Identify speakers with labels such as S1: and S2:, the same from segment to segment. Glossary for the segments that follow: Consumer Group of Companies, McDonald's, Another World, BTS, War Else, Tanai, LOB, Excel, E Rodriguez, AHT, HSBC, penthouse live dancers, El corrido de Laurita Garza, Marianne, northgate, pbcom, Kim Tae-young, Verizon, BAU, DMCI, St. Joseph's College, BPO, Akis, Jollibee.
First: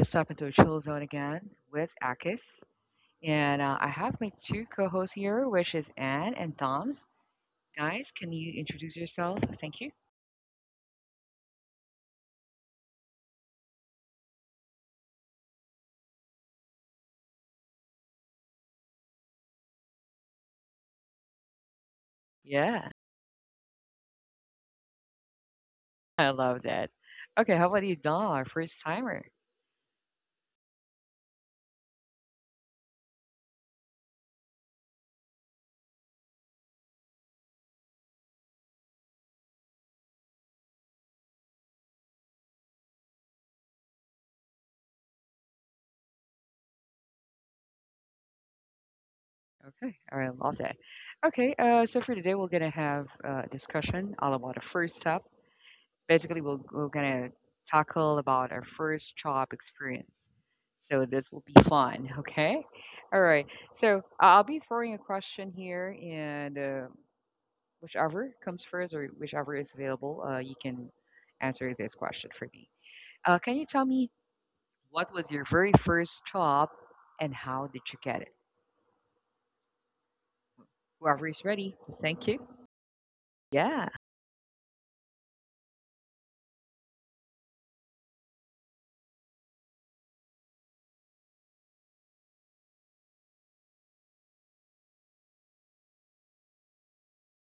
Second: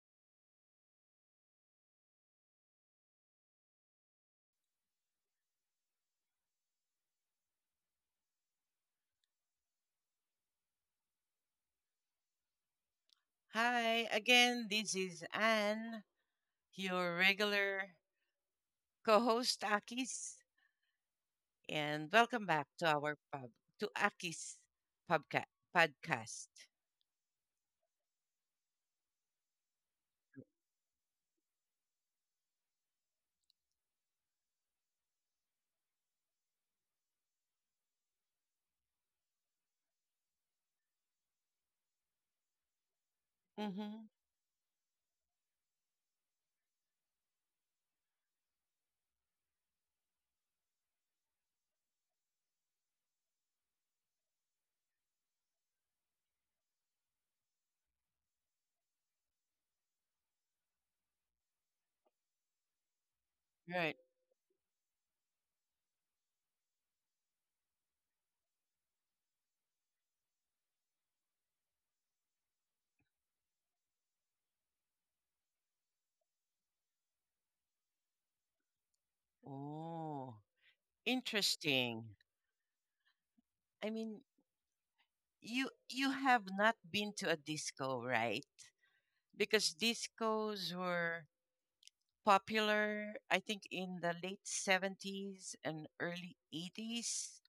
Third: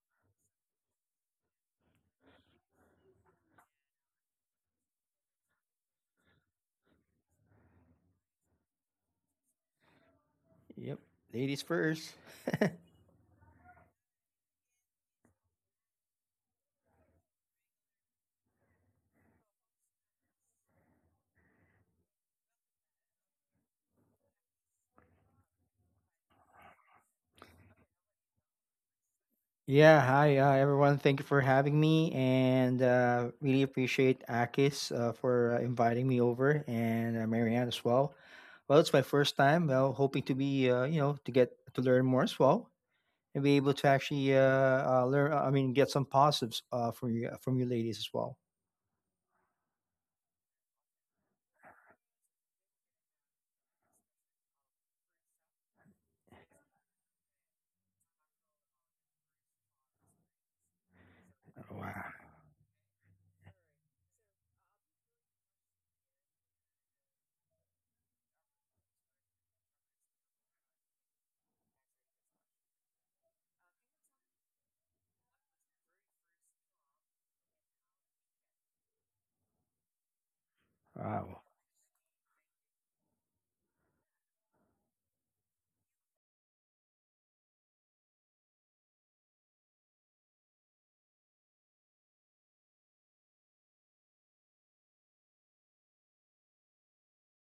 S1: just stepped into a chill zone again with Akis. And I have my two co hosts here, which is Anne and Toms. Guys, can you introduce yourself? Thank you.
S2: Yep. Ladies first.
S3: Hi again, this is Anne, your regular co-host Akis, and welcome back to
S1: Yeah,
S3: our pub to Akis pubca-
S1: I
S3: podcast.
S1: love that. Okay, how about you, Dom, our first timer?
S2: Yeah, hi, everyone. Thank you for having me, and really appreciate Akis for inviting me over, and Marianne as well. Well, it's my first time. Well, hoping to be, to get to learn more as well, and be able to
S3: Mm-hmm.
S2: actually learn. I mean, get some positives from you ladies as well.
S1: Okay, all right, I love that. Okay, so for today, we're going to have a discussion all about the first step basically we're gonna tackle about our first job experience, so this will be
S2: Wow.
S1: fun. Okay, all right,
S3: Right.
S1: so I'll be throwing a question here and whichever comes first or whichever is available, you can answer this question for me. Can you tell me, what was your very first job and how did you get it?
S3: Oh,
S1: Whoever
S2: Wow.
S1: is ready,
S3: interesting.
S1: thank you.
S3: I
S1: Yeah.
S3: mean, you have not been to a disco, right? Because discos were popular, I think, in the late 70s and early 80s.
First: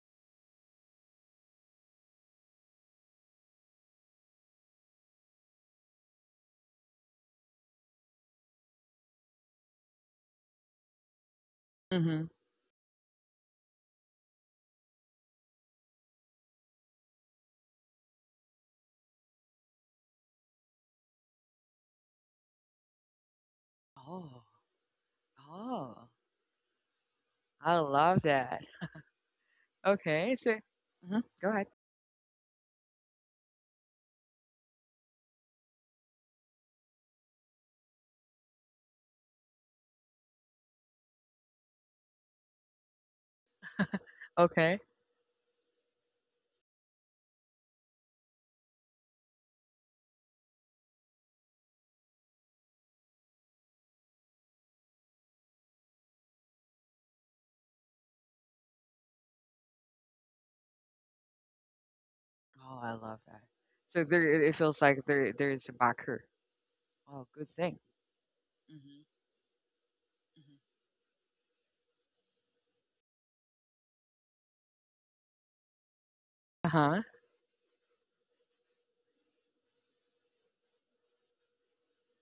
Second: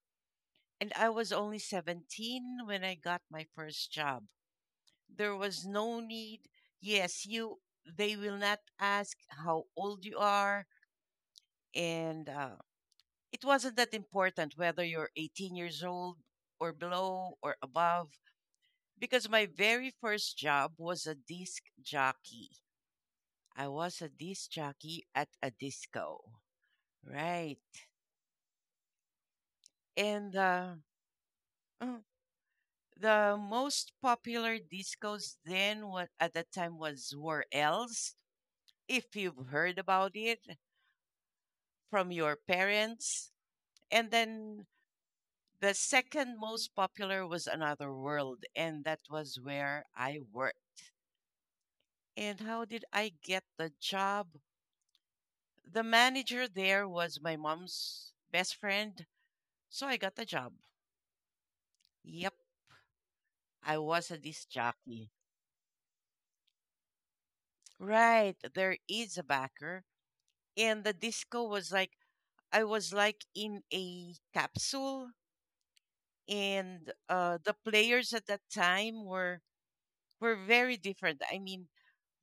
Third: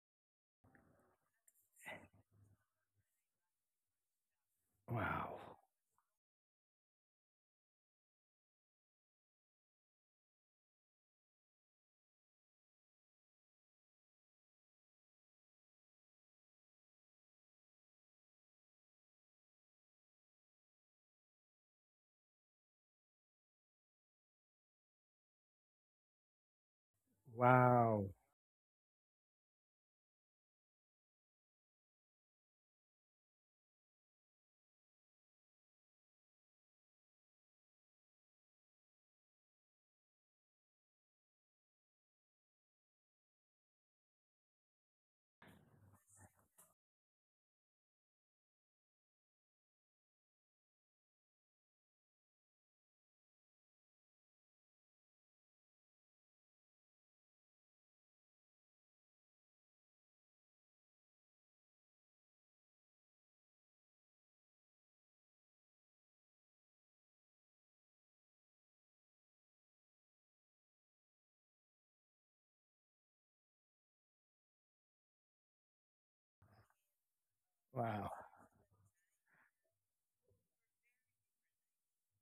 S3: And I was only 17 when I got my first job. There
S2: Wow.
S3: was no need. Yes, you they will not ask how old you are
S1: Mm-hmm.
S3: and it wasn't that important whether you're 18 years old or below or above, because my very first job was a disc jockey. I was a
S1: Oh,
S3: disc jockey at a
S1: oh,
S3: disco. Right.
S1: I
S2: Wow.
S1: love that. Okay,
S3: And
S1: so
S3: uh,
S1: mhm, go ahead.
S3: mm, the most popular discos then at that time was War Else, if you've heard about it from your parents. And then
S1: Okay.
S3: the second most popular was Another World, and that was where I worked. And how did I get the job? The manager there was my mom's best friend, so I got the job. Yep,
S1: Oh, I love that.
S3: I
S1: So
S3: was a
S1: there,
S3: disc
S1: it feels like
S3: jockey.
S1: there's a backer. Oh, good thing.
S3: Right, there
S1: Hmm,
S3: is a backer.
S1: hmm.
S3: And the disco was like, I was like in a capsule,
S1: Uh
S3: and
S1: huh.
S3: the
S2: Wow.
S3: players at that time were very different. I mean,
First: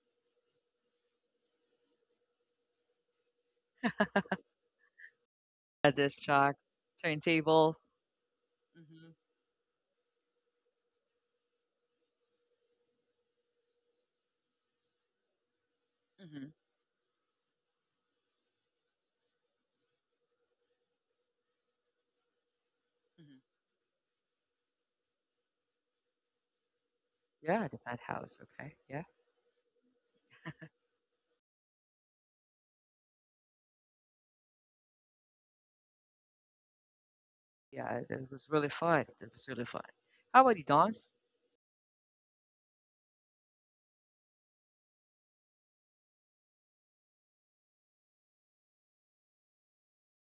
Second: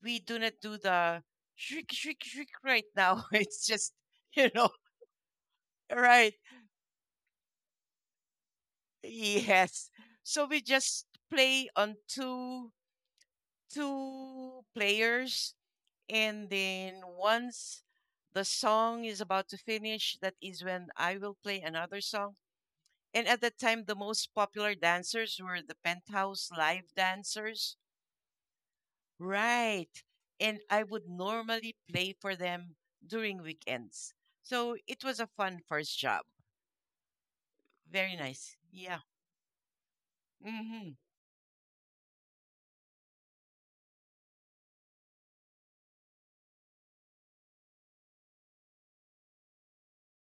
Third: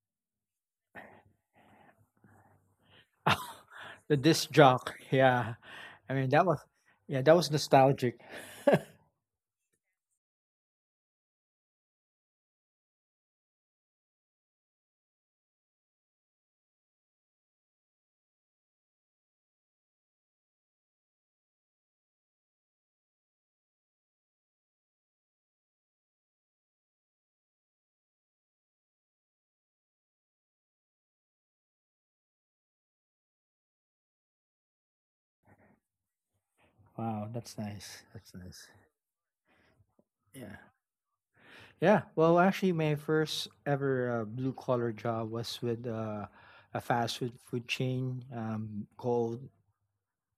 S3: we do not do the shriek, shriek, shriek right now. It's just
S2: The
S3: you
S2: disc
S3: know,
S2: jock, yeah.
S1: At
S2: I
S1: this
S2: mean,
S3: right?
S2: that
S1: chalk
S2: was, yeah, that was
S1: turntable.
S2: nostalgic.
S1: Hmm,
S3: Yes. So we just play on two players,
S1: hmm,
S3: and then once the song is about to finish, that is when I will play another song. And
S1: hmm.
S3: at that time, the most popular dancers were the penthouse live
S1: Yeah,
S3: dancers.
S1: the fat house. Okay. Yeah.
S3: Right. And I would normally play for them during weekends. So it was a fun first job.
S2: Wow, that's
S1: Yeah.
S2: nice.
S1: It,
S3: Very
S1: it
S2: That's
S1: was
S3: nice.
S2: nice.
S1: really
S3: Yeah.
S1: fun. It was really fun. How about you,
S2: Yeah.
S3: Mm-hmm.
S1: Don's?
S2: Yeah. Well, actually, my first ever blue collar job was with a fast food chain called.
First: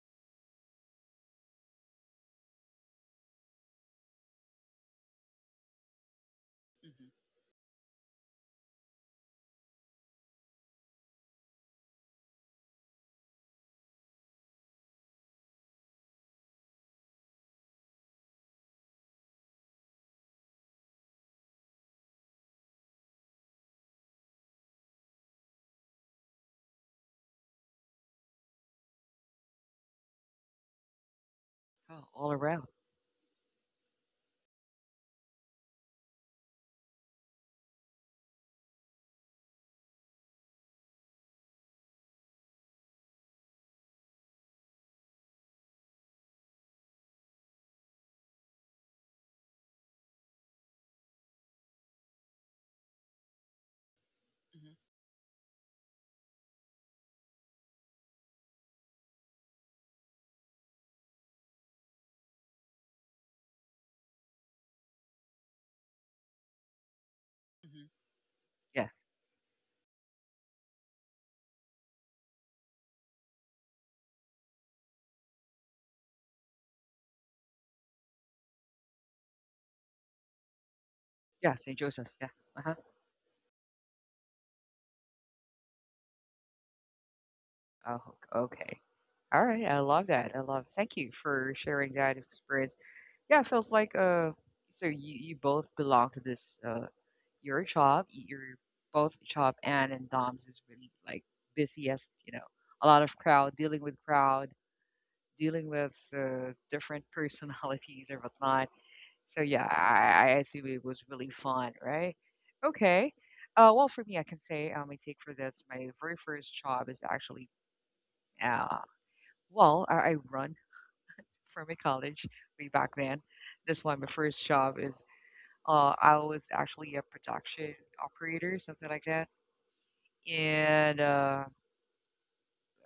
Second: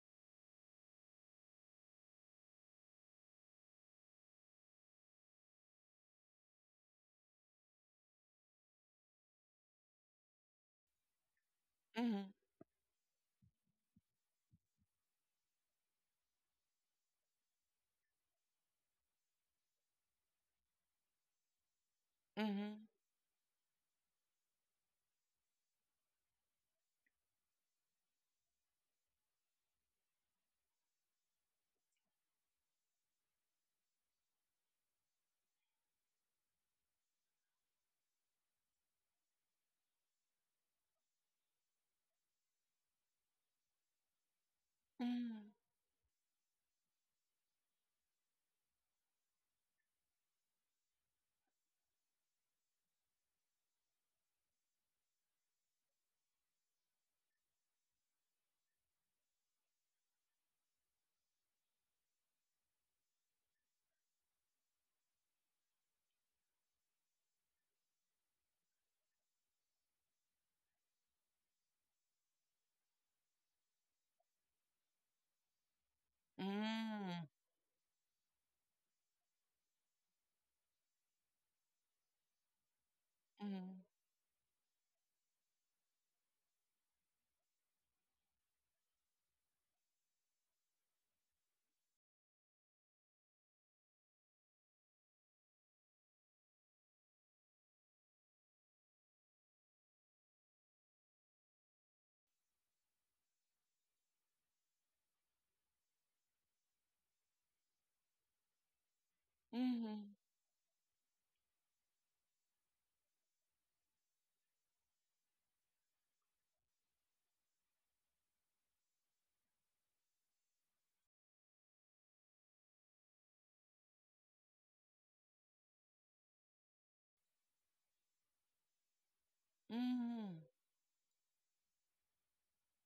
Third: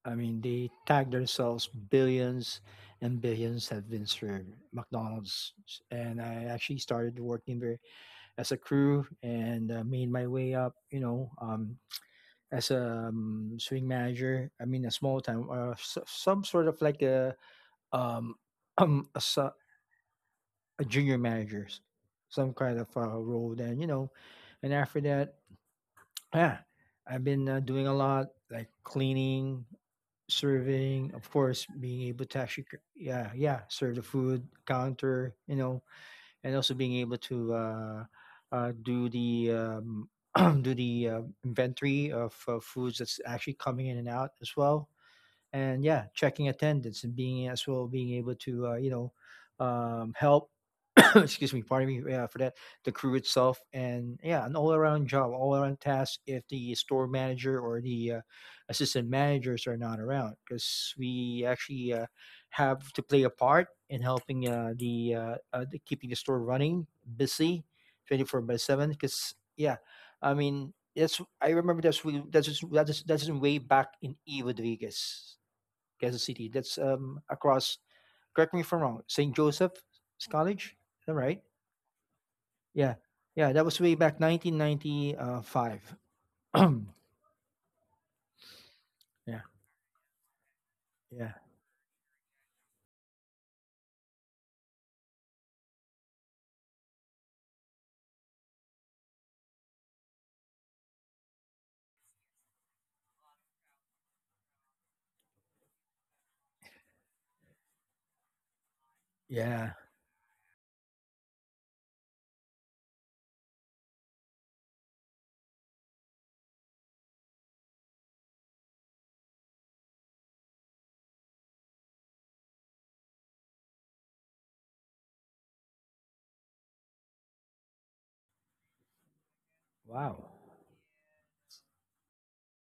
S2: I mean, they tag themselves billions and billions have been served McDonald's, and I actually
S1: Hmm.
S2: started working there as a crew and made my way up. You know,
S3: Mm-hmm.
S2: as a swing manager. I mean, a small time or some sort of like a um, um, a, s- a junior managers, some kind
S3: Mm-hmm.
S2: of role. Then you know, and after that, yeah, I've been doing a lot like cleaning, serving, of course, being
S1: Oh,
S2: able
S1: all
S2: to actually,
S1: around.
S2: yeah, yeah, serve the food counter, you know, and also being able to do the do the inventory of foods that's actually coming in and out as well and yeah, checking attendance and being as well being able to help. Excuse me, pardon me for that. The crew itself, and yeah, an
S1: Hmm,
S2: all-around job, all-around task. If the store manager or the assistant managers are not around, because we actually have to play a part in helping the keeping the store running, busy,
S1: hmm.
S2: 24 by
S1: Yeah.
S2: seven. Because yeah, I mean that's I remember that's we that's just- that's just- that's just way back in E Rodriguez. Kansas City. That's
S3: Mm-hmm.
S2: across. Correct me if I'm wrong. St. Joseph's College. Is that right?
S1: Yeah. St. Joseph. Yeah. Uh huh.
S2: Yeah, yeah. That
S3: Mm-hmm.
S2: was way back 1995.
S1: Oh, okay. All
S2: Yeah,
S1: right. I love that. I love. Thank you
S2: yeah,
S1: for sharing that experience. Yeah, it feels like. So you both belong to this uh, your job, your both job and Dom's is really like busiest, you know, a lot of crowd, dealing with different personalities or whatnot. So yeah,
S2: yeah.
S3: Mm-hmm.
S1: I assume it was really fun, right? Okay. Well, for me, I can say my take for this. My very first job is actually, uh, well, I run from a college way back then. This one, my first job is I was actually a production operator, something like that,
S2: Wow.
S3: Mm-hmm.
S1: and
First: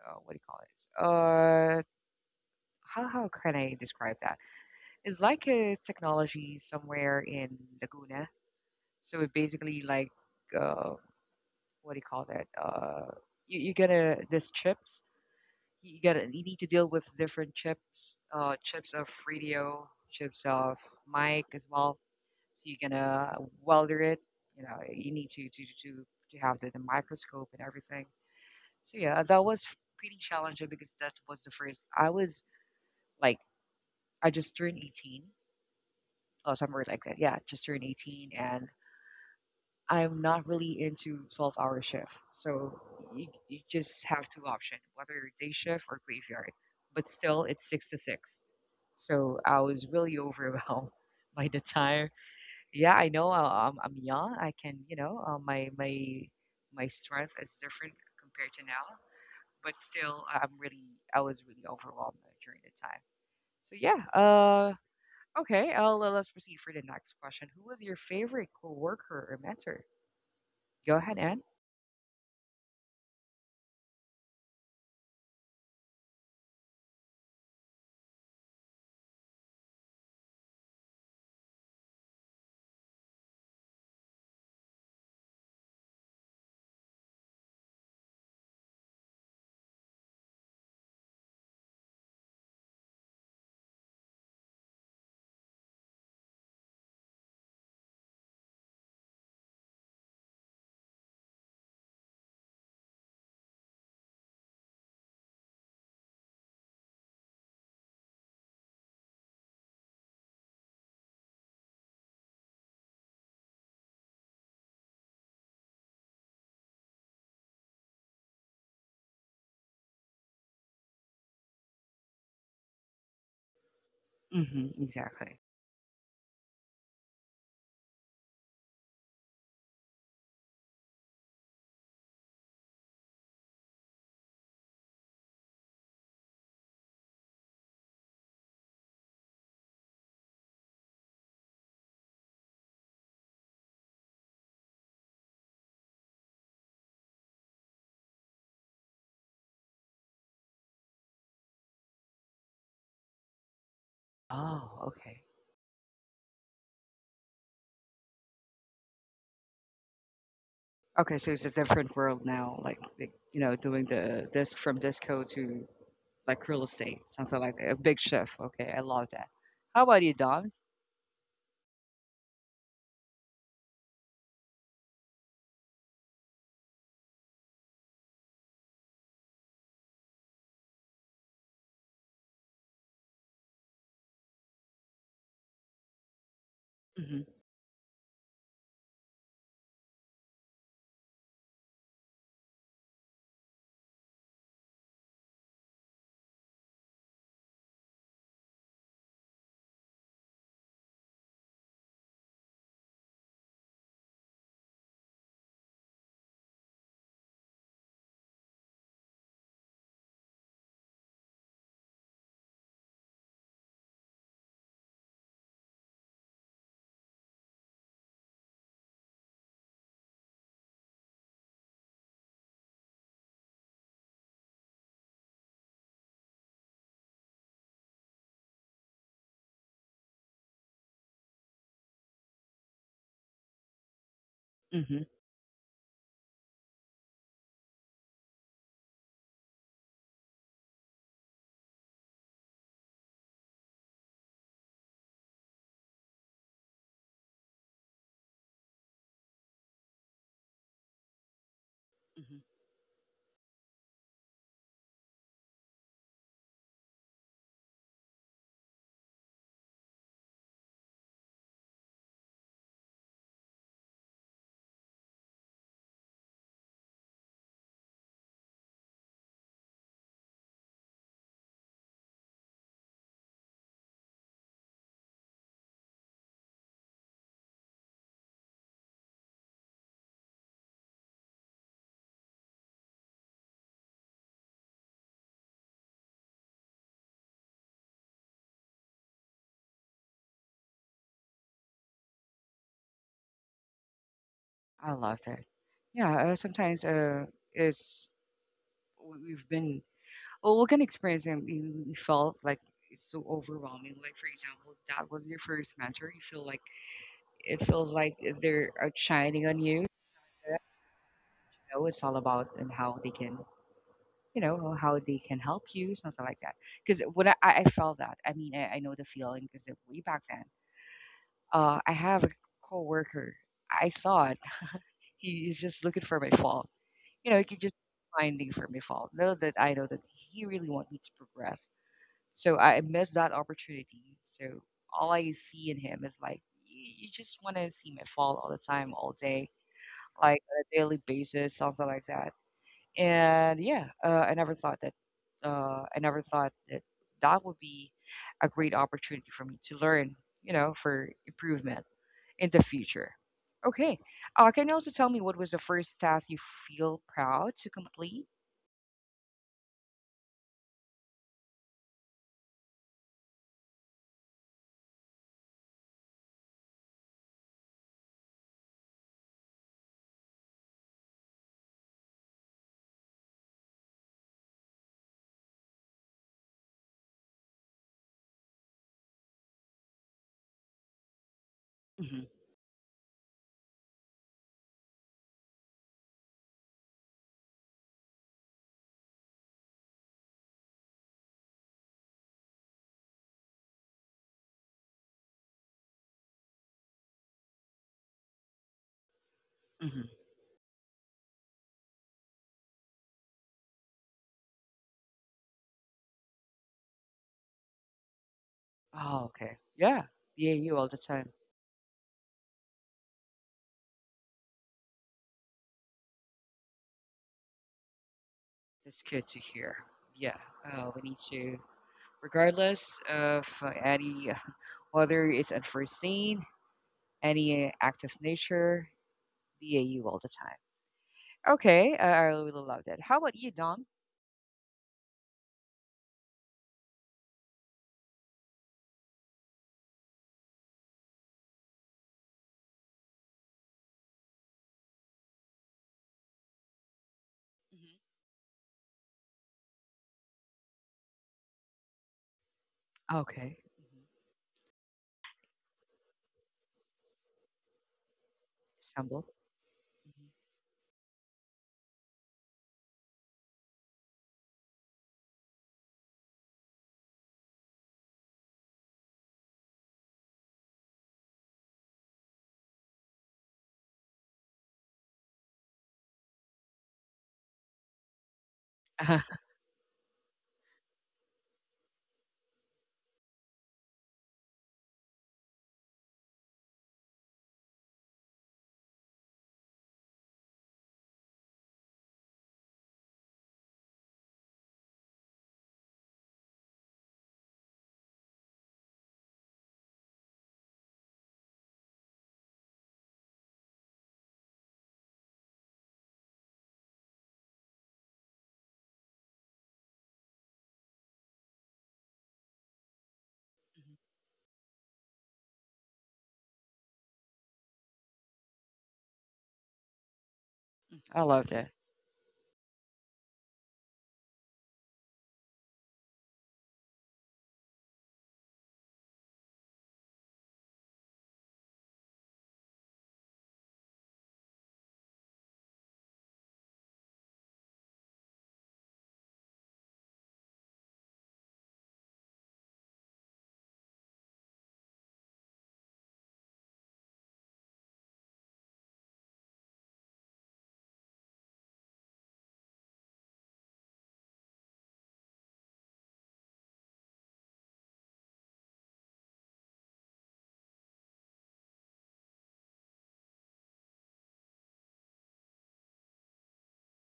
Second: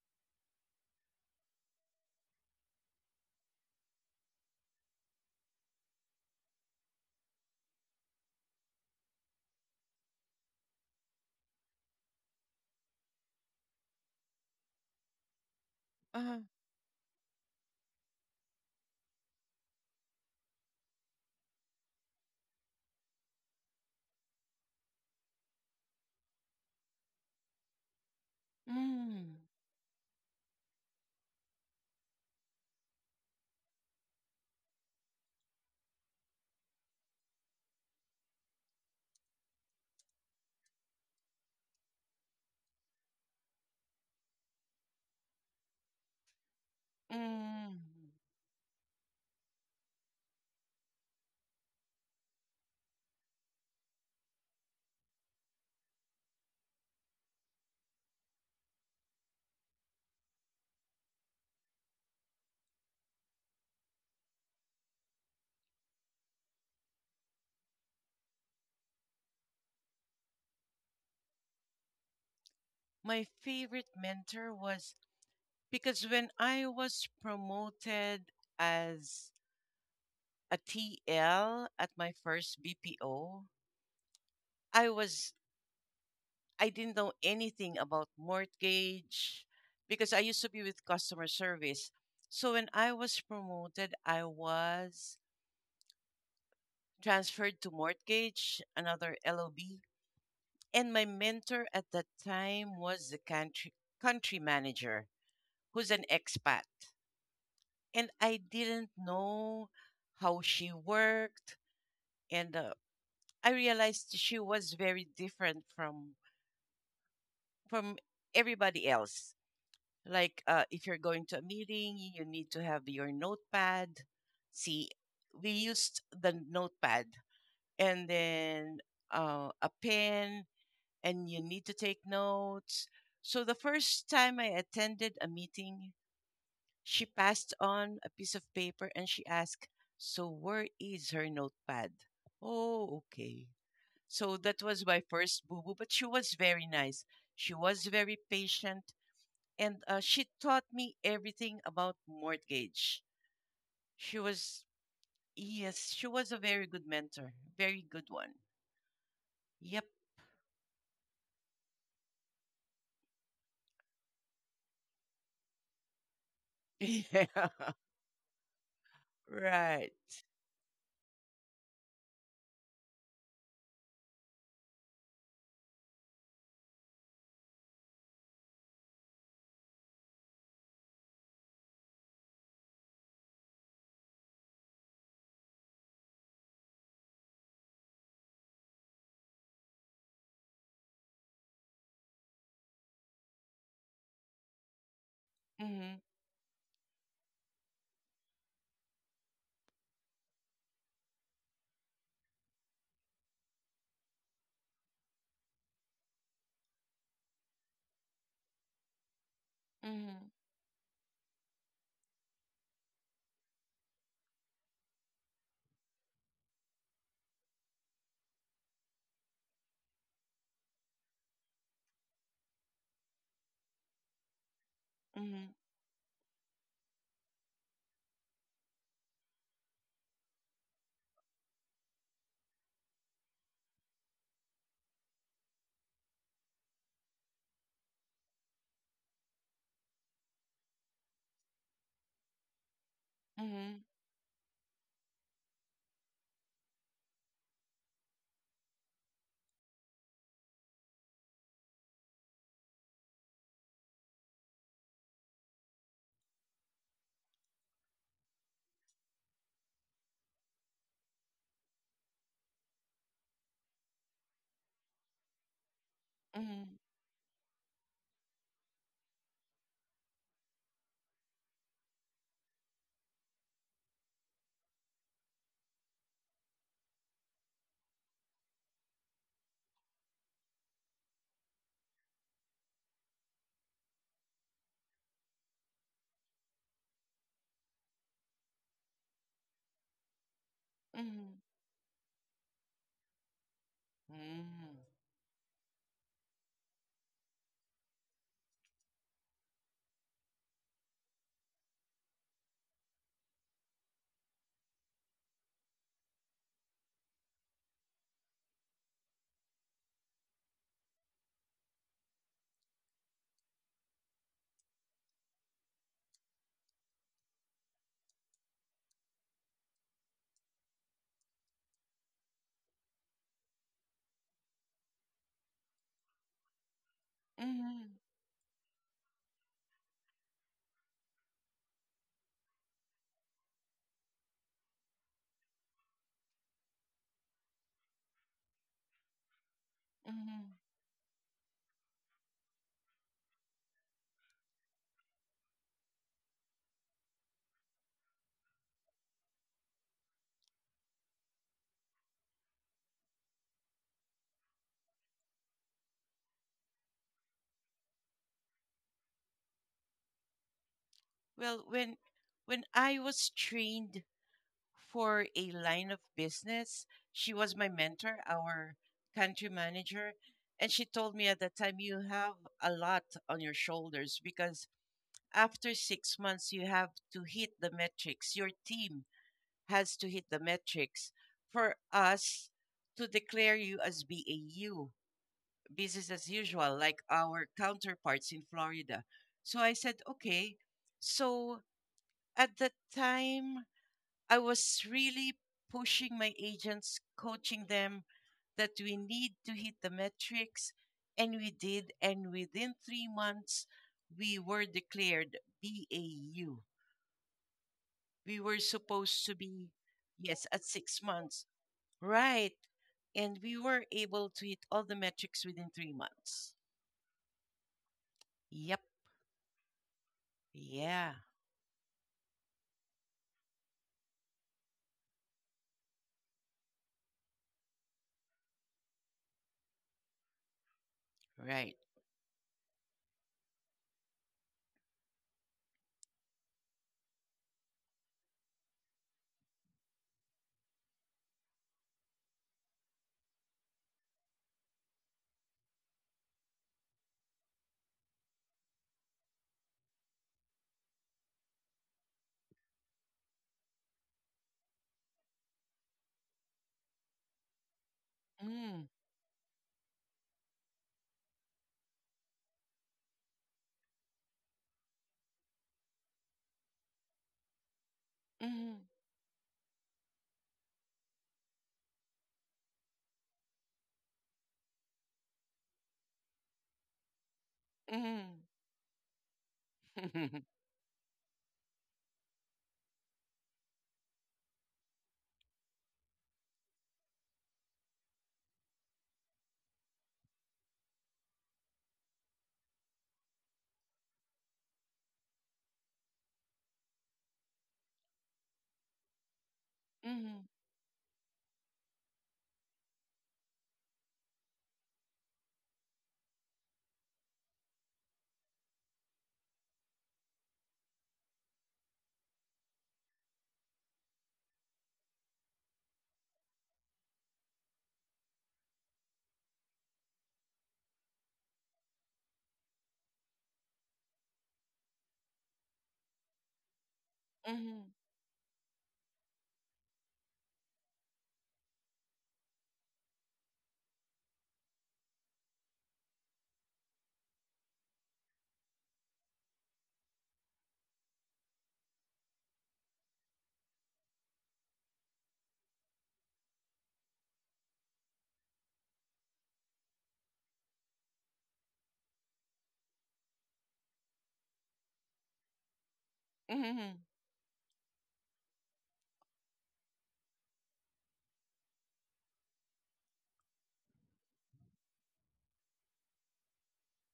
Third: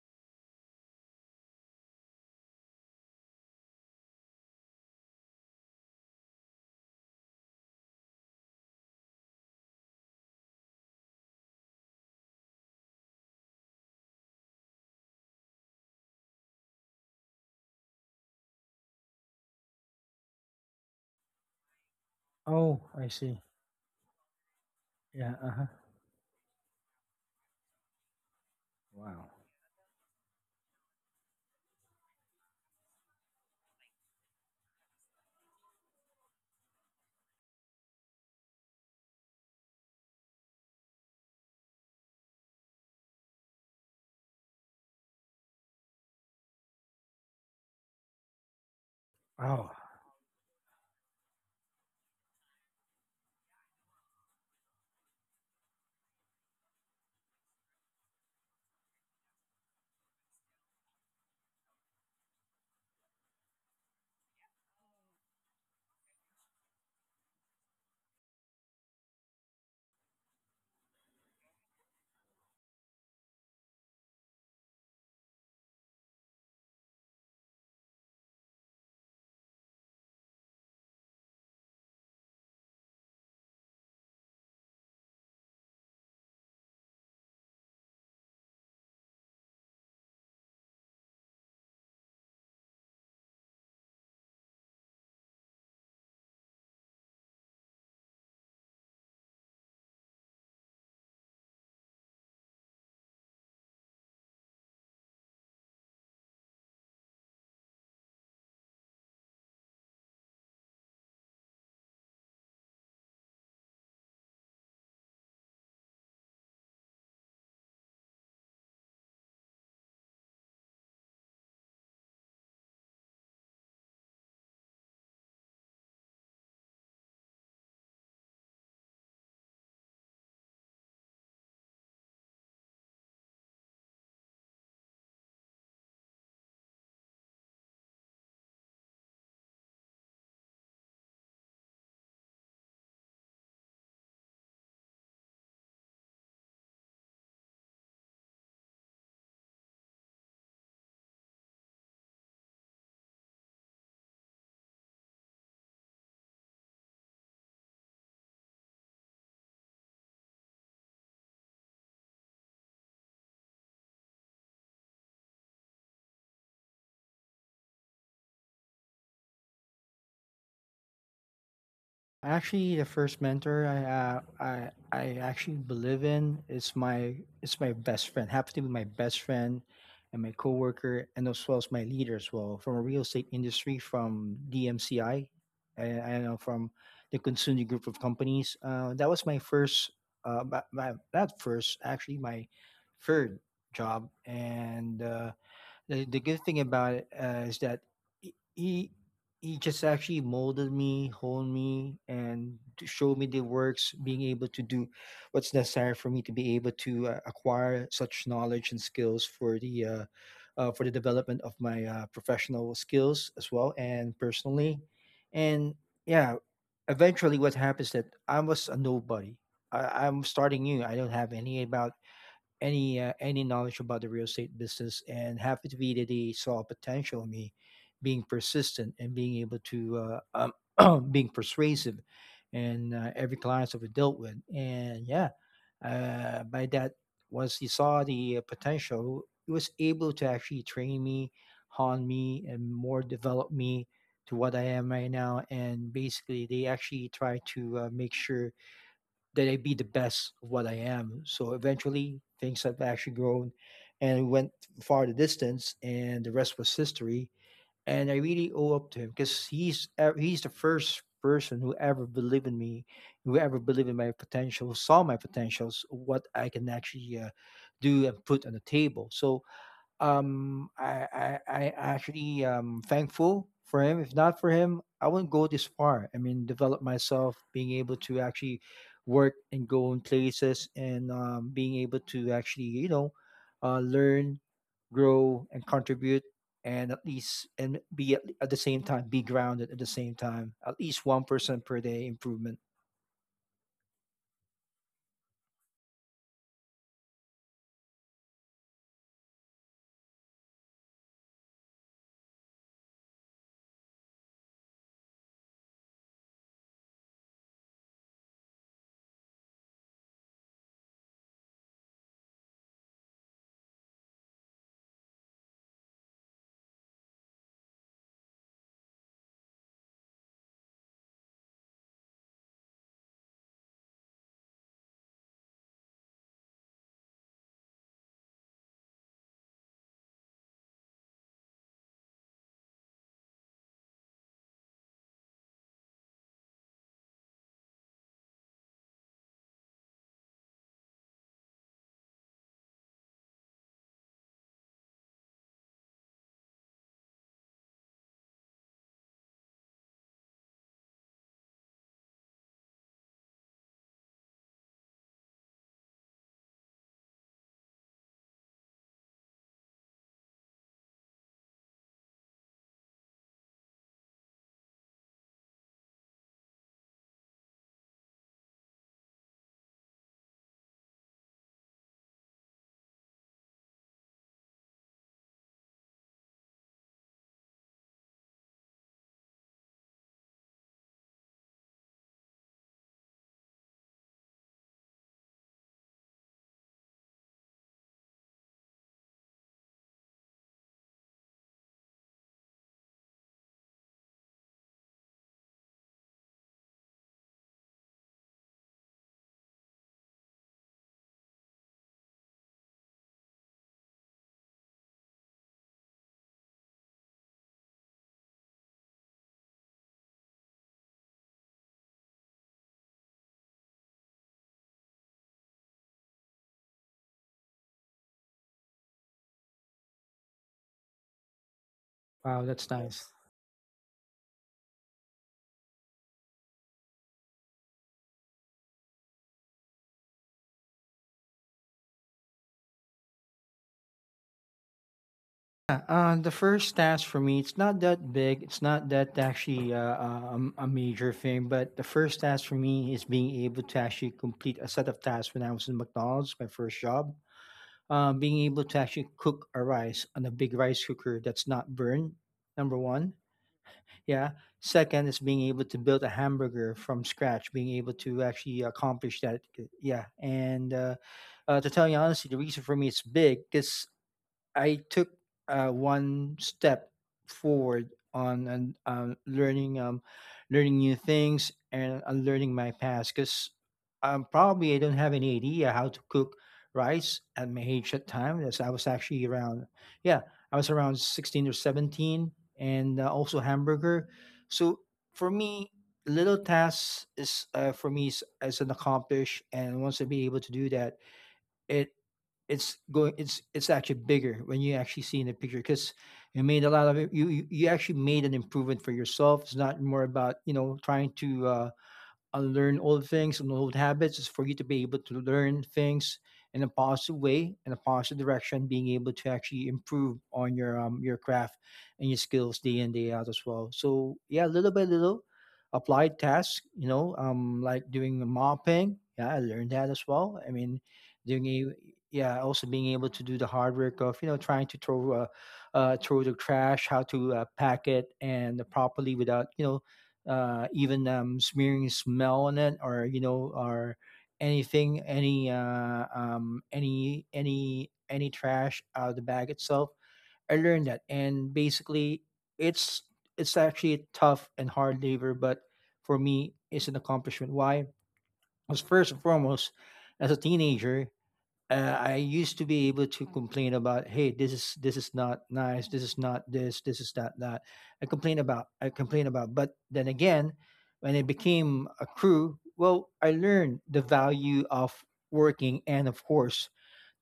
S1: what do you call it? Uh, how can I describe that? It's like a technology somewhere in Laguna. So it basically like uh, what do you call that? You get a this chips. You got to
S3: Uh,
S1: you need to deal with different chips, chips of radio, chips of mic as well. So
S2: Oh,
S1: you're
S2: I
S1: gonna
S2: see.
S1: welder it. You know, you need
S2: Yeah.
S1: to
S2: Uh
S1: to
S2: huh.
S1: to to have the microscope and everything. So yeah,
S2: Wow.
S3: mm
S1: that was pretty challenging because that was the first I was like I just turned 18 or somewhere like that. Yeah, just turned 18 and I'm not really into 12-hour shift. So you just have two options, whether you're day shift or graveyard. But still it's
S3: mm
S1: 6 to 6. So I
S2: Oh,
S1: was really overwhelmed by the time. Yeah, I know I'm young. I can, you know, my strength is different compared to now, but still, I was really overwhelmed during the time. So yeah, okay, let's proceed for the next question. Who was your favorite coworker or mentor? Go ahead, Anne.
S3: My favorite mentor was because when I was promoted as a TL at my first BPO, I was I didn't know anything about mortgage because I used to be with customer service. So when I was promoted, I was transferred to mortgage, another LOB, and my mentor at that time was the country manager, who's an expat. And I didn't know how she worked, and I realized she was very different from everybody else. Like, if you're going to a meeting, you need to have your notepad.
S1: Mm-hmm,
S3: See,
S1: exactly.
S3: we used the notepad, and then a pen, and you need to take notes. So the first time I attended a meeting, she passed on a piece of paper and she asked, "So where is her notepad?" Oh, okay. So that was my first boo boo, but she was very nice. She was very patient, and she taught me everything about mortgage. She was
S1: Oh, okay.
S3: yes, she was a very good mentor, very good one. Yep.
S1: Okay, so it's a different world now, like, you know, doing the this from disco to like real estate. Sounds
S3: Yeah.
S1: like a big shift. Okay, I love that. How
S3: Right.
S1: about you, Dom?
S2: actually, the first mentor I actually believe in is my best friend. Happens to be my best friend and my coworker, and as well as my leader as well from a real estate industry from DMCI, and I know from
S1: Mm-hmm.
S2: the Consumer Group of Companies. That was my first, my, my, that first actually my third job, and
S3: Mhm.
S2: the good thing about it is that he, he he just actually molded me, honed me, and to show me the works, being able to do what's necessary for me to be able to acquire such knowledge and skills
S3: Mhm.
S2: for the development of my professional skills as well and personally, and yeah, eventually what happens that I was a nobody. I'm starting new. I don't have any about any knowledge about the real estate business and
S3: Mhm.
S2: happy to be that they saw potential in me being persistent and being able to being persuasive and every client that we dealt with and
S1: Mm-hmm.
S2: yeah by that once he saw the potential he was able to actually train me hone me and more develop me
S3: Mhm.
S2: to what I am right now and basically they actually try to make sure that I be the best of what I am. So eventually
S1: Mm-hmm.
S2: things have actually grown and went far the distance and the rest was history. And I really owe up to him because he's the first person who ever believed in me, who ever believed in my potential, saw my potentials, what I can
S3: Mhm.
S2: actually do and put on the table. So I actually thankful for him. If not for him, I wouldn't go this far. I mean, develop myself, being able to actually work and go in places, and being able to actually, you know, learn, grow, and contribute, and at least and be at the same time be grounded at the same time. At least one
S3: Mhm.
S2: percent per day improvement.
S3: Mhm.
S1: I love that. Yeah, sometimes it's we've been. Well, what kind of experience you you felt like it's so overwhelming? Like, for example, that was your first mentor. You feel like it feels like they're outshining on you. So I know it's all about and how they can, you know, how they can help you, something like that. Because what I felt that, I mean, I know the feeling because way back then, I have a coworker. I thought he is just looking for my fault. You know, he could just
S3: Mhm.
S1: finding for my fault. Know that I know that he really want me to progress. So I missed that opportunity. So all I see in him is like you just want to see him fall all the time, all day, like
S3: Mhm.
S1: on a daily basis, something like that. And yeah, I never thought that. I never thought that that would be a great opportunity for me to learn, you know, for improvement in the future. Okay. Can you also tell me what was the first task you feel proud to complete?
S3: Well, when I was trained for a line of business. She was my mentor, our country manager. And she told me at that time, you have a lot on your shoulders because after 6 months, you have to hit the metrics. Your team has to hit the metrics for
S1: Hmm,
S3: us to declare you as BAU, business as usual, like our counterparts in Florida. So I said, okay. So at the time, I was really pushing my agents, coaching them that we need to hit the
S1: hmm.
S3: metrics. And we did. And within 3 months, we were declared BAU. We were
S1: Oh,
S3: supposed to
S1: okay.
S3: be,
S1: Yeah.
S3: yes, at
S1: BAU all the
S3: six
S1: time.
S3: months. Right. And we were able to hit all the metrics within 3 months. Yep.
S1: That's good to hear. Yeah, we
S3: Yeah.
S1: need to,
S2: Wow, that's
S1: regardless
S2: nice.
S1: of any, whether it's unforeseen, any act of nature, be a you all the time.
S3: Right.
S1: Okay, I really love that. How about you, Dom?
S2: Yeah, the first task for me, it's not that big. It's not that actually a major thing, but the first task for me is being able to actually complete a set of tasks when I was in McDonald's, my first job.
S1: Mhm.
S2: Being able to actually cook a rice on a big rice cooker that's not burned, number one.
S1: Okay, hmm,
S2: Yeah. Second is being able to build a hamburger from scratch, being able to actually
S3: Mm,
S1: it's
S2: accomplish
S1: humble.
S2: that. Yeah.
S1: Mhm.
S2: And to tell you honestly, the reason for me it's big because I took one step forward on and
S3: mm,
S2: learning learning new things and unlearning my past because probably I don't have any idea how to cook rice at my age at time.
S3: mm.
S2: Yes, I was actually around yeah I was around 16 or 17 and also hamburger. So for me, little tasks is for me is an accomplish and once I be able to do that. It it's going it's actually bigger when you actually see in the picture because you made a lot of it you actually made an improvement for yourself, it's not more about you
S3: Mhm,
S2: know trying to unlearn old things and old habits is for you to be able to learn things in a positive way in a positive direction being able to actually improve on your craft and your skills day in day out as well so yeah little by little applied tasks you know like doing mopping yeah I learned that as well I mean
S1: I
S2: doing
S1: love
S2: a
S1: that.
S2: yeah also being able to do the hard work of you know trying to throw throw the trash how to pack
S3: mhm,
S2: it and properly without you know even smearing smell on it or you know or anything any any trash out of the bag itself I learned that and basically it's it's actually tough and hard labor but for me it's an accomplishment why. Because first and foremost as a teenager I used to be able to complain about, hey, this is not nice,
S3: mhm,
S2: this
S3: mhm,
S2: is not that. I complain about. But then again, when it became a crew, well, I learned the value of working and of course,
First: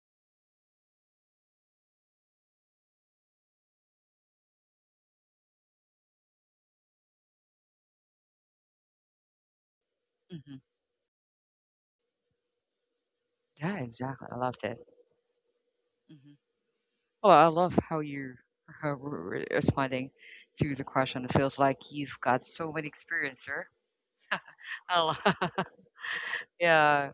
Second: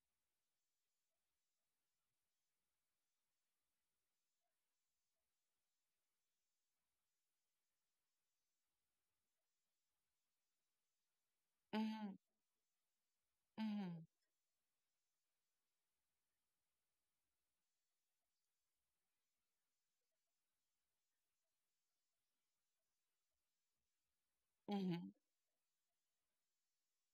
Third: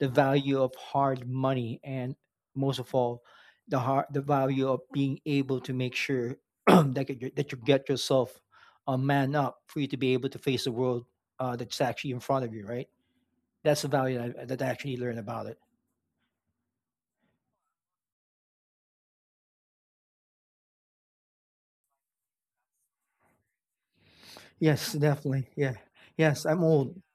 S2: the value of hard money and most of all, the value of being able to make sure that you get yourself a man up for you to be able to
S1: Hmm.
S2: face the world that's actually
S3: mhm,
S2: in front of you, right?
S1: Yeah,
S2: That's the
S3: mhm.
S2: value
S1: exactly. I
S2: I
S1: love
S2: that I
S1: that.
S2: actually learn about it.
S1: Hmm. Well, I love how you are responding to the question. It feels like you've got so many experience, sir.
S2: Yes,
S1: I
S3: Mhm.
S1: lo-
S2: definitely. Yeah. Yes, I'm old.
S1: yeah,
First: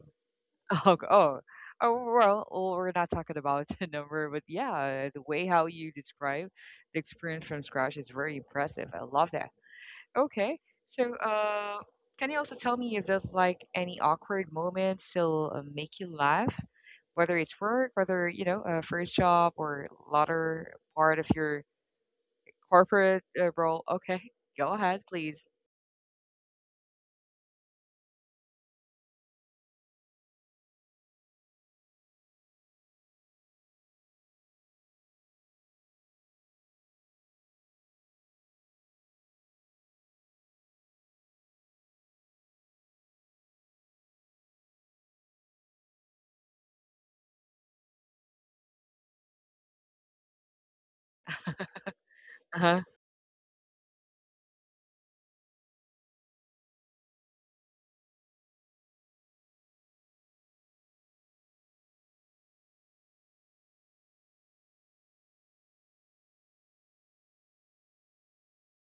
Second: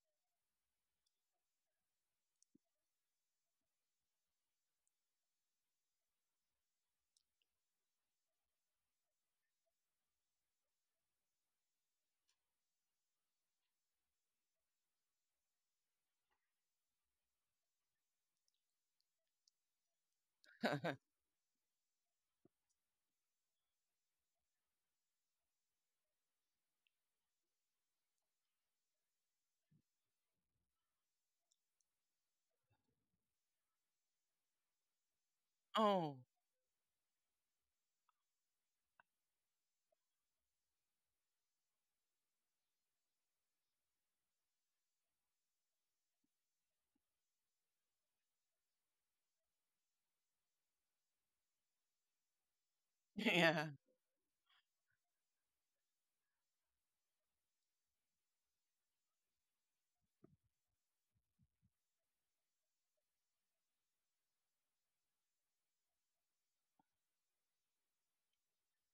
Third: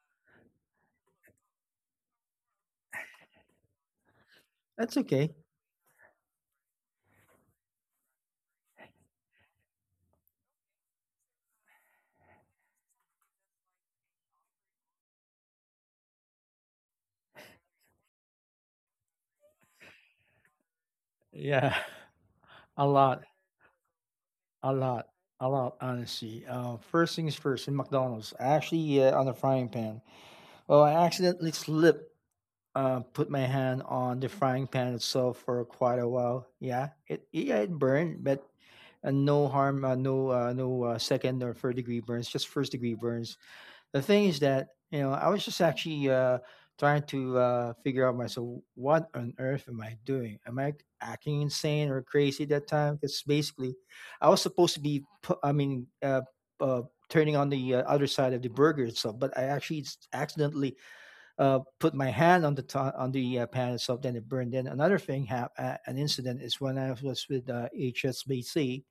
S1: oh, g- oh, oh, well, well, we're not talking about the number, but
S2: That's
S1: yeah, the
S2: okay.
S1: way how you describe the experience from scratch is very impressive. I love that. Okay, so can you also tell me if there's like any awkward moments still make you laugh, whether it's work, whether you know a first job or latter part of your
S2: Yeah, a
S1: corporate
S2: lot,
S1: role? Okay, go
S2: a
S1: ahead,
S2: lot,
S1: please.
S2: a lot. Honestly, first things first. In McDonald's, I actually on the frying pan. Well, I accidentally slipped. Put my hand on the frying pan itself for quite a
S3: Oh,
S2: while. Yeah, it burned, but no harm, no no second or third degree burns, just first degree burns. The thing is that you know I was just actually trying to figure out myself what on earth am I doing? Am I acting insane or crazy at
S1: Uh
S2: that
S1: huh.
S2: time? Because
S3: yeah.
S2: basically, I was supposed to I mean uh, turning on the other side of the burger itself, but I actually accidentally put my hand on on the pan itself, then it burned. Then another thing, an incident is when I was with HSBC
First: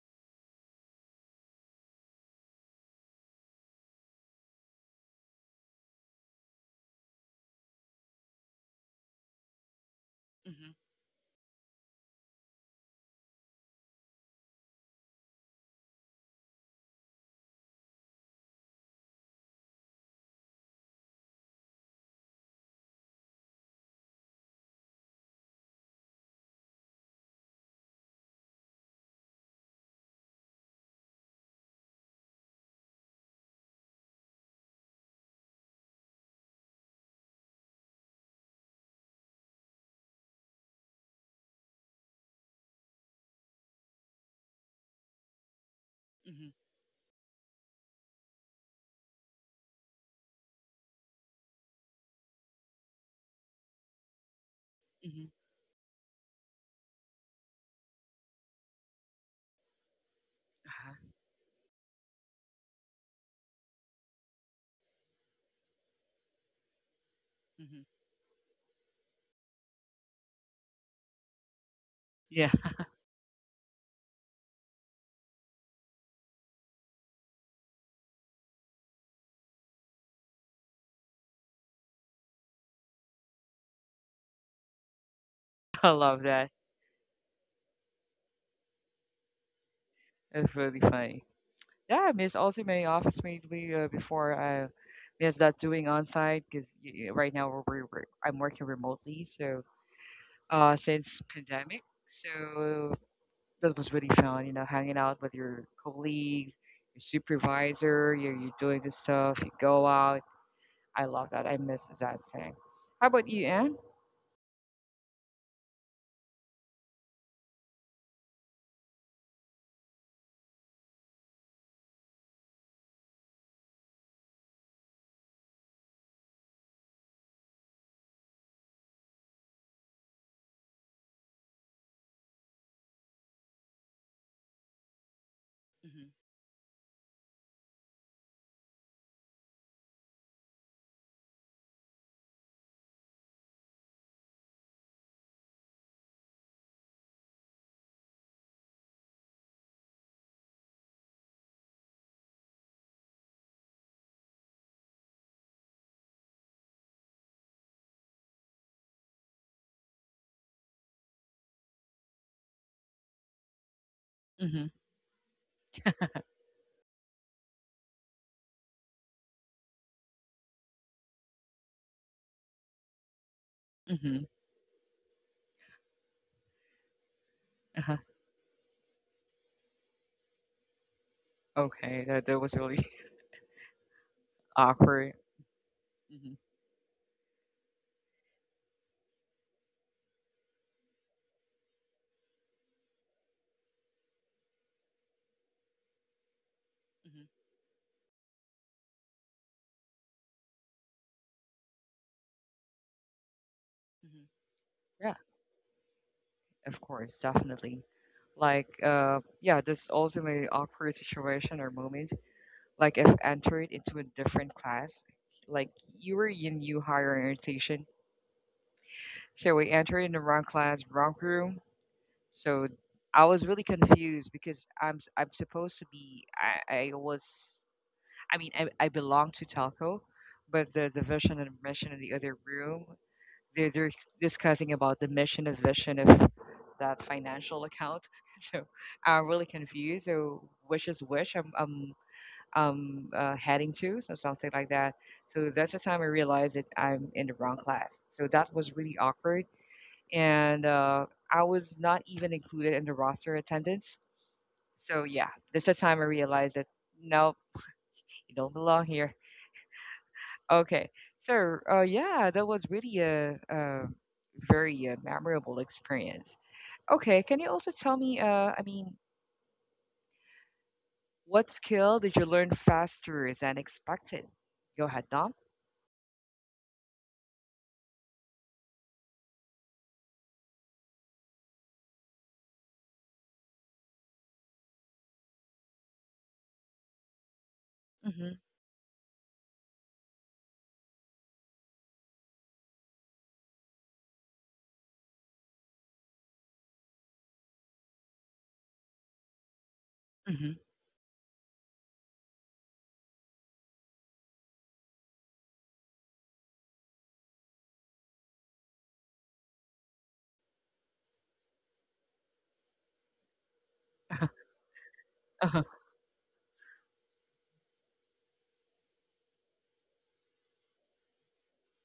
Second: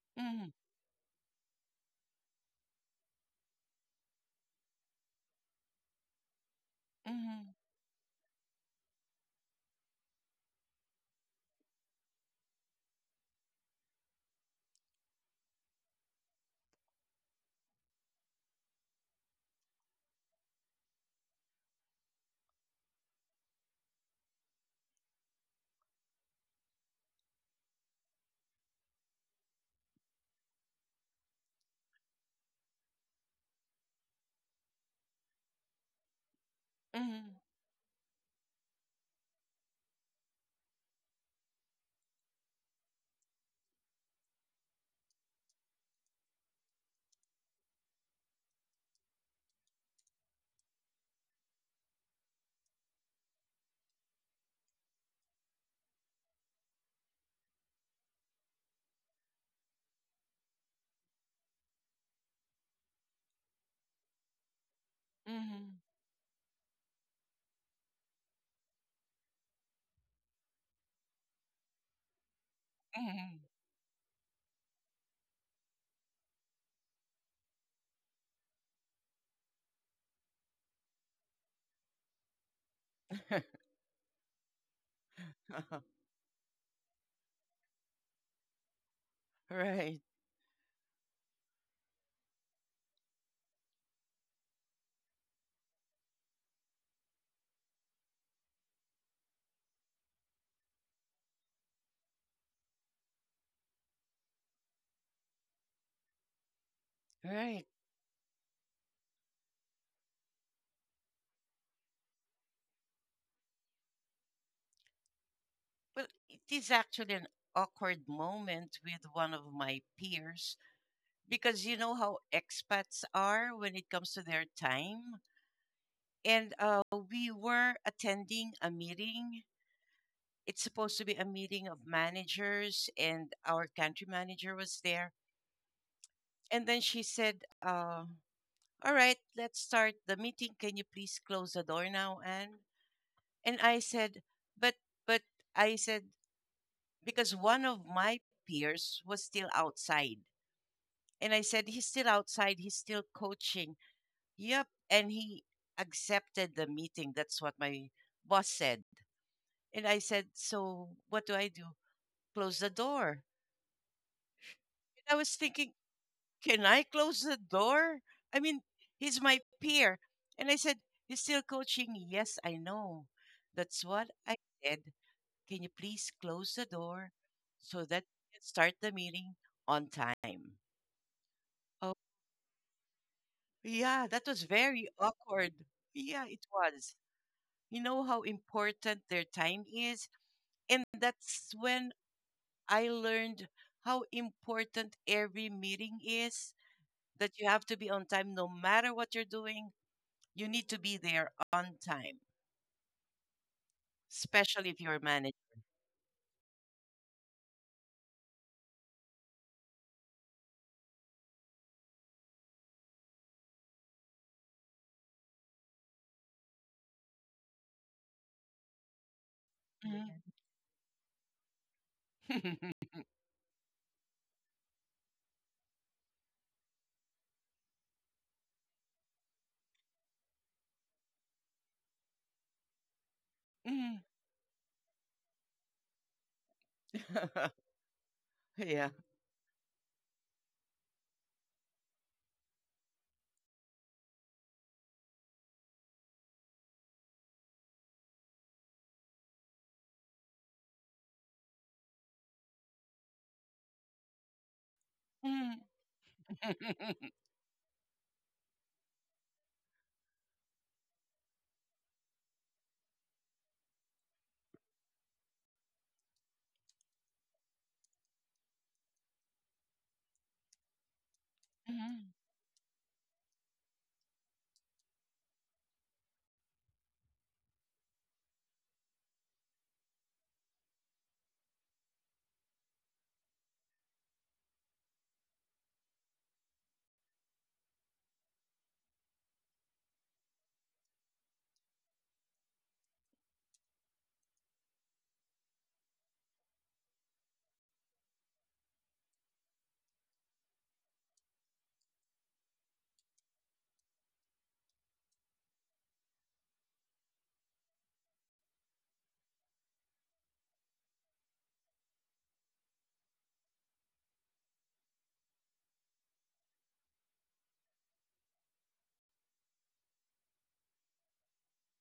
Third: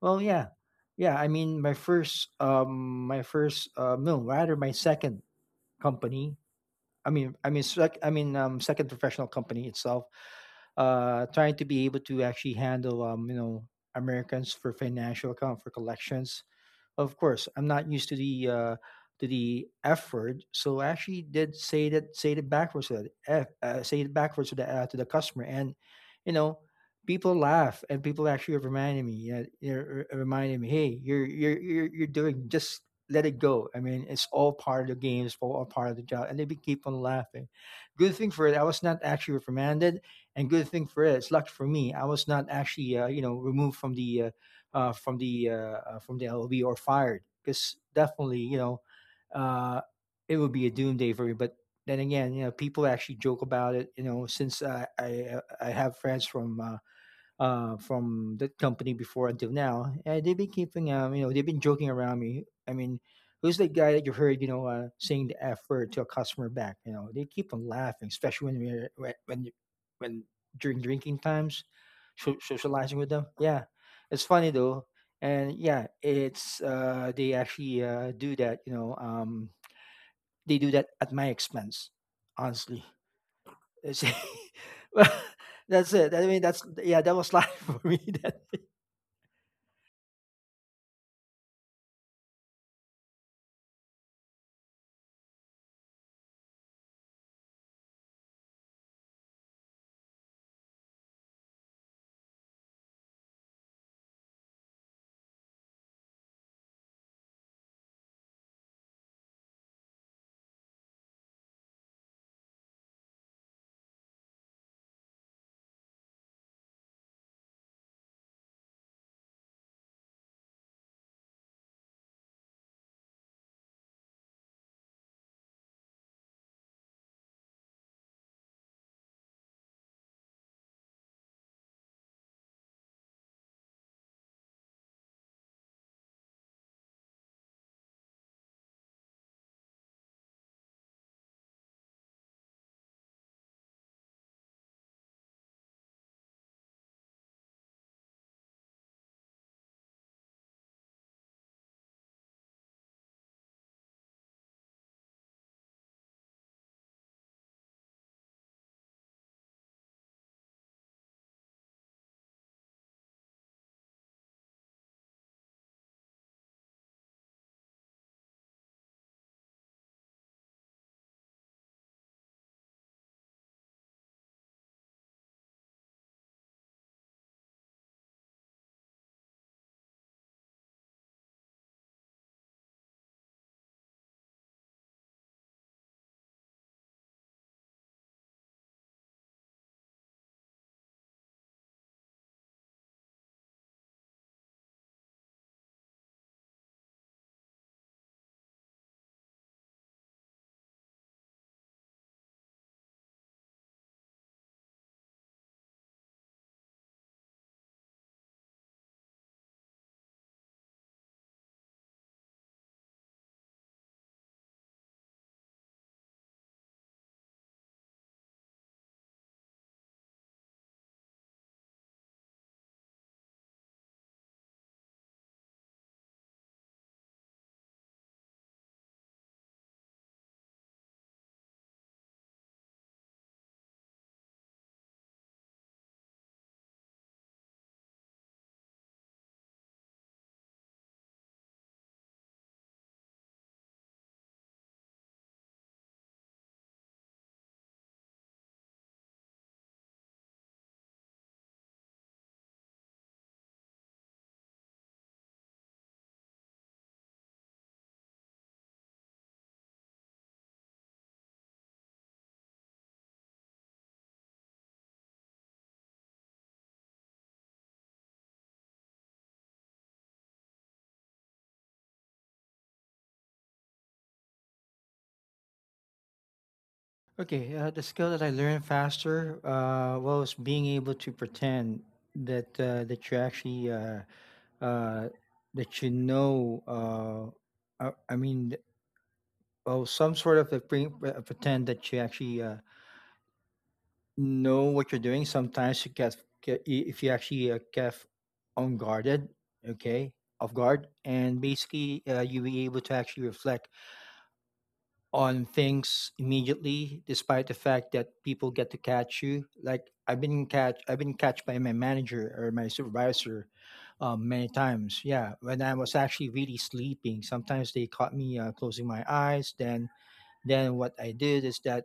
S2: well, yeah.
S3: Mhm.
S2: Yeah, I mean, my first, no, rather my second company.
S3: Mhm.
S2: Second professional company itself.
S1: Mm-hmm,
S2: Trying to be able to actually handle, you know, Americans for financial account for collections. Of course, I'm not used to the F word, so I actually did say that say it backwards to that F, say it backwards to the customer, and you know, people laugh and people actually reminded me, yeah, reminding me, hey, you're doing just let it go. I mean, it's all part of the game, it's all part of the job, and keep on
S3: Mhm.
S2: laughing. Good thing for it, I was not actually reprimanded, and good thing for it, it's luck for me, I was not actually removed from the from the
S1: mm-hmm,
S2: LLB or fired because definitely uh, it would be a doomsday for me. But then again, you know people actually joke about it. You know since
S1: mm-hmm,
S2: I have friends from that company before until now, and they've been keeping
S1: uh-huh,
S2: they've been joking around me. I mean, who's that guy that you heard, saying the F
S3: Mhm.
S2: word to a customer back? You know, they keep on
S1: mm-hmm.
S2: laughing, especially when we're when during drinking times,
S1: Yeah,
S2: socializing with them.
S3: Mhm.
S2: Yeah, it's funny though, and yeah, it's they actually do that. They do that at my expense, honestly. It's- well,
S1: I
S2: that's it.
S1: love
S2: I mean,
S1: that.
S2: that's yeah. That was life for me.
S3: Right.
S1: It's really funny. Yeah, miss also my office mate we before miss that doing on site because right now I'm working remotely, so since pandemic, so that was really fun, you know, hanging out with your colleagues your
S3: Right.
S1: supervisor you doing this stuff you go out. I love that. I miss that thing. How about you, Anne?
S3: Well, it is actually an awkward moment with one of my peers, because you know how expats are when it comes to their time. And we were attending a meeting. It's supposed to be a meeting of managers, and our country manager was there.
S1: Mm-hmm,
S3: And then she said, "All right, let's start the meeting. Can you please close the door now, Anne?" And I said, But, but, I said, because one of my peers was still outside. And I said, "He's still outside. He's still coaching." Yep. And he accepted the meeting. That's what my boss said. And I said, "So what do I do?" "Close the door."
S1: mm-hmm,
S3: And I was thinking, can I close the door? I mean, he's my peer. And I said, "You're still coaching? Yes, I know." That's what
S1: mm-hmm,
S3: I said. "Can you please close the door so
S1: uh-huh.
S3: that we can start the meeting on time?" Oh,
S1: Okay, that that was really
S3: yeah, that was very
S1: awkward.
S3: awkward. Yeah,
S1: Mm-hmm.
S3: it was. You know how important their time is? And that's when I learned how important every meeting is,
S1: Mm-hmm.
S3: that you have to be on time no matter what you're doing. You need to be there on time,
S1: Mm-hmm.
S3: especially if you're a
S1: Yeah.
S3: manager.
S1: Of course, definitely. Like, yeah, there's also my awkward situation or moment. Like, if entered into a different class. Like, you were in new higher orientation. So we entered in
S3: Mhm.
S1: the wrong class, wrong room. So I was really confused because I'm supposed to be I was, I mean I belong to telco, but the division and admission in the other room they're
S3: Mhm.
S1: discussing about the mission and vision of that financial account. So
S3: Yeah.
S1: I'm really confused. So which is which? I'm heading to so something like that. So that's the time I realized that I'm in the wrong class. So that was really awkward, and I was not even included in the roster attendance. So yeah,
S3: Mhm.
S1: that's the time I realized that no, you don't belong here. Okay, so yeah, that was really a very memorable experience. Okay, can you also tell me, I mean, what skill
S3: Mhm.
S1: did you learn faster than expected? Go ahead, Dom.
S2: Okay, the skill that I learned faster was being able to pretend that you actually uh, that you know.
S1: Mm-hmm.
S2: Some sort of a pretend that you actually know what you're doing. Sometimes you get I- if you actually get unguarded, okay,
S1: Mm-hmm.
S2: off guard, and basically you be able to actually reflect on things immediately despite the fact that people get to catch you like I've been catch by my manager or my supervisor many times, yeah. When
S1: Uh-huh.
S2: I was actually really sleeping sometimes, they caught me closing my eyes. Then what I did is that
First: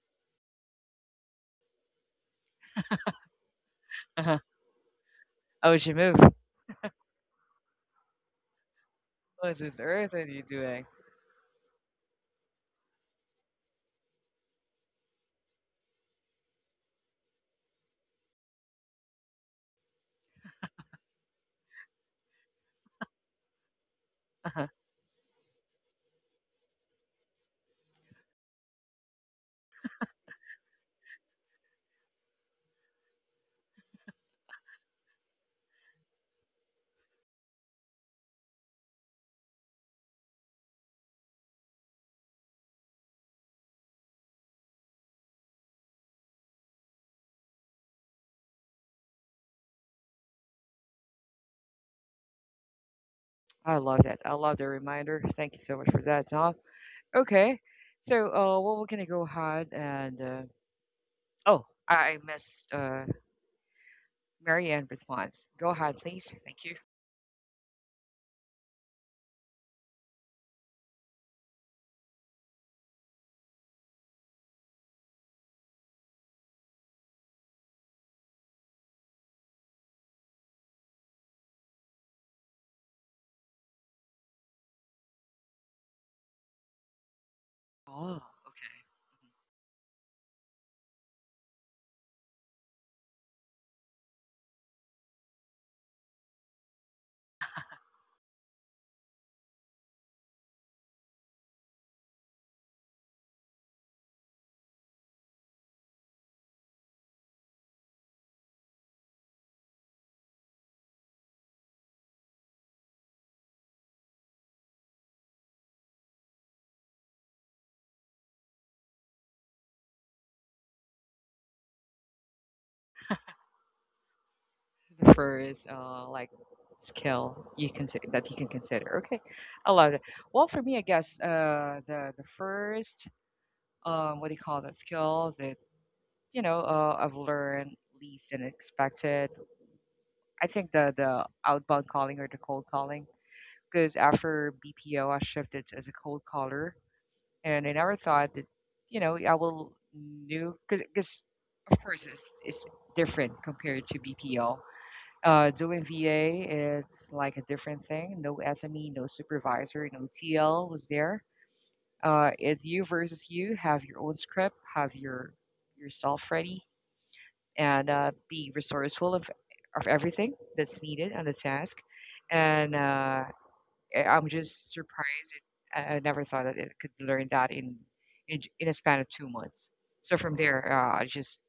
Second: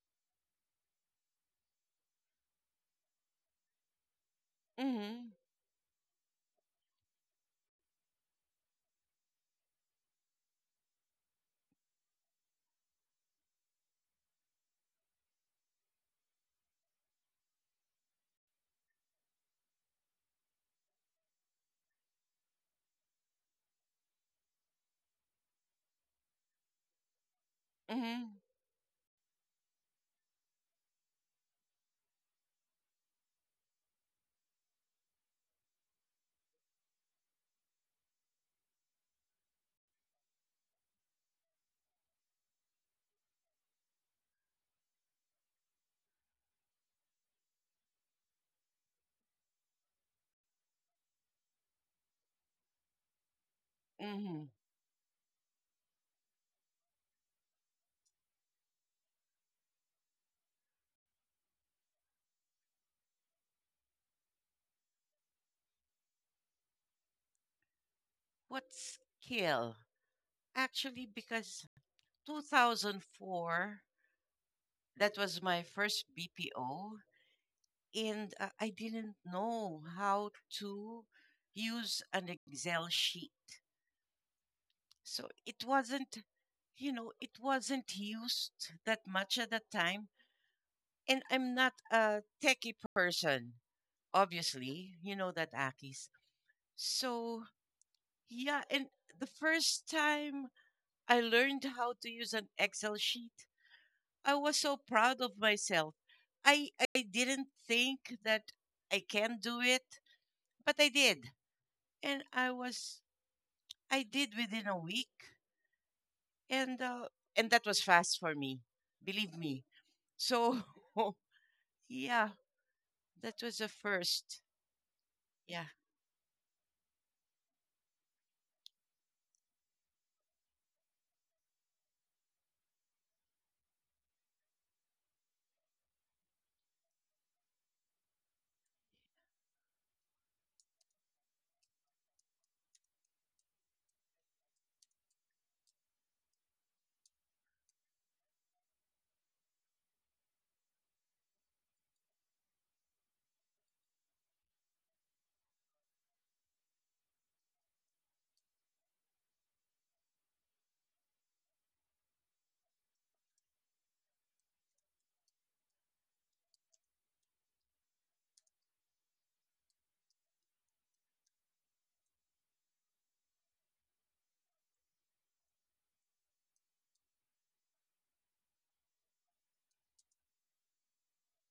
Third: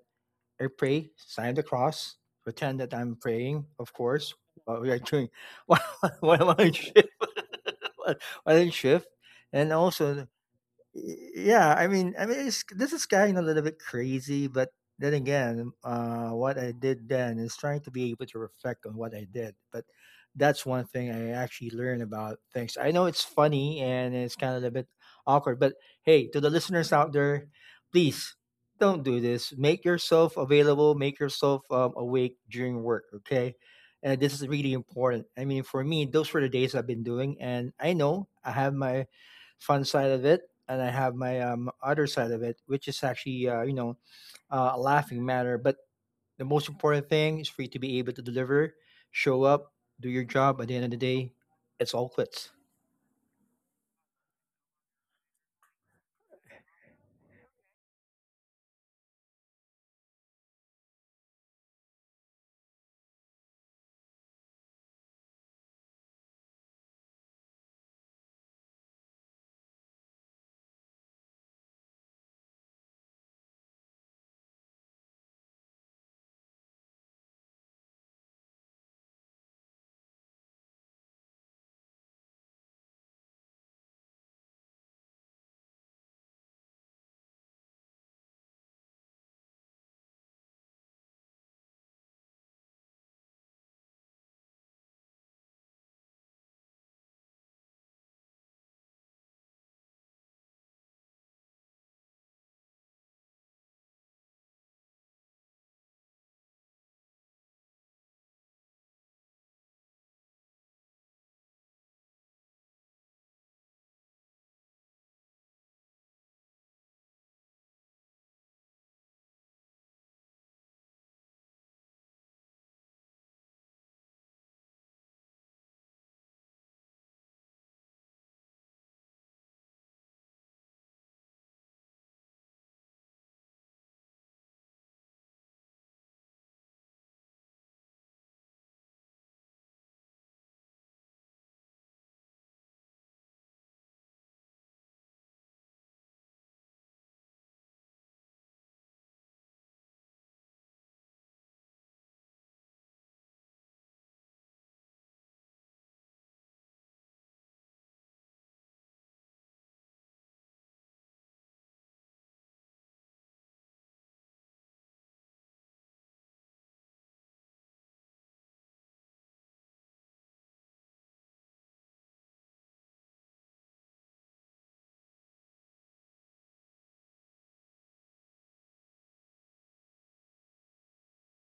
S2: I pray, sign the cross, pretend that I'm praying, of course.
S1: Uh-huh.
S2: What we are doing
S3: Mhm.
S1: How would
S2: what,
S1: you move?
S2: what am I shift? What am I shift?
S1: What is
S2: And
S1: earth are
S2: also,
S1: you doing?
S2: yeah, I mean, this is kind of a little bit crazy, but then again, what I did then is trying to be able to reflect on what I did. But that's one thing I actually learned about things. I know it's funny and it's kind of
S1: Uh-huh.
S2: a bit awkward, but hey, to the listeners out there, please
S3: Mhm.
S2: don't do this. Make yourself available, make yourself awake during work, okay? And this is really important. I mean, for me, those were the days I've been doing, and I know I have my fun side of it, and I have my other side of it, which is actually a laughing matter. But the most important thing is for you to be able to deliver, show up, do your job. At the end of the day, it's all quits.
S1: I love that. I
S3: Mhm.
S1: love the reminder. Thank you so much for that, Dom. Okay, so well, we're gonna go ahead and oh, I missed Marianne response. Go ahead, please. Thank you.
S3: What skill? Actually, because 2004, that was my first BPO, and I didn't know how to use an Excel sheet. So it wasn't
S1: Oh.
S3: used that much at that time. And I'm not a techie person, obviously. You know that, Akis. So, yeah, and the first time I learned how to use an Excel sheet, I was so proud of myself. I I didn't think that I can do it, but I did, and I did within a week, and uh, and that was fast for me, believe me. So yeah, that was the first.
S1: The
S3: Yeah.
S1: first like skill you can that you can consider, okay, I love it. Well, for me, I guess the first what do you call that skill that you know I've learned least and expected? I think the outbound calling or the cold calling, because after BPO I shifted as a cold caller, and I never thought that, you know, I will knew because of course it's different compared to BPO. Doing VA, it's like a different thing. No SME, no supervisor, no TL was there. It's you versus you. Have your own script. Have your yourself ready, and be resourceful of everything that's needed on the task. And I'm just surprised. I never thought that it could learn that in a span of 2 months. So from there, I just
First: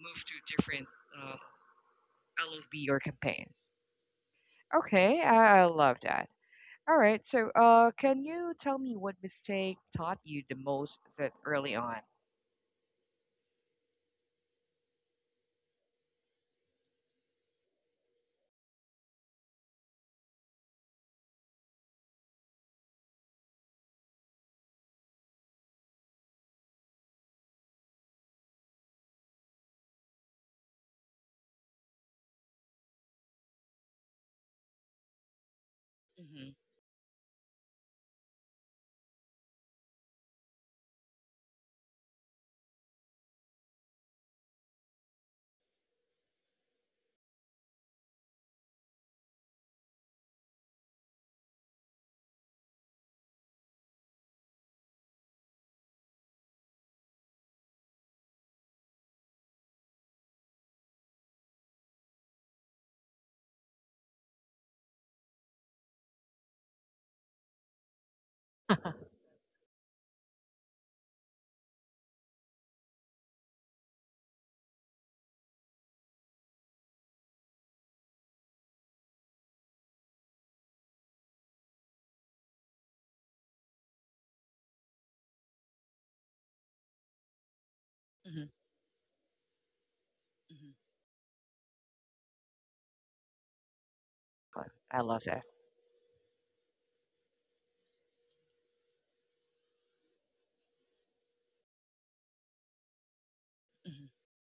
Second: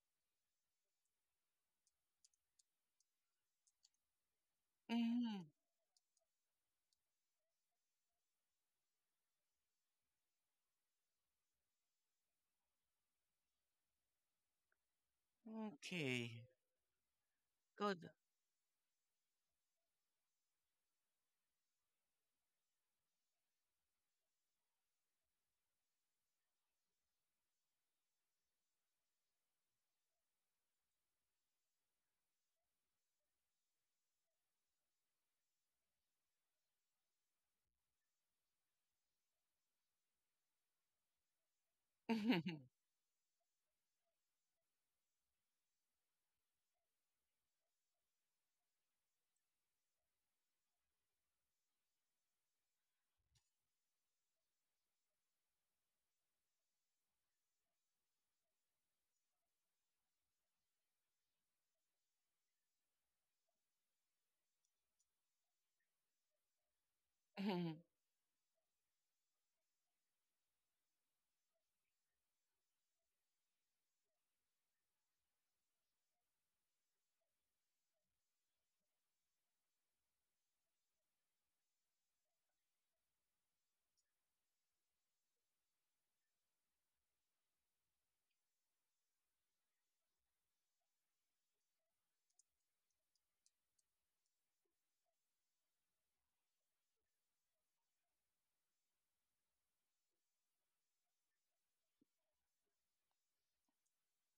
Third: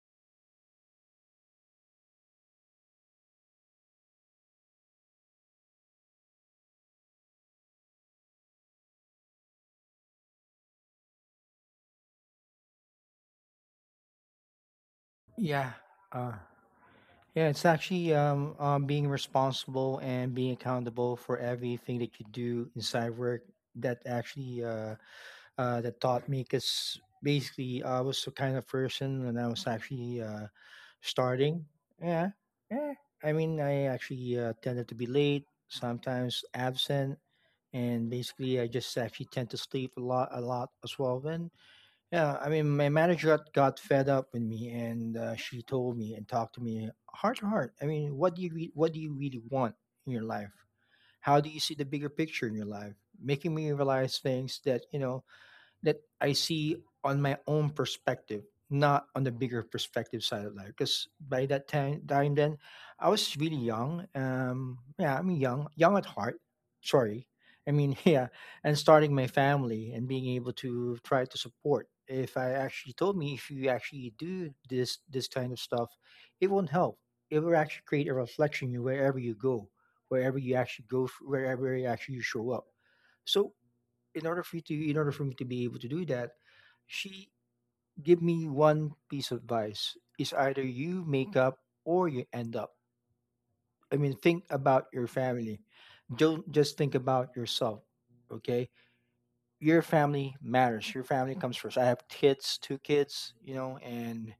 S1: moved to different uh, LFB or campaigns. Okay,
S3: Mhm.
S1: I love that. All right. So, can you tell me what mistake taught you the most that early on?
S2: Yeah, uh,
S3: Okay.
S2: yeah. It's
S3: Good.
S2: actually being responsible and being accountable for everything that you do inside work. That actually that taught me, because basically I was the kind of person when I was actually starting. yeah yeah I mean, I actually tended to be late, sometimes
S1: Mm-hmm.
S2: absent, and basically I just actually tend to sleep a lot, a lot as well. And yeah, I mean, my manager got fed up with me, and she told me and talked to me heart to heart. I mean, what do you really want in your life? How do you see the bigger picture in your life? Making me realize things that, you know, that I see on my own perspective, not on the bigger perspective side of life. Because by that time then, I was really young. Yeah, I mean, young, young at heart. Sorry, I
S3: Mhm.
S2: mean, yeah, and starting my family and being able to try to support. If I actually told me, if you actually do this kind of stuff, it won't help. It will actually create a reflection you wherever you go, wherever you actually go, wherever you actually show up. So in order for me to be able to do that, she gave
S1: Mm-hmm.
S2: me one piece of advice: is either
S1: Mm-hmm.
S2: you make up or you end up. I mean, think about
S1: I
S2: your
S1: love that.
S2: family. Don't just think about yourself. Okay, your family matters. Your family comes first. I have kids, two kids, you know,
S1: Mm-hmm.
S2: and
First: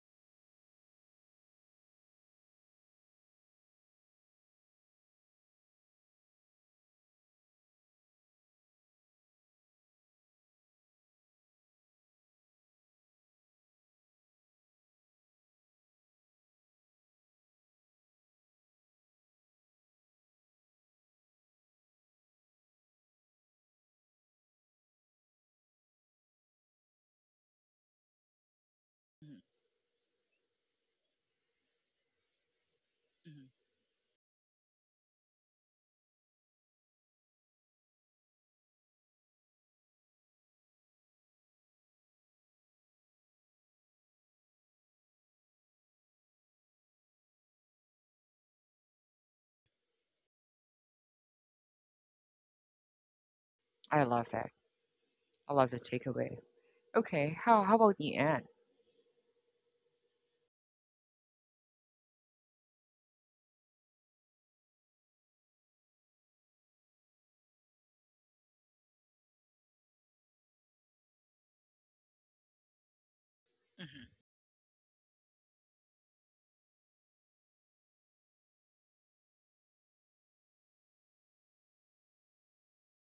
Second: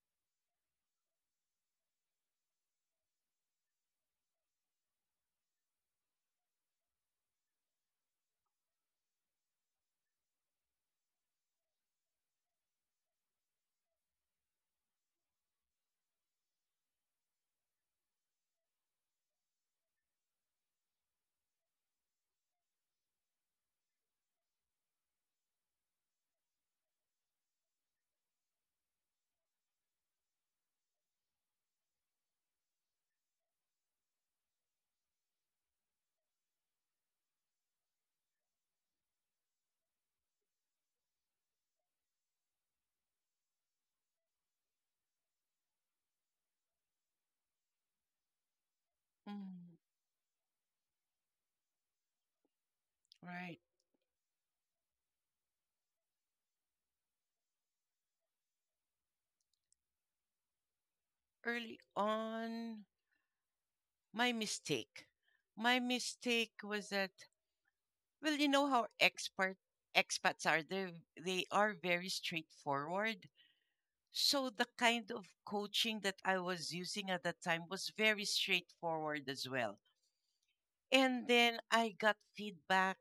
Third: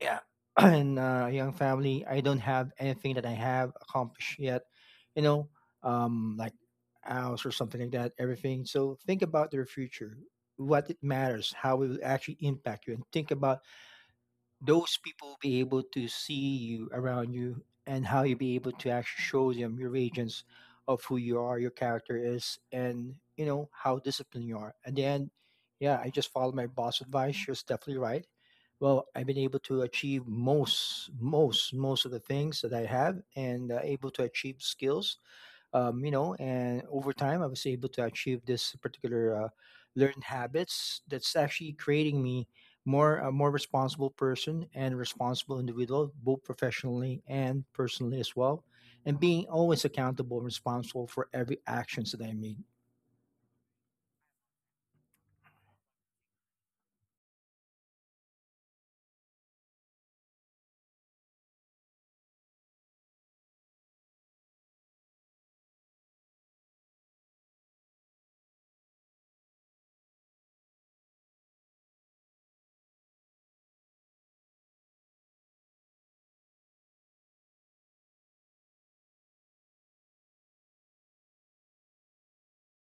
S2: yeah, and young family. I don't have anything that I have accomplished yet, you know, like house or something like that, everything. So think about their future, what it matters, how it will actually impact you, and think about those people will be able to see you around you, and how you'll be able to actually show them your agents of who you are, your character is, and you know how disciplined you are. And then, yeah, I just followed my boss' advice. She was definitely right. Well, I've
S1: Mm-hmm.
S2: been able to achieve most of the things that I have,
S1: Mm-hmm.
S2: and able to achieve skills, you know. And over time, I was able to achieve this particular learned habits that's actually creating me more responsible person and responsible individual, both professionally and personally as well, and being
S3: Mhm.
S2: always accountable and responsible for every actions that I made.
S3: Right.
S1: I love that. I love the takeaway. Okay. How about the end?
S3: Early on, my mistake. My mistake was that. Well, you know how expert expats are. They are very straightforward.
S1: Mm-hmm.
S3: So the kind of coaching that I was using at that time was very straightforward as well. And then I got feedback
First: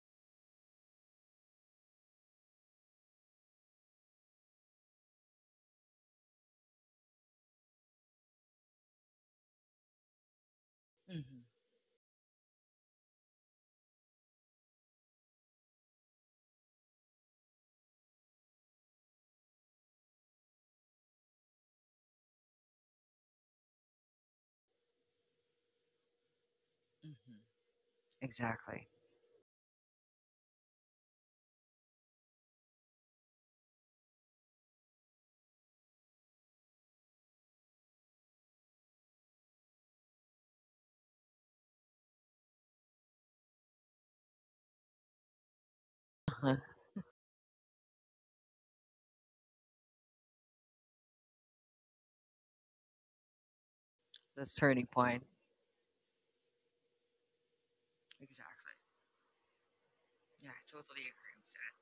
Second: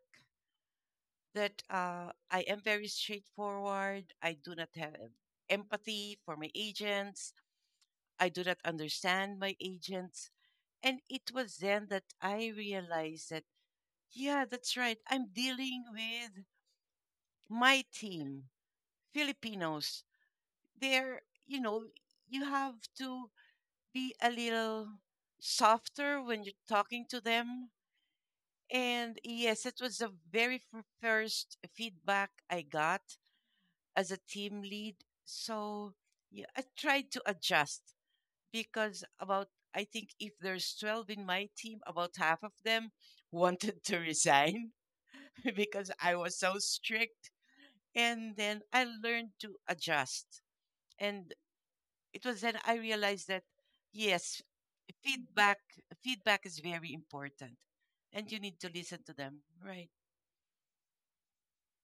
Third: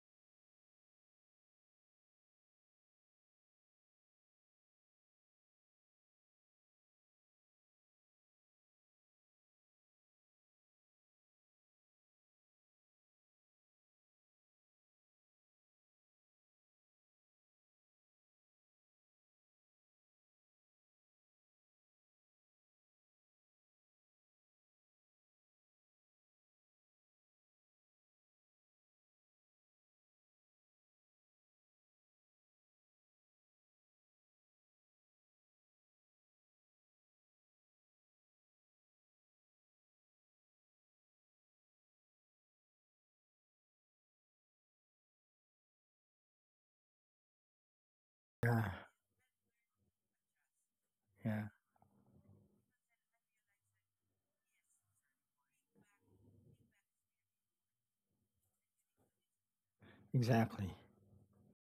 S3: that I am very straightforward. I do not have empathy for my agents. I do not understand my agents. And it
S1: Mm-hmm.
S3: was then that I realized that, yeah, that's right. I'm dealing with my team, Filipinos, they're, you have to be a little softer when you're talking to
S1: Mm-hmm.
S3: them.
S1: Exactly.
S3: And yes, it was the very first feedback I got as a team lead. So yeah, I tried to adjust because about, I think if there's 12 in my team, about half of them wanted to resign because I was
S1: Uh-huh.
S3: so strict. And then
S2: yeah
S3: I learned to adjust, and
S2: yeah
S3: it was then I realized that yes,
S1: The turning point.
S3: feedback feedback is very important, and you need to
S1: Exactly.
S3: listen to them. Right.
S1: Yeah, I
S2: exactly.
S1: totally agree with that.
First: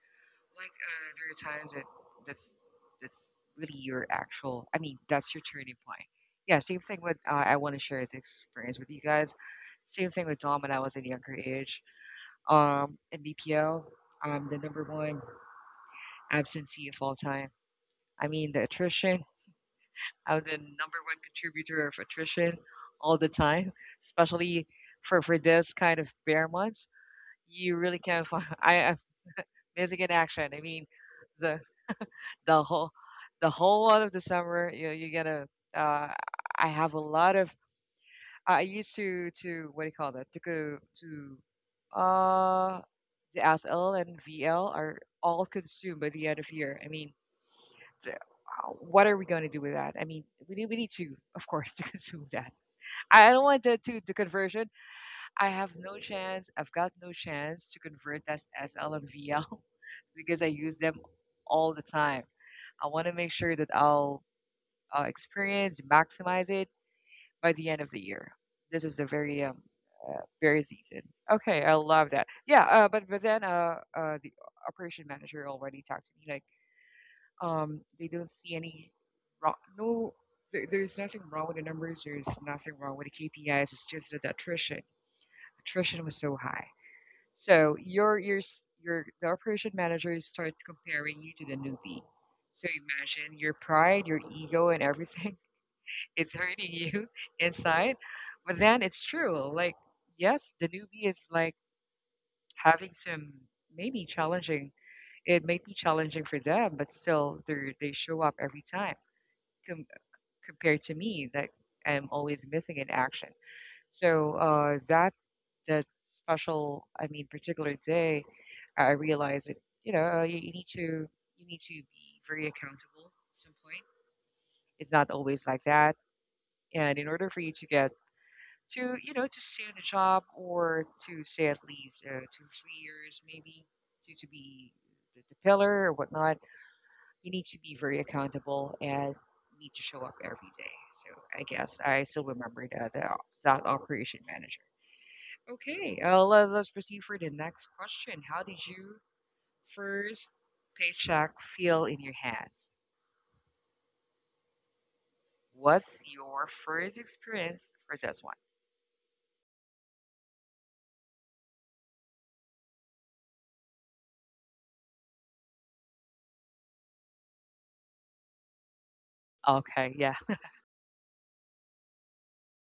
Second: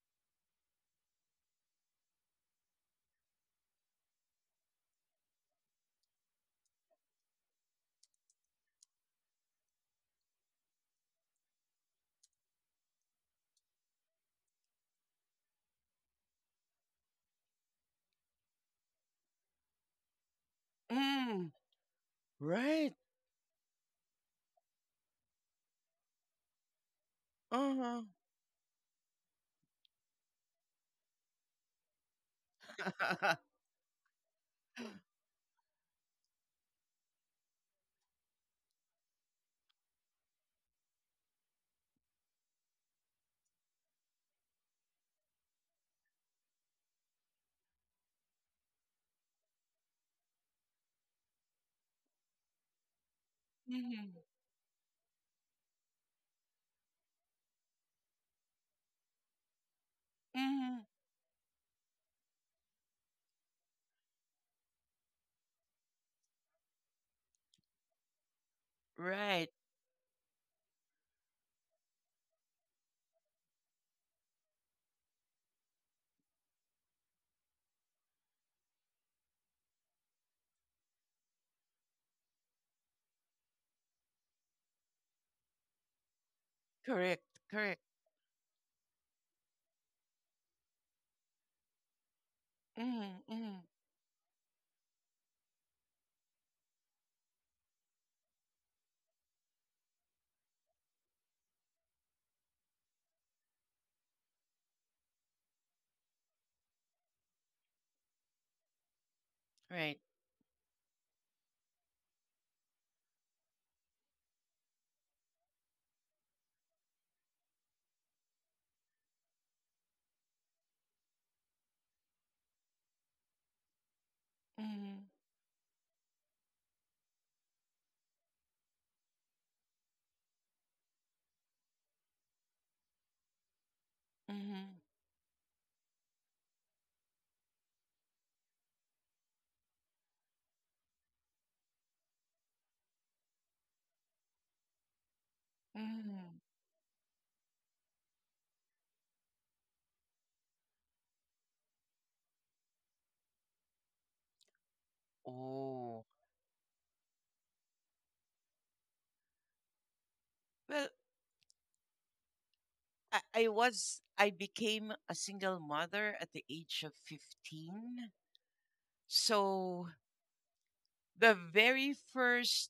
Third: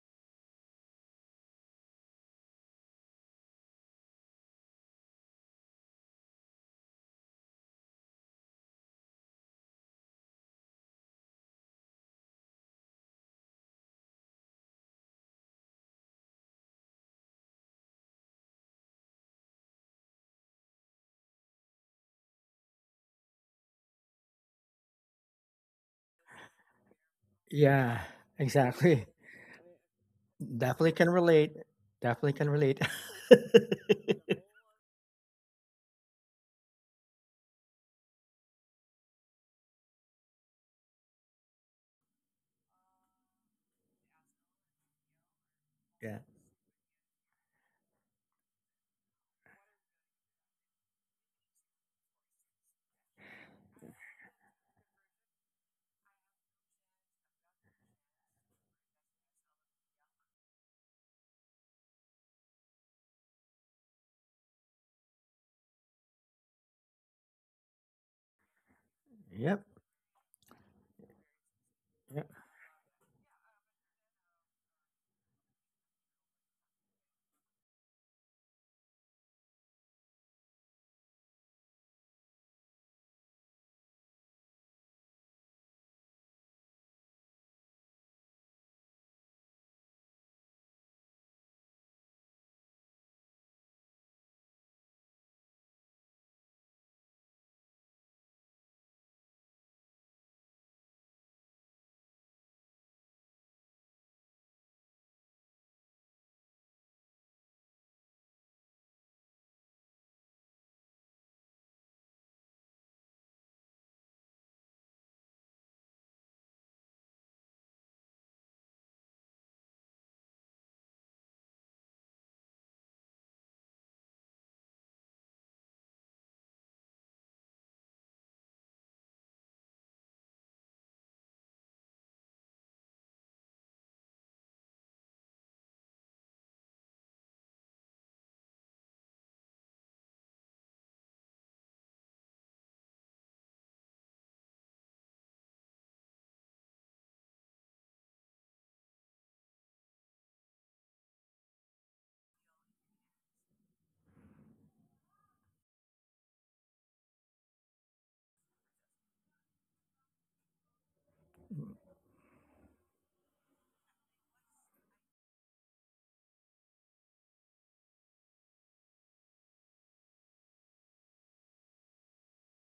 S1: Like, there are times that that's that's really your actual. I mean, that's your turning point. Yeah, same thing with. I want to share this experience with you guys. Same thing with Dom when I was a younger age. In BPL, I'm the number one absentee of all time. I mean, the attrition. I'm the number one
S3: Mm,
S1: contributor of attrition
S3: right.
S1: all the time, especially for this kind of bare months. You really
S3: Uh
S2: Yeah,
S1: can't find. I
S2: exactly.
S1: missing in action. I mean,
S2: Definitely can relate.
S1: the
S2: definitely can
S1: the
S2: relate
S1: whole
S3: huh.
S1: the whole lot of the summer you gotta uh I have a lot of I used to what do you call that, to go to the SL and VL are all consumed by
S2: yeah.
S1: the end of year. I mean, the, uh, what are we going to do with that? I mean, we need to, of course, to consume that. I don't want to
S3: Hmm,
S1: the conversion. I have no chance. I've got no chance to convert that SL and VL because I use
S3: hmm.
S1: them all the time. I want to make sure that I'll experience, maximize it by the end of the year. This is the very
S3: Right.
S2: yep,
S1: very season. Okay, I love that.
S2: yep.
S1: Yeah, but then the operation manager already talked to me like they don't see any wrong. No, there's nothing wrong with the numbers. There's nothing wrong with the KPIs. It's just that the attrition was so high.
S3: Correct.
S1: So
S3: Correct.
S1: your the operation managers start comparing you to the newbie. So
S3: Hmm,
S1: imagine your
S3: hmm.
S1: pride, your ego, and everything, it's hurting you inside. But then it's true. Like, yes, the newbie is like having some maybe challenging. It may be challenging for them, but still, they show up every time. Com-
S3: Right.
S1: Compared to me, that I'm always missing in action. So that that special, I mean, particular day, I realized that you need to you need to be very accountable at some point. It's
S3: Hmm,
S1: not always like that, and in order for you to get to, to stay on the job, or to say at least 2 3 years maybe, to be
S3: hmm,
S1: the pillar or whatnot, you need to be very accountable and need to show up every day. So I guess I still remember that that operation manager. Okay,
S3: hmm.
S1: let's proceed for the next question. How did you first paycheck feel in your hands? What's
S3: Oh.
S1: your first experience for this one?
S3: Well, I became a single mother at the age of 15. So
S1: Okay, yeah.
S3: the very first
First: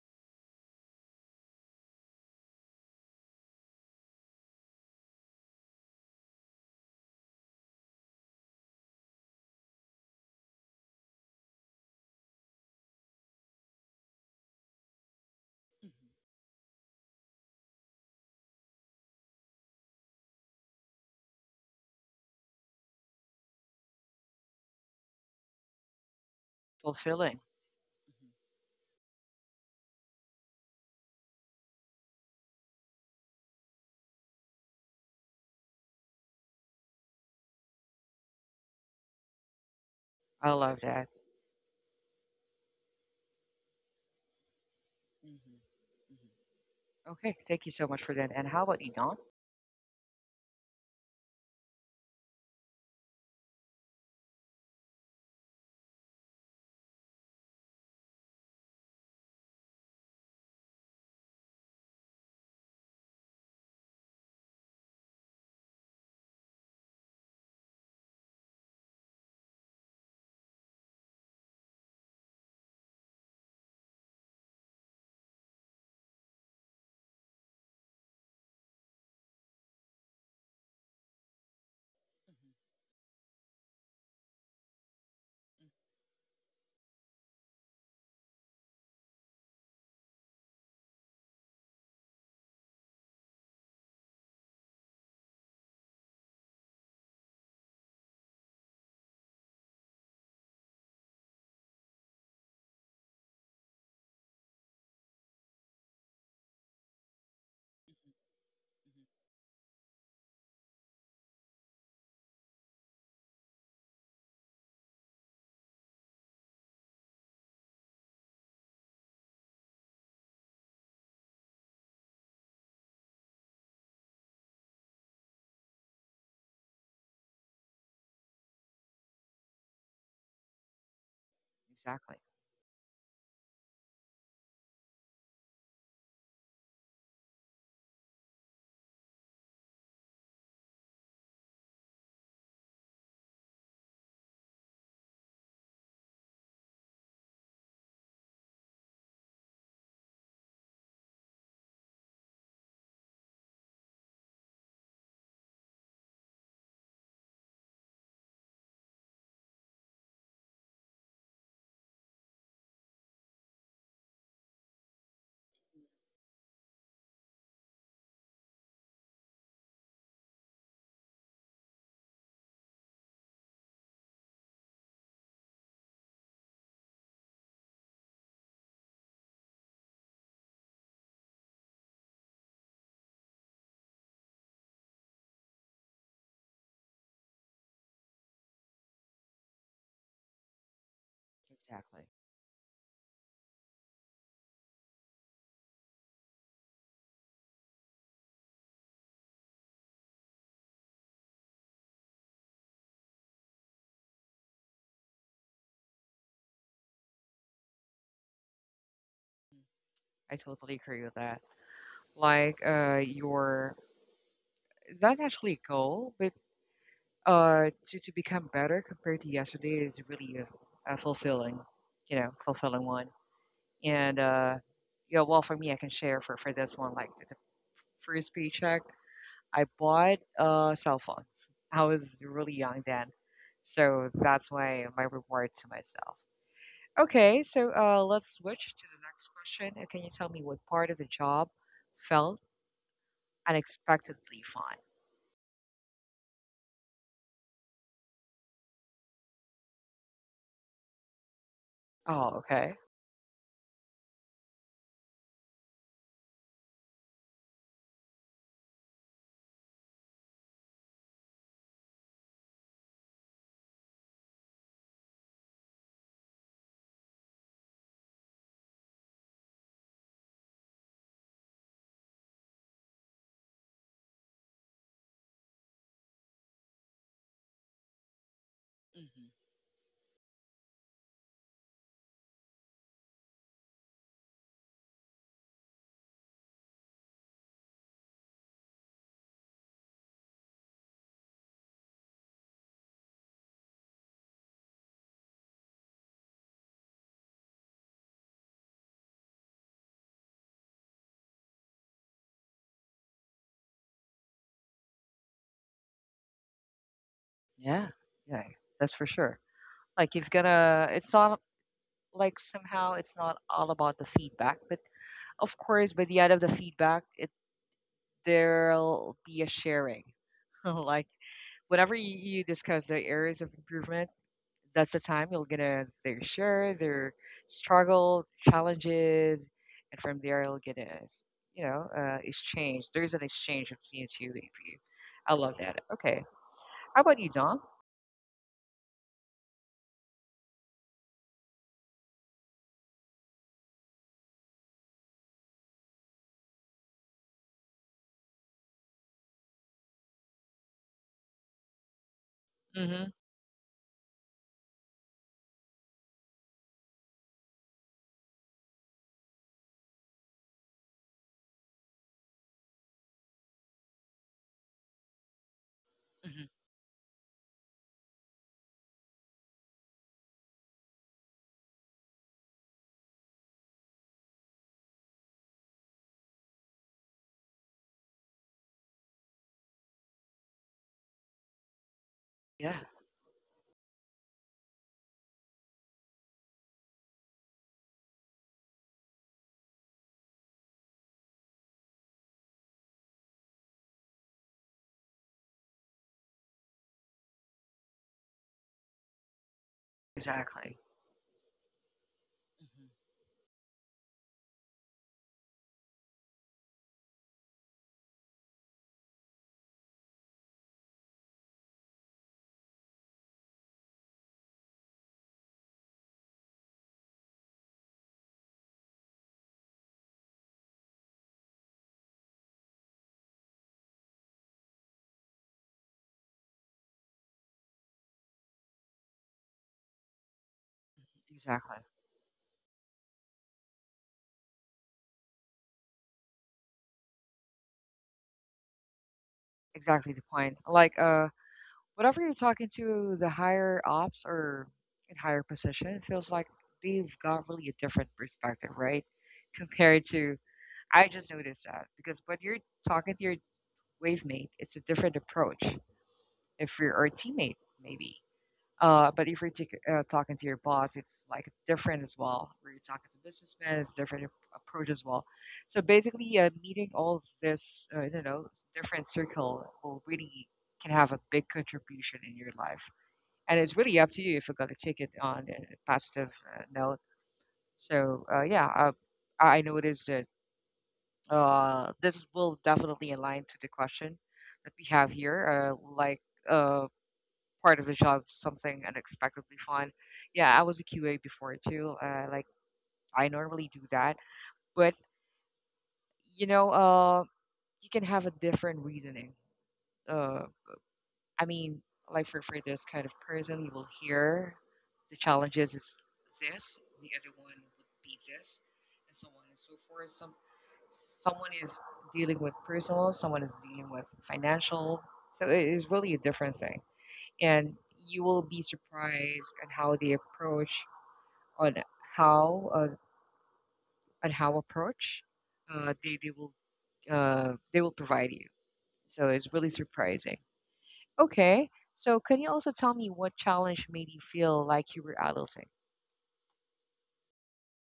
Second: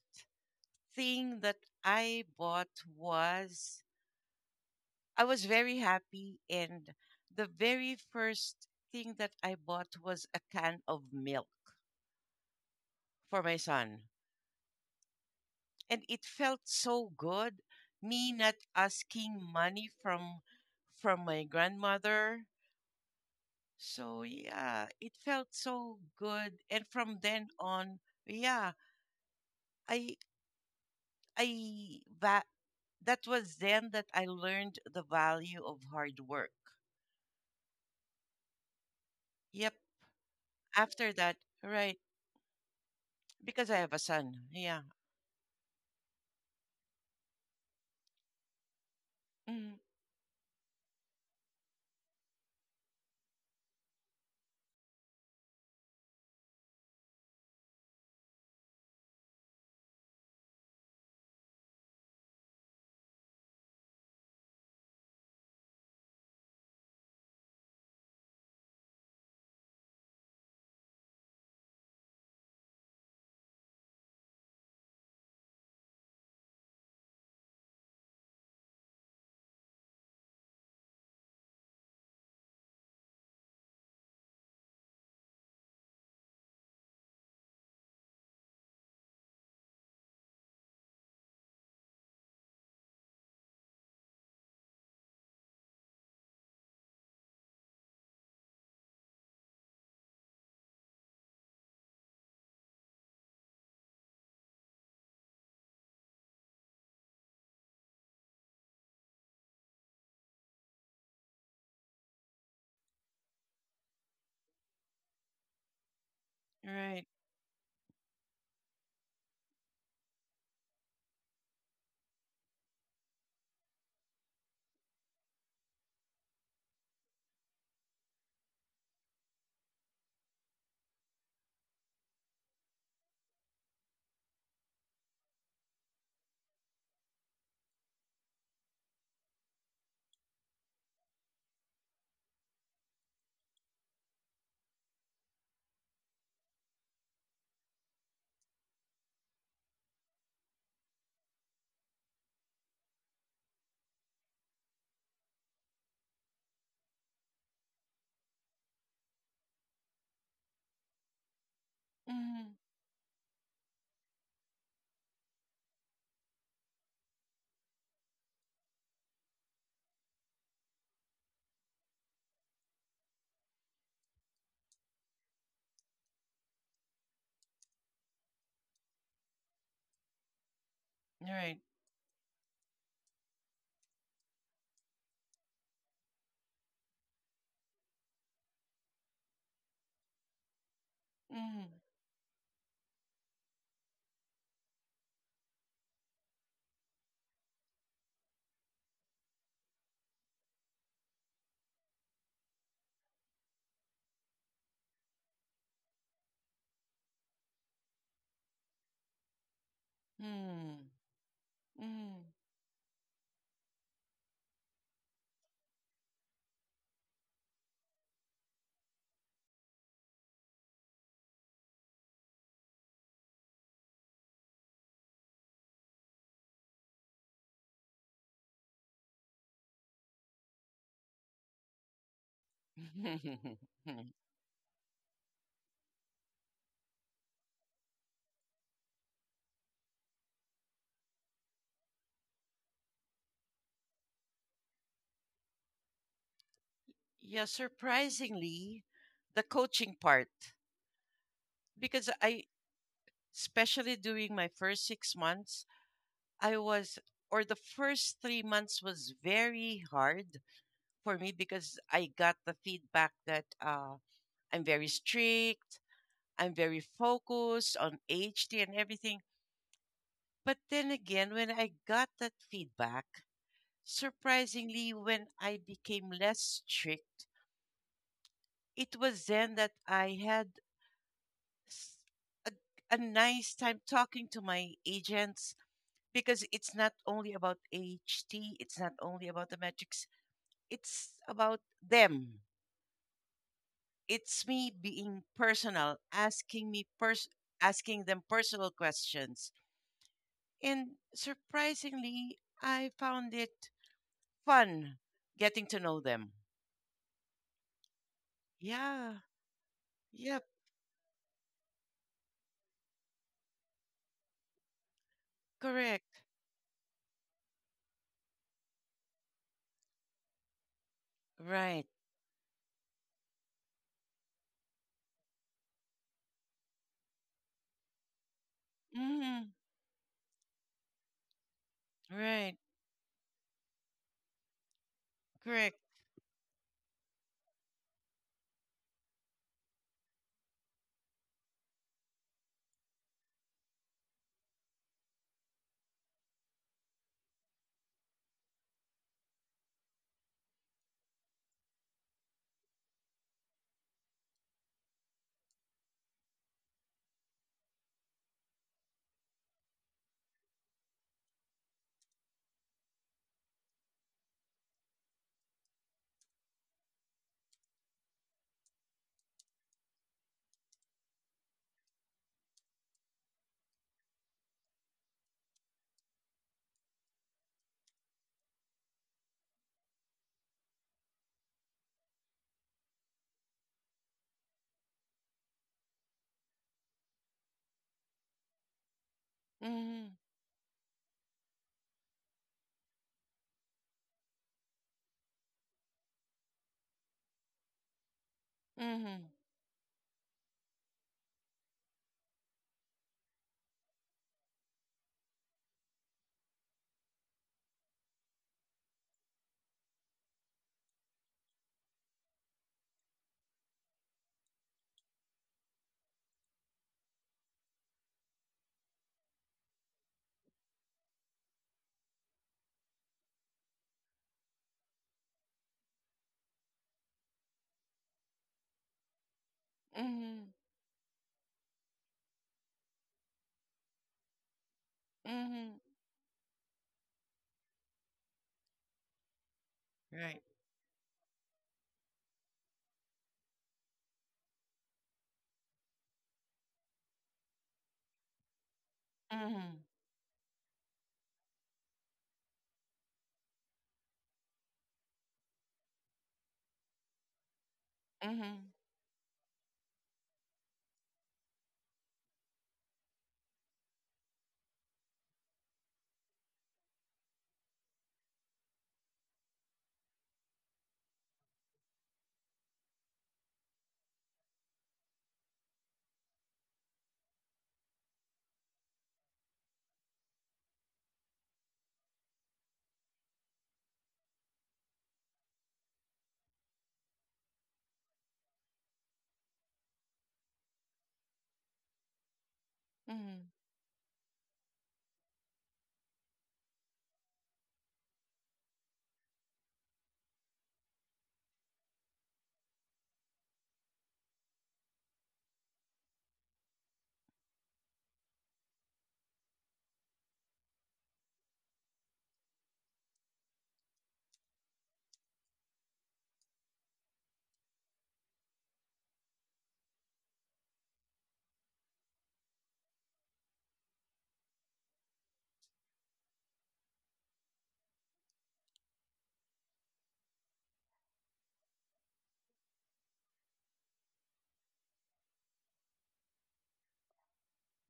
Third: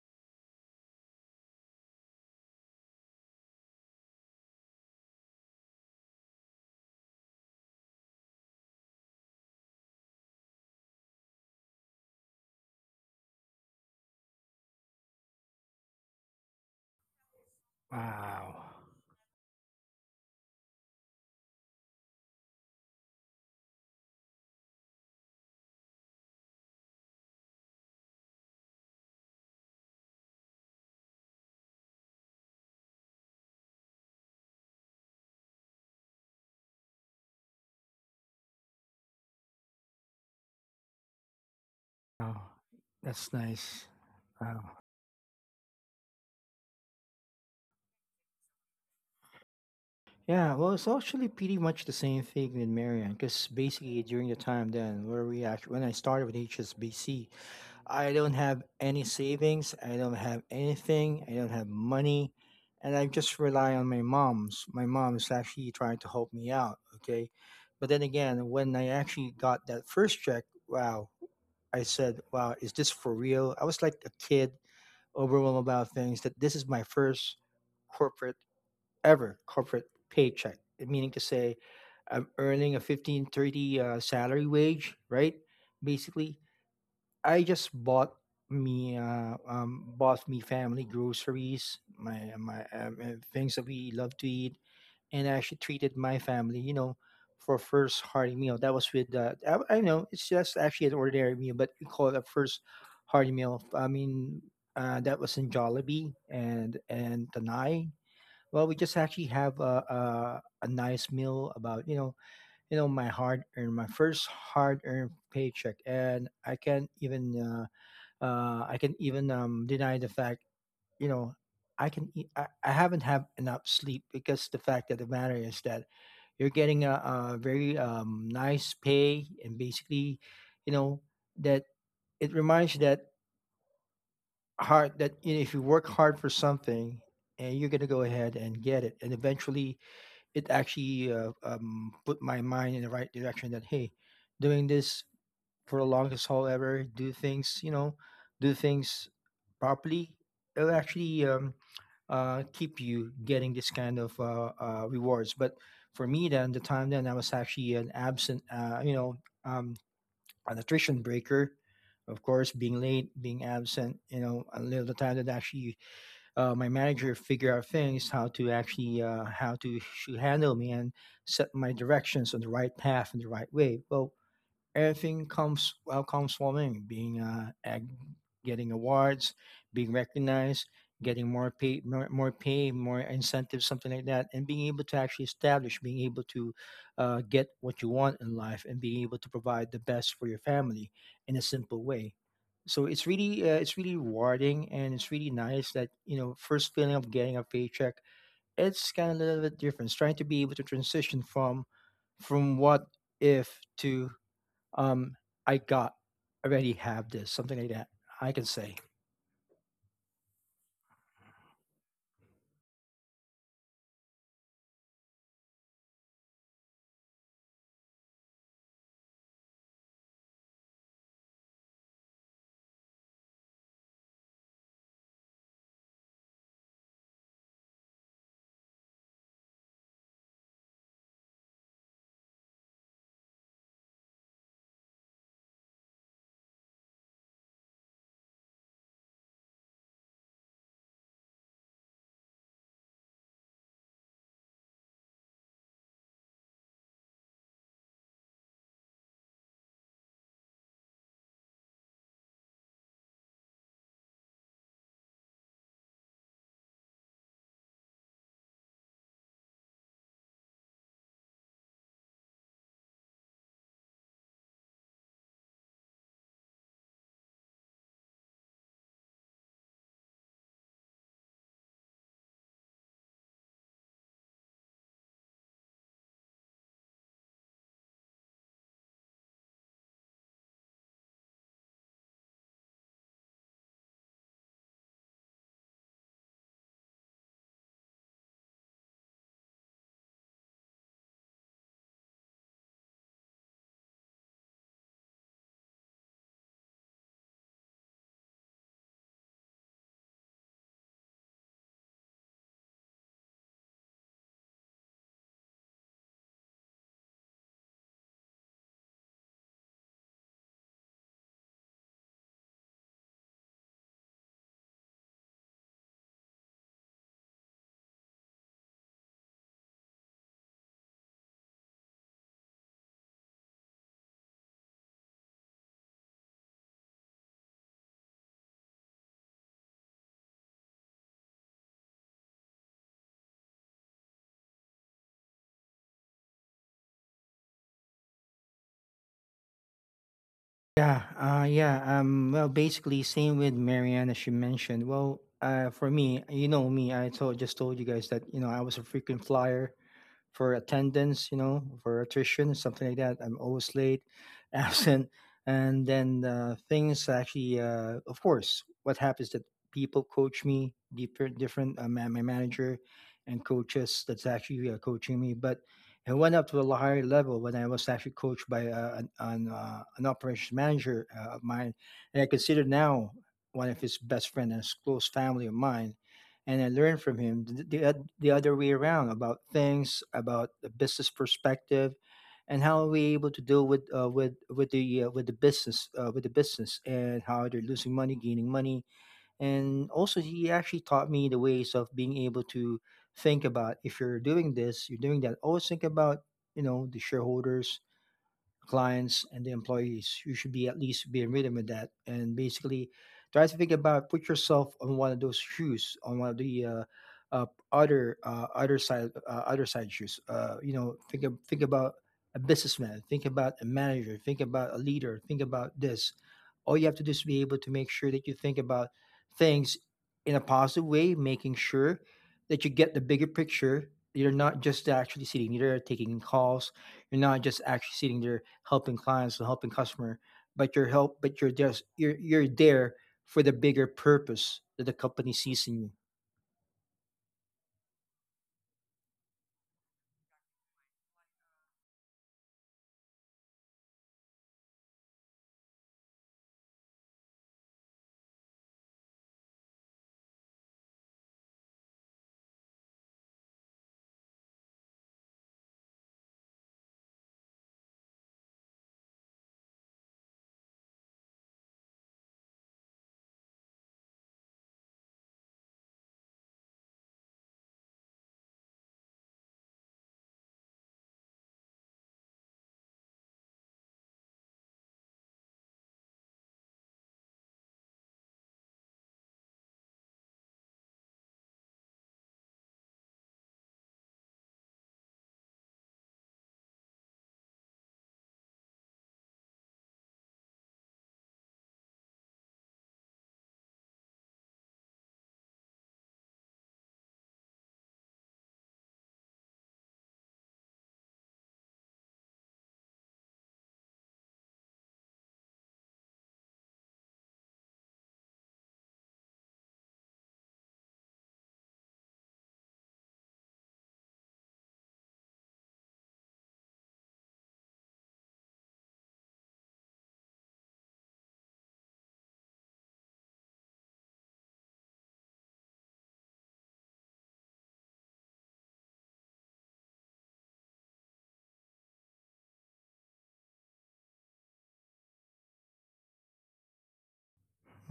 S3: thing that I bought was, I was very happy, and the very first thing that I bought was a can of milk for my son. And
S1: Mhm.
S3: it felt so good, me not
S2: Wow.
S3: asking money from my grandmother. So yeah, it felt so good. And from
S1: Fulfilling.
S3: then on,
S1: Mhm.
S3: yeah, I I that that was then that I learned the value of hard work. Yep.
S1: I love that.
S3: After that, right?
S2: wow that's
S3: Because I
S2: nice.
S3: have a son.
S2: Wow.
S3: Yeah.
S1: Okay, thank you so much for that. And how about you, Don?
S3: Mm,
S2: Yeah, well, it's actually pretty much the same thing with Marion. Because basically during the time then where we actually, when I started with HSBC, I don't have any savings, I don't have anything, I don't have money, and I just rely on my mom's. My mom is actually trying to help me out, okay? But then again, when I actually got that first check, wow, I said, wow, is this for real? I was like a kid overwhelmed about things that this is my first corporate, ever corporate paycheck, eh, meaning to say I'm
S1: Mhm,
S2: earning a 1530 salary wage, right? Basically, I just bought me family groceries, my things that we love to eat, and I actually treated my family, you know, for first hearty meal. That was with I know it's just actually an ordinary meal, but we call it a first hearty meal. I mean, that was in Jollibee and
S1: mhm,
S2: Tanai.
S1: mhm,
S2: Well, we just
S1: mhm.
S2: actually have a, a nice meal about, you know, you know, my hard earned, my first hard earned paycheck, and I can't
S3: right.
S2: even I can even deny the fact, you know, I haven't had enough sleep because the fact of the matter is that you're getting a very nice pay, and basically, you know, that
S1: Exactly,
S2: it reminds you that hard, that, you know, if you work hard for something and you're going to go ahead and get it, and eventually it actually put my mind in the right direction that hey, doing this for the longest haul ever, do things, you know, do things properly. It'll actually keep you getting this kind of rewards. But for me then, the time then, I was actually an absent um, an attrition breaker, of course,
S3: Mm,
S2: being late, being absent, you know, a little the time that actually my manager figure out things, how to actually handle me and set my directions on the right path and the right way. Well, everything comes well, comes from him being getting awards, being recognized, getting more
S3: right.
S2: pay, more pay, more incentives, something like that, and being able to actually establish, being able to get what you want in life and being able to provide the best for your family in a
S3: Mm,
S2: simple
S1: exactly.
S2: way. So it's really rewarding and it's really nice that, you know, first feeling of getting a paycheck, it's kind of a little bit different. It's trying to be able to transition from what if to um, I got, I already have this, something like that. I can say.
S1: Mhm. I totally agree with that.
S3: mm,
S1: Like, your that actually goal, but to become better compared to yesterday is really a fulfilling, you know, fulfilling one. And yeah, well, for me, I can share for this one. Like the first paycheck, I bought a cell phone. I was really young then,
S3: mm.
S1: so that's why my reward to myself. Okay, so let's switch to the next question. And can you tell me what part of the job felt unexpectedly fun?
S3: Yeah. Surprisingly, the coaching part, because
S1: Oh,
S3: I,
S1: okay.
S3: especially during my first 6 months, I was, or the first 3 months was very hard for me because I got the feedback that I'm very strict, I'm very focused on HT and everything. But then again, when I got that feedback, surprisingly, when I became less strict, it
S1: Hmm.
S3: was then that I had s- a, a nice time talking to my agents, because it's not only about AHT, it's not only about the metrics, it's about them. It's me being personal, asking them personal questions. And surprisingly, I found it fun getting to know them.
S1: Yeah, yeah, that's for
S3: Yeah.
S1: sure. Like you've
S3: Yep.
S1: gotta, it's not like somehow it's not all about the feedback, but of course, by the
S3: Correct.
S1: end of the feedback, it there'll be a sharing. Like
S3: Right.
S1: whenever you discuss the areas of improvement, that's the time you'll gonna their share their struggle, challenges,
S3: Mm-hmm.
S1: and from there you'll get to, you know,
S3: Right.
S1: exchange. There's an exchange between the two of you. I love that.
S3: Correct.
S1: Okay, how about you, Dom?
S2: Yeah, yeah. Well, basically, same with Marianne as she mentioned. Well, for me, you know me, I told just told you guys that, you know, I was a frequent flyer for attendance, you know, for attrition, something like
S1: Mm-hmm.
S2: that. I'm always late, absent, and then things actually, of course, what happens that people coach me, my manager and coaches that's actually coaching me, but it went
S1: Hmm.
S2: up to a higher level when I was actually coached by an operations manager of mine, and I consider now one of his best friend and his close family of mine, and I learned from him the other way around about things, about the business perspective, and
S1: Yeah,
S2: how are we able to deal with with the business with the business and how they're losing money, gaining money, and
S3: Mm-hmm.
S2: also he actually taught me the ways of being able to think about if you're doing this, you're doing that. Always think about you know the shareholders,
S3: Mm-hmm.
S2: clients and the employees. You should be
S1: exactly.
S2: at least be in rhythm with that. And basically,
S1: Hmm.
S2: try to think about put yourself on one of those shoes, on one of the uh, other other side, other side shoes. You know, think about a businessman, think about a manager, think about a leader, think about this. All you have to do is be able to make sure that you think about things in a positive way, making sure that you get the bigger picture. You're not just actually sitting there taking calls, you're not just actually sitting there helping clients and helping customer,
S3: Mm-hmm.
S2: but but you're
S1: Exactly,
S2: just you're there for the bigger purpose that the company sees in
S3: Mm-hmm.
S2: you.
S1: exactly the
S3: Right.
S1: point. Like whatever you're talking to the higher ops or in higher position, it feels like they've got really a different perspective, right?
S3: Mm-hmm.
S1: Compared to I just noticed that because when you're talking to your wavemate, it's a different approach. If you're or a teammate, maybe.
S3: Mm-hmm.
S1: But if you're talking to your boss, it's like different as well. Where you're talking to businessmen, it's different approach as well. So basically, meeting all of this, you know, different circle will really can have a big contribution in your life. And it's really up to you if you're going to take it on a positive note. So I noticed that this will definitely align to the question that we have here, like uh, part of the job, something unexpectedly fun. Yeah, I was a QA before too. Like I
S3: Mm-hmm.
S1: normally do that, but you know, you can have a different reasoning. Uh, I mean, like for this kind of person, you will hear the challenges is this, the other one would be this, and so on and so forth. Some someone is dealing with personal, someone is dealing with financial, so it is really a different thing, and you will be surprised on how they approach on how uh, on how approach uh, they they will they will provide you. So it's really surprising. Okay. So can you also tell me what challenge made you feel like you were adulting?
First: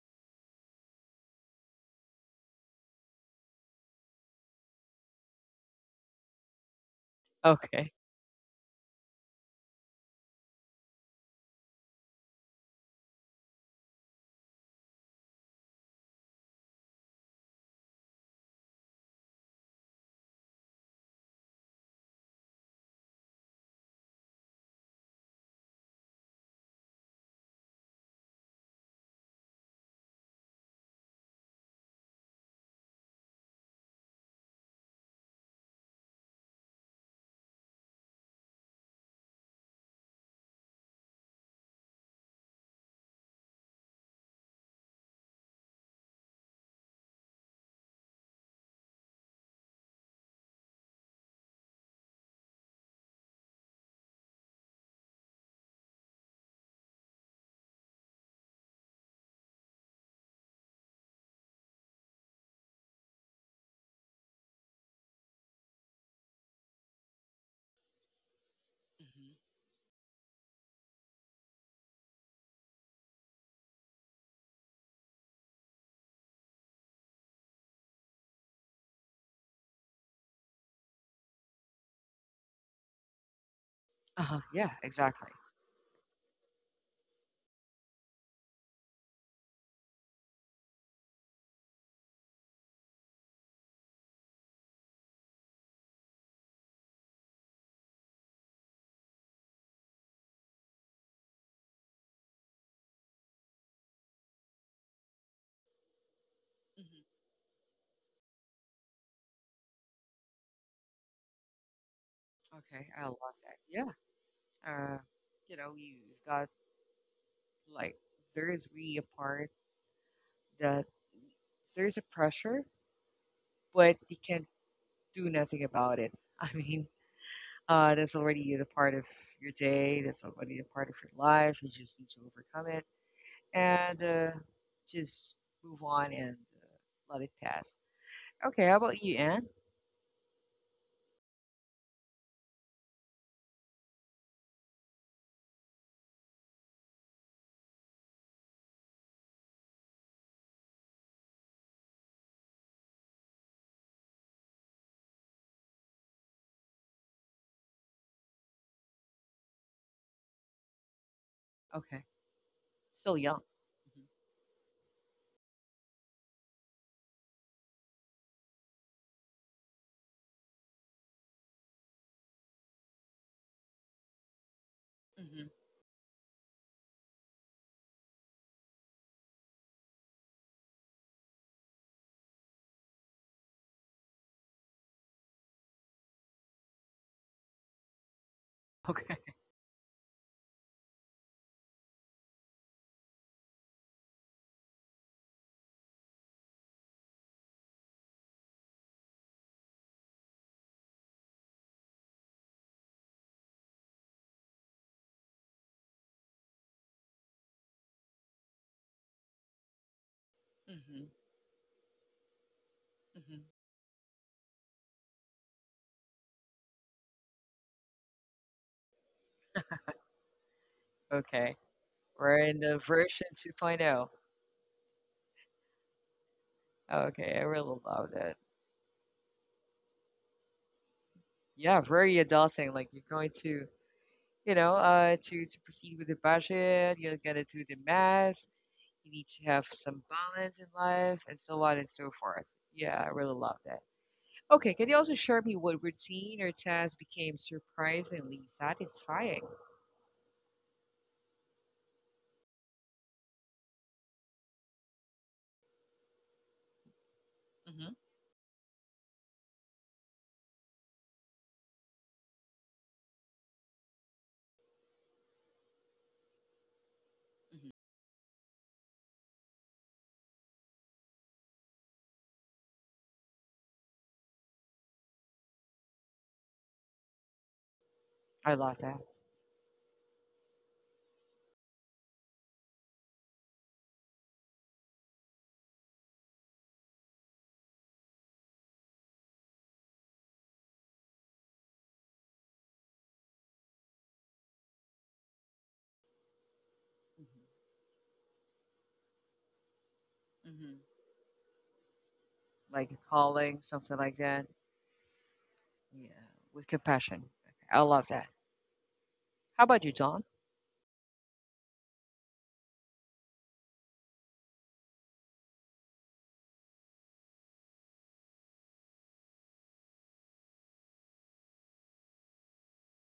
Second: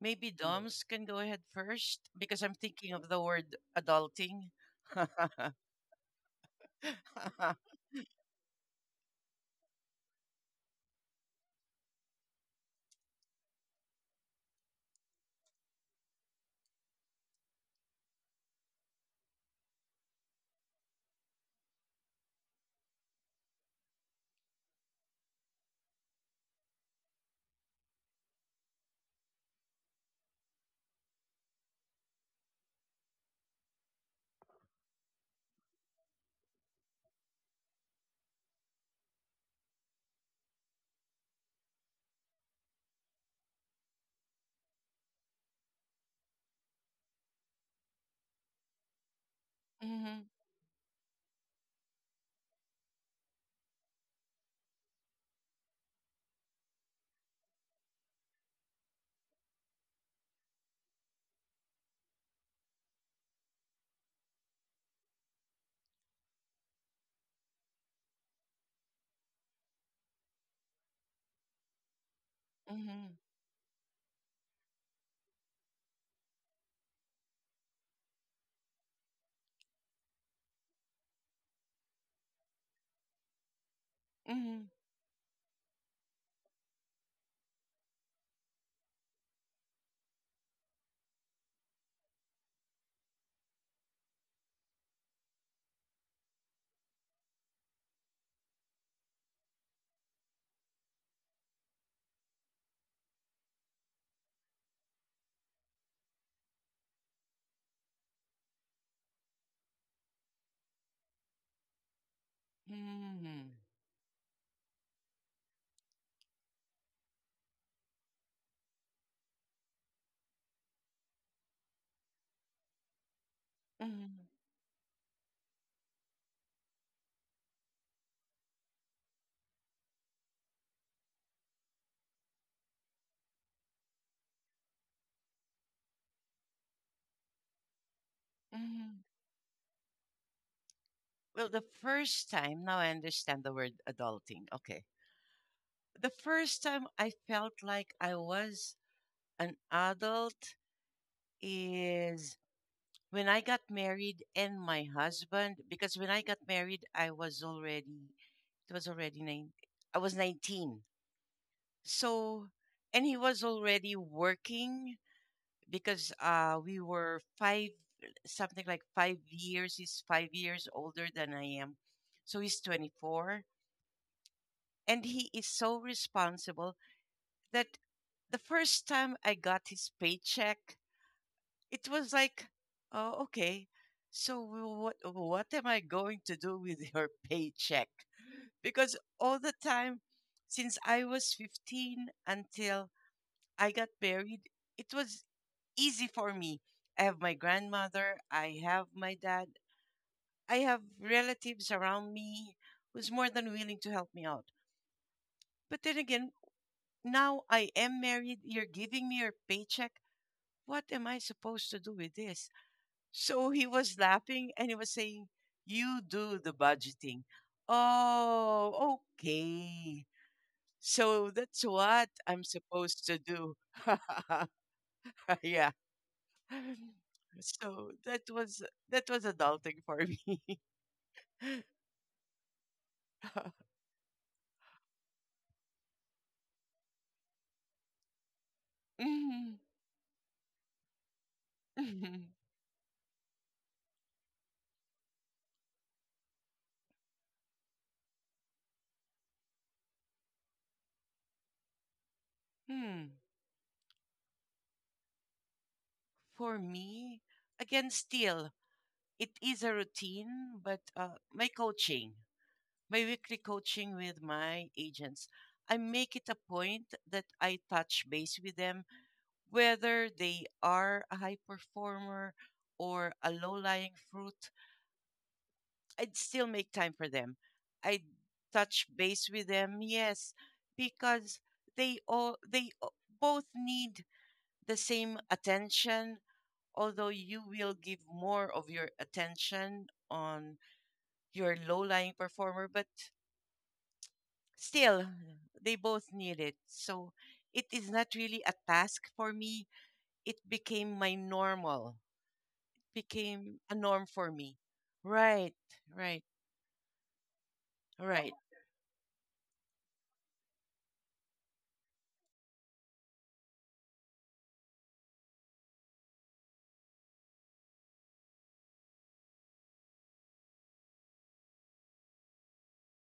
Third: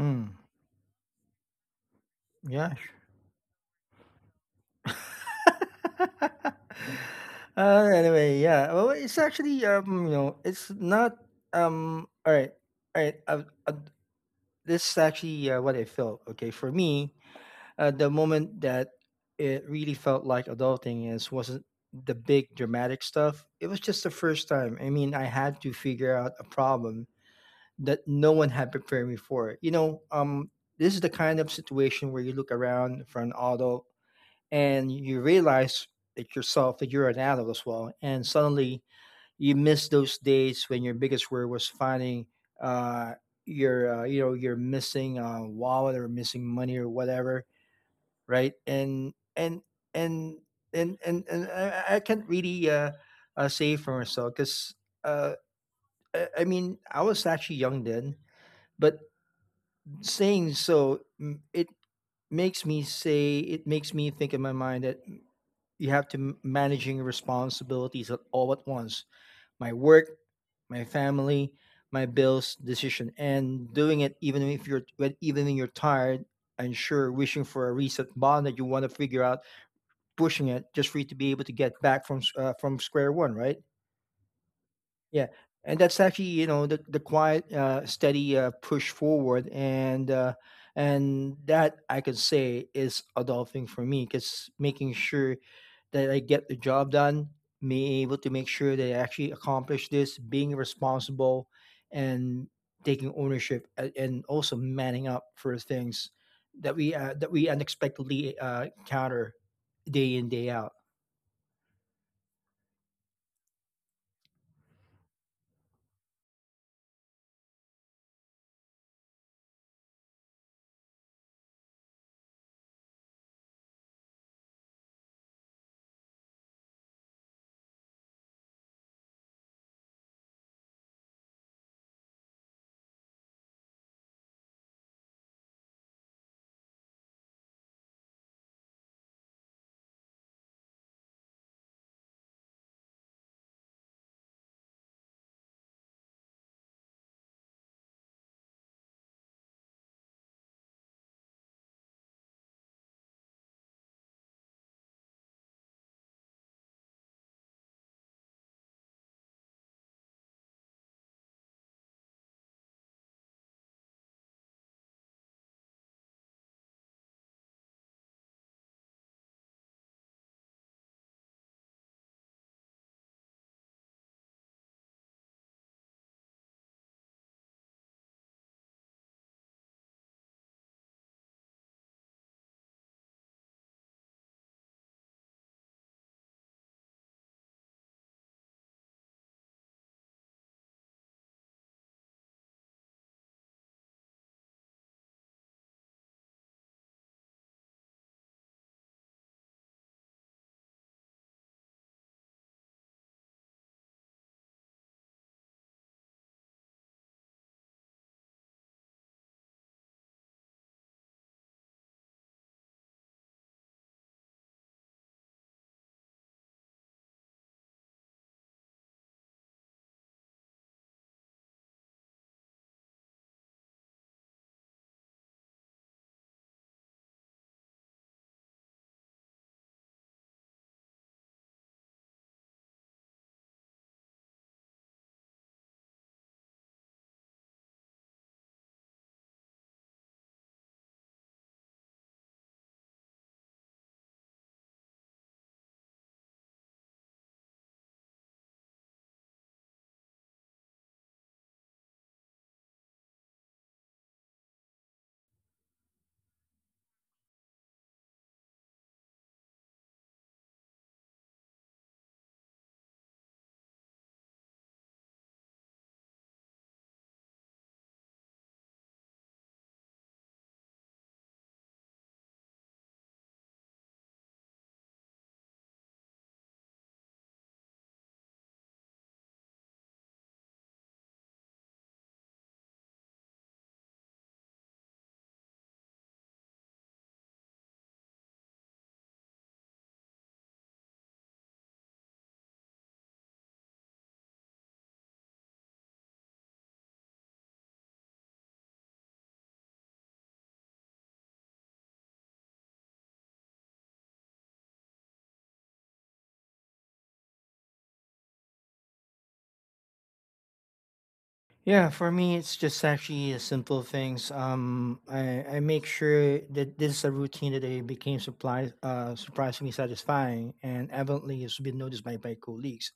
S3: Maybe Doms can go ahead first because I'm
S2: Yeah.
S3: thinking of the word adulting.
S1: Okay.
S2: Yeah. Well, it's actually you know, it's not. All right, all right. I, I, this is actually what I felt. Okay, for me, the moment that it really felt like adulting is wasn't the big dramatic stuff. It was just the first time. I mean, I had to figure out a problem that no one had prepared me for. You know, this is the kind of situation where you look around for an adult and you realize that yourself that you're an adult as well, and suddenly you miss those days when your biggest worry was finding uh, you know you're missing wallet or missing money or whatever, right?
S3: Mm-hmm.
S2: And and I can't really say for myself because uh, I mean I was actually young then, but saying so, it makes me say it makes me think in my mind that you have to managing responsibilities at all at once:
S1: Hmm.
S2: my work, my family, my bills
S3: Mm-hmm.
S2: decision, and doing it even if even when you're tired, and sure wishing for a reset button that you want to figure out, pushing it just for you to be able to get back from from square one, right?
S1: Uh-huh.
S3: Hmm,
S1: Yeah, exactly.
S2: Yeah, and that's actually you know the quiet, steady push forward, and that I could say is adulting for me because making sure that I get the job done, being able to make sure that I actually accomplish this, being responsible, and taking ownership, and also manning up for things
S1: Hmm.
S2: that we unexpectedly encounter day in day out.
S1: Okay, I love
S3: hmm,
S1: that. Yeah. Uh, you know, have got like there is really a part that there's a pressure, but you can't do nothing about it. I mean, that's already the part of your day. That's already a part of your life. You just need to overcome it and just move on and let it pass. Okay, how
S3: hmm.
S1: about you, Anne?
S3: Well, the first time, now I understand the word adulting. Okay. The first time I felt like I was an adult is when I got married and my husband, because when I got married, I was already, it was already nine, I was 19.
S1: Okay.
S3: So, and
S1: Still
S3: he
S1: young.
S3: was already working because something like 5 years, he's 5 years older than I am. So he's 24. And
S1: Hmm,
S3: he is
S1: hmm.
S3: so responsible that the first time I got his paycheck, it was like, oh, okay. So what am I going to do with your paycheck? Because
S1: Okay.
S3: all the time since I was 15 until I got married, it was easy for me. I have my grandmother, I have my dad, I have relatives around me who's more than willing to help me out. But then again, now I am married, you're giving me your paycheck. What
S1: Hmm,
S3: am I supposed to do with this?
S1: hmm.
S3: So he was laughing and he was saying, You do the budgeting. Oh, okay. So
S1: Okay.
S3: that's what
S1: We're
S3: I'm
S1: in the
S3: supposed to
S1: version
S3: do.
S1: 2.0.
S3: Yeah.
S1: Okay, I really
S3: So
S1: love
S3: that
S1: that.
S3: was that was adulting for me.
S1: Yeah, very adulting. Like you're going to, you know, to proceed with the budget. You're gonna do the math. You need to
S3: Mhm,
S1: have some balance in life, and so on and so
S3: mhm.
S1: forth. Yeah, I really love that. Okay, can you also share me what routine or task became surprisingly satisfying?
S3: hmm. For me, again,
S1: Hmm.
S3: still, it is a routine, but my coaching. My weekly coaching with my agents, I make it a point that I
S1: Hmm.
S3: touch base with them, whether they are a high performer or a low lying fruit. I'd still make time for them. I
S1: I love
S3: touch
S1: that.
S3: base with them, yes, because they all they o- both need the same attention, although you will give more of your attention on your low lying performer, but still, they both need it, so it is not really a task for me, it
S1: Hmm.
S3: became my normal,
S1: Like a calling,
S3: became a
S1: something
S3: norm
S1: like
S3: for
S1: that.
S3: me. Right,
S1: Yeah,
S3: right,
S1: with compassion. Okay, I love that.
S3: right.
S1: How about you, Don?
S2: Yeah, for me, it's just actually a simple things. I make sure that this is a routine that I became surprisingly satisfying and evidently has been noticed by my colleagues.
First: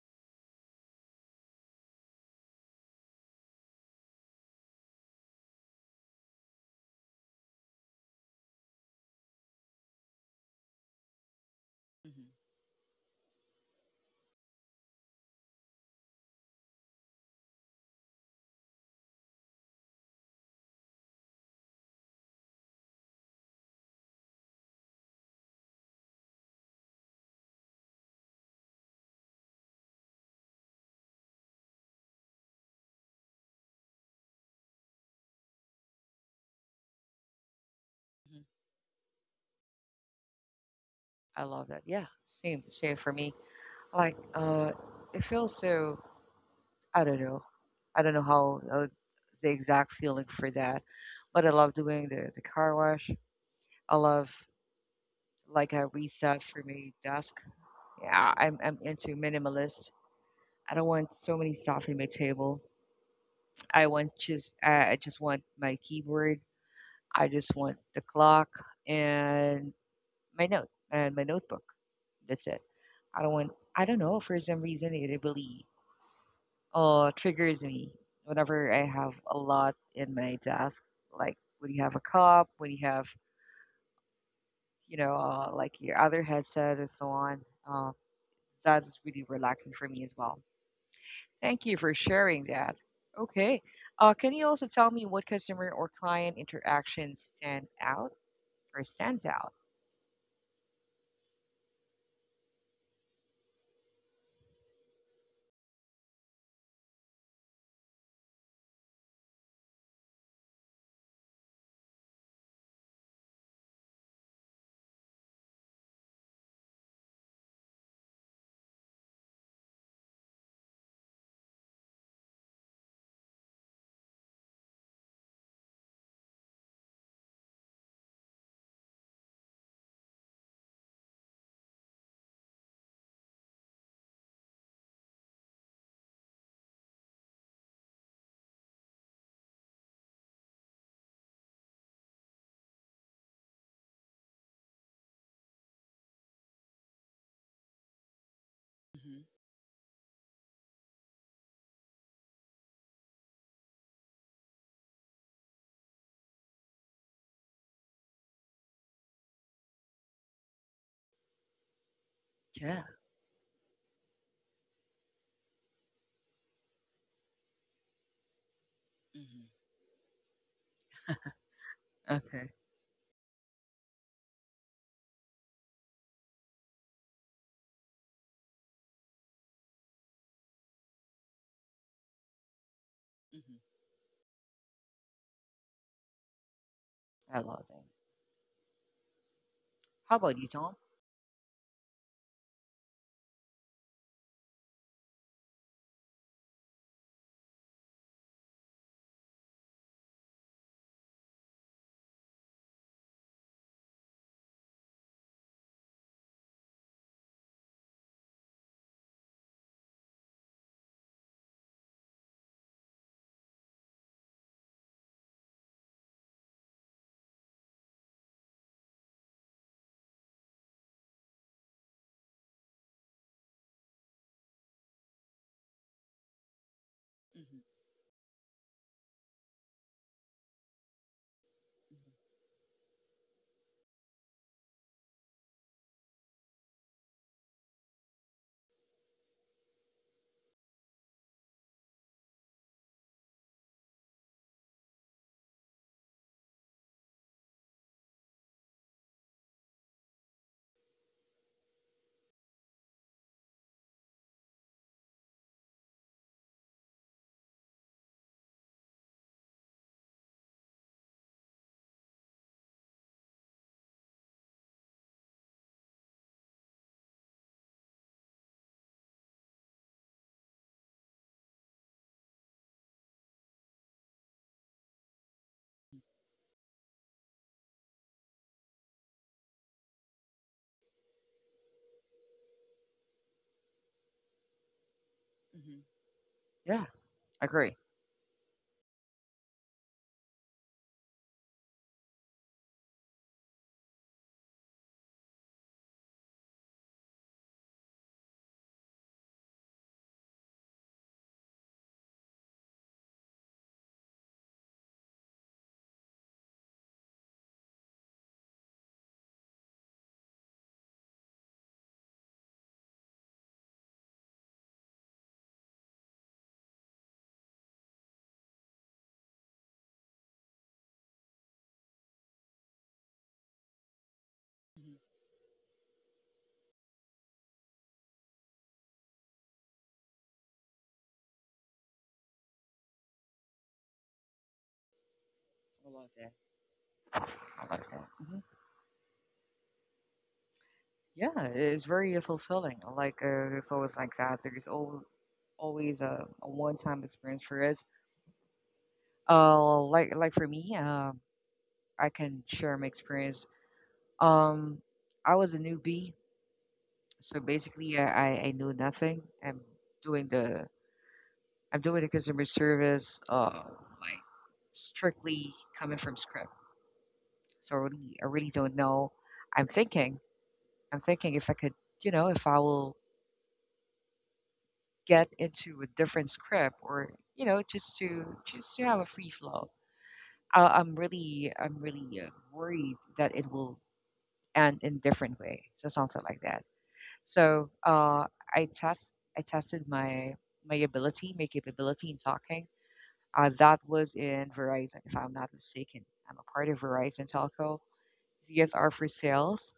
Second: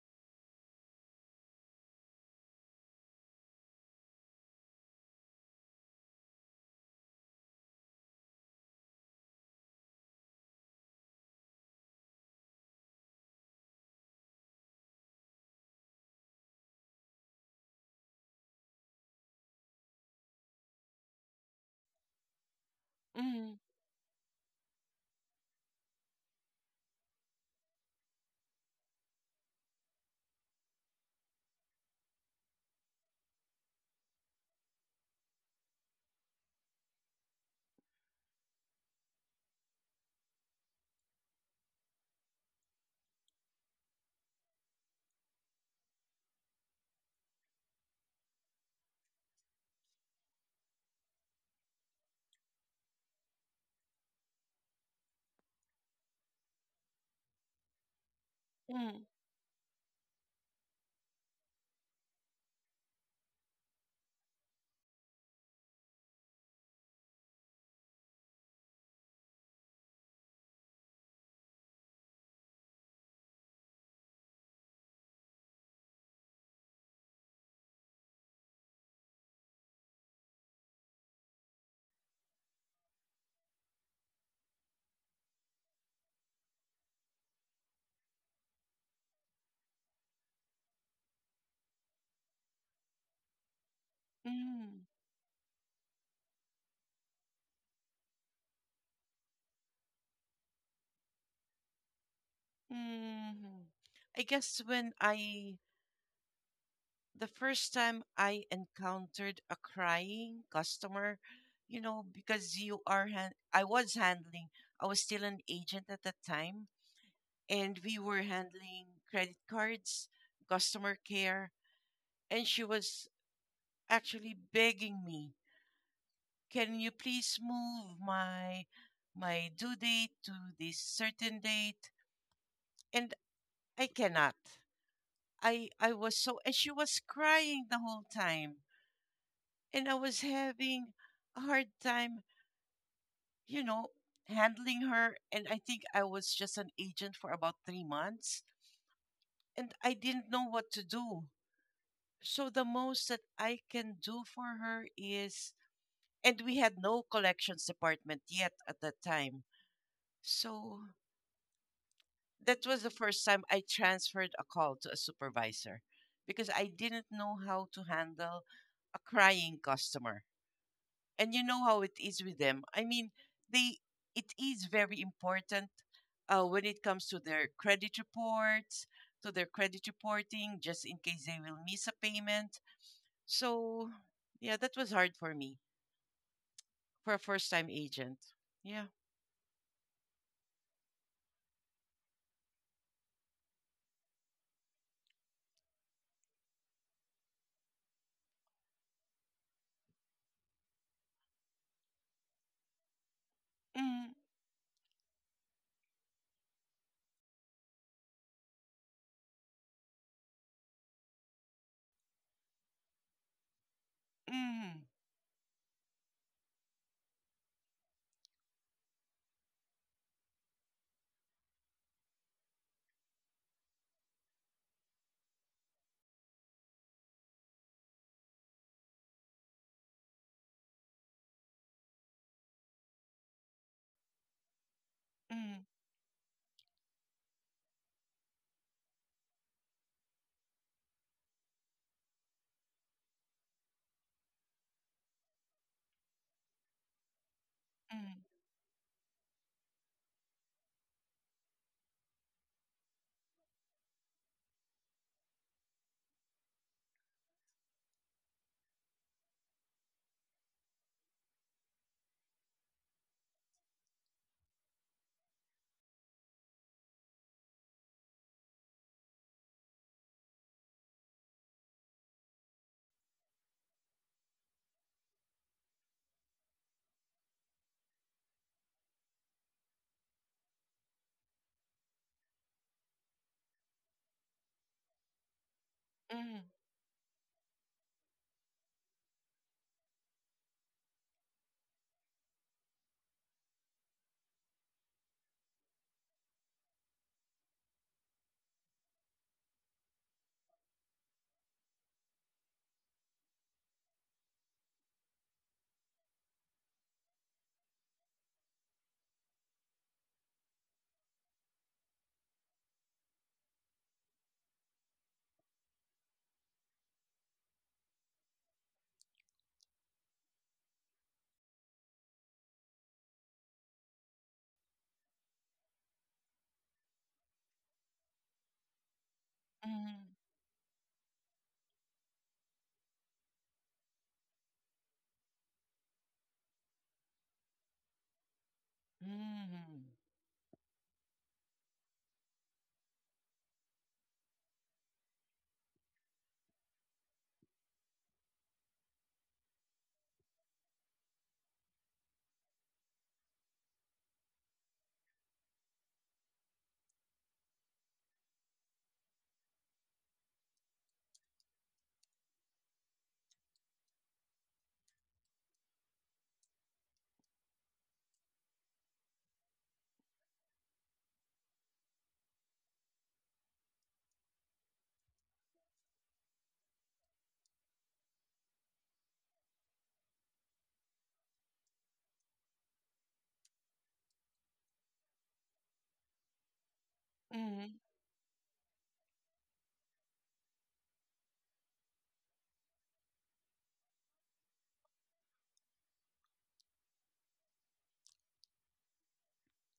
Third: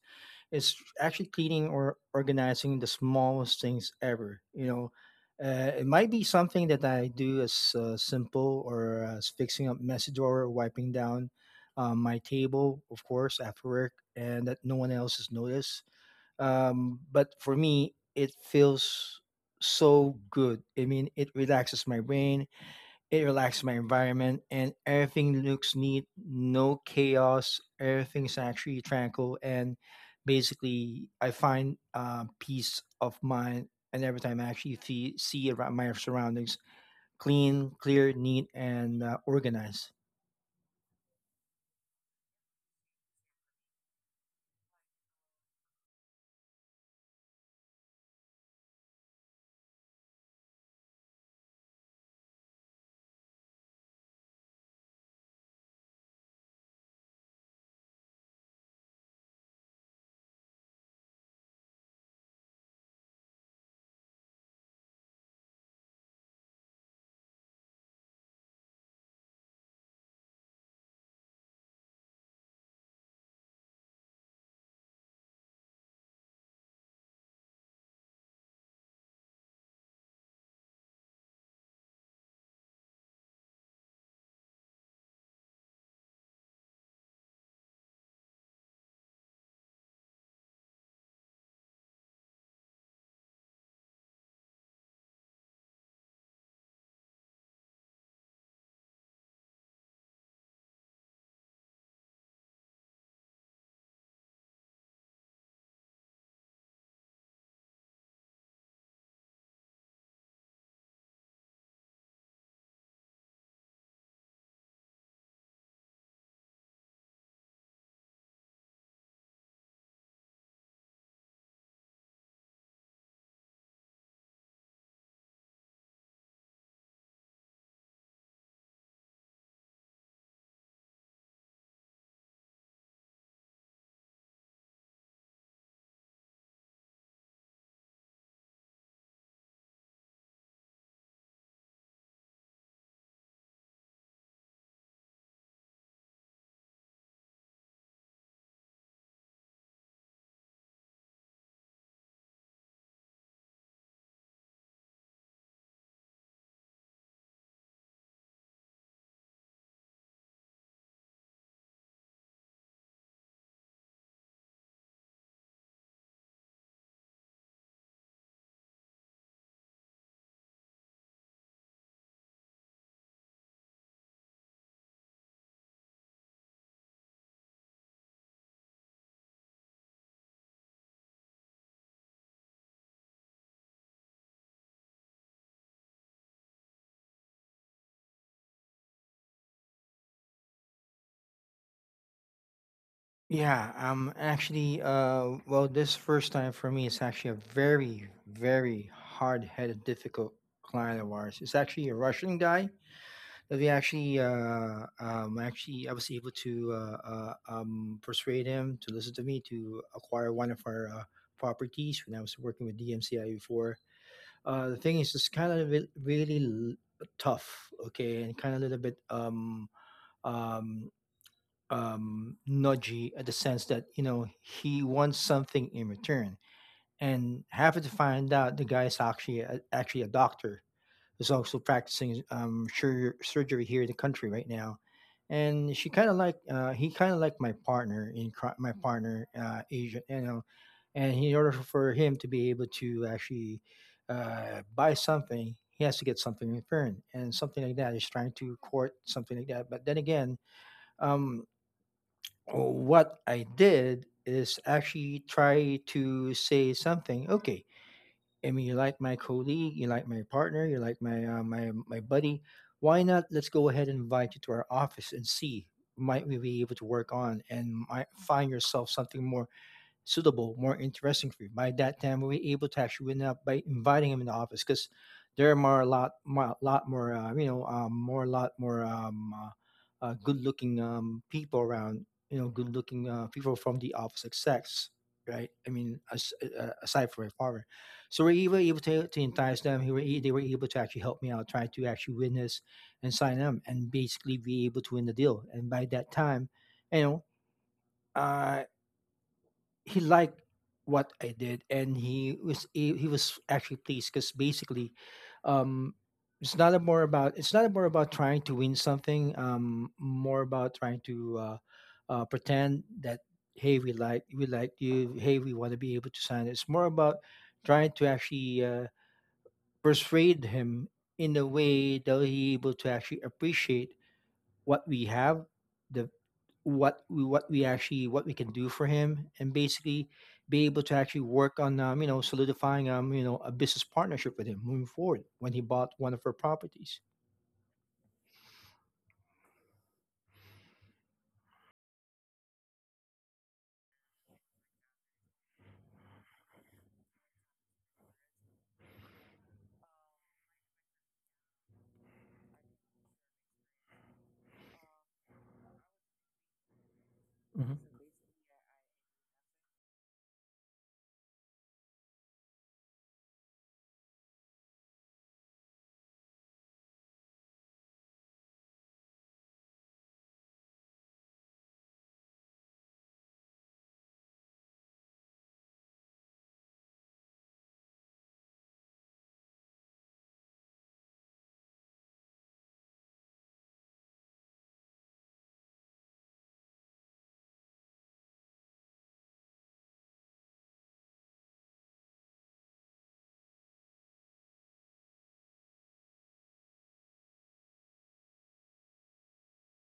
S2: It's actually cleaning or organizing the smallest things ever. You know, it might be something that I do as simple or as fixing up messy drawer or wiping down my
S1: Mm-hmm.
S2: table, of course, after work, and that no one else has noticed, but for me, it feels so good. I mean, it relaxes my brain, it
S3: Mm,
S2: relaxes my environment, and everything looks neat, no chaos. Everything's actually tranquil, and basically, I find peace of mind. And every time I actually see around my surroundings clean, clear, neat, and organized.
S1: I love that. Yeah, same, same for me. Like, it feels so. I don't know. I don't know how the exact feeling for that, but I love doing the car wash. I love like a reset for me. Desk. Yeah, I'm
S3: mm,
S1: into minimalist. I don't want so many stuff in my table. I want just I just want my keyboard. I just want the clock and my note and my notebook. That's it. I don't want. I don't know. For some reason, it really triggers me whenever I have a lot in my desk. Like when you have a cup, when you have you know like your other headset and so on. Uh, that is really relaxing for me as well. Thank you for sharing that. Okay. Can you also
S3: mm,
S1: tell me what customer or client interaction stand out or stands out?
S3: mm. I guess when I the first time I encountered a crying customer, because you are han- I was handling I was still an agent at the time, and we were handling credit cards, customer care, and she was actually begging me, "Can you please move my due date to this certain date?" And I cannot. I was so, and she was crying the whole time, and I was having a hard time, you know, handling her, and I think I was just an agent for about 3 months,
S1: Mhm.
S3: and I didn't know what to do. So the most that I can do for her is, and we had no collections department yet at that time. So that was the first time I transferred a call to a supervisor because I didn't know how to handle a
S1: Mhm.
S3: crying customer. And you know how it is with
S1: Okay.
S3: them. I mean, they it is very important when it comes to their credit reports, to their credit reporting, just in case they will miss a payment.
S1: Mhm.
S3: So, yeah, that was hard for me for a
S1: I
S3: first
S1: love
S3: time
S1: that.
S3: agent. Yeah.
S1: How about you, Tom?
S2: Yeah, well, this first time for me is actually a very, very hard-headed, difficult client of ours. It's actually a Russian guy that
S3: Mm,
S2: actually, I was able to persuade him to listen to me to acquire one of our properties when I was working with DMCI before.
S3: mm,
S2: The thing is, it's kind of really tough, okay, and kind of a little bit um, nudgy at the sense that you know he wants something in return, and
S1: Mhm.
S2: happy to find out the guy is actually a doctor who's also practicing surgery here in the country right now,
S3: mm,
S2: and she kind of like he kind of like my my partner Asian, you know, and in order for him to be able to actually buy something. He has to get something in return, and something like that is
S3: mm,
S2: trying to court something like that. But then again, um, what I did is actually try to say something. Okay, I mean, you like my colleague, you like my partner, you like my buddy. Why not? Let's go ahead and invite you to our office and see might we be able to work on and might find yourself something more suitable, more interesting for you. By that time, we were able to actually win up by inviting him in the office because there are more a lot more, you know, more a lot more good-looking people around. You know, good-looking people from the opposite sex, right? I
S1: Mhm.
S2: mean, as,
S3: mm,
S1: Yeah,
S2: aside from my
S1: I
S2: father,
S1: agree.
S2: so we were able to entice them. They were able to actually help me out, try to actually win this and sign them, and basically be able to win the deal. And by that time, you know, uh, he liked what I did, and he was actually pleased because basically, um, it's not a more about it's not more about trying to win something, more about trying to pretend that hey we like you, hey we want to be able to sign it. It's more about trying to actually persuade him in a way that he able to actually appreciate what we
S1: Mhm.
S2: have, the what we actually what we can do for him, and
S3: mm,
S2: basically be able to actually work on, you know, solidifying, um, you know, a business partnership with him moving forward when he bought
S1: I
S2: one
S1: love
S2: of her
S1: that.
S2: properties.
S1: I like that. Hmm.
S3: mm,
S1: Yeah, it's very fulfilling. I like it's always like that. There's al Always a one-time experience for us. Like for me, I can share my experience. Um, I was a newbie, so
S2: Hmm.
S1: basically I knew nothing. Doing the I'm doing the customer service. Like strictly coming from scratch. So I really don't know. I'm thinking, I'm thinking if I could, you know, if I will get into a different script or, you know, just to have a free flow. I'm really, I'm really worried that it will end in different way. So something like that. So
S3: mm,
S1: I test, I tested my my ability, my capability in talking. That was in Verizon, if I'm not mistaken. I'm a part of Verizon Telco. CSR for sales.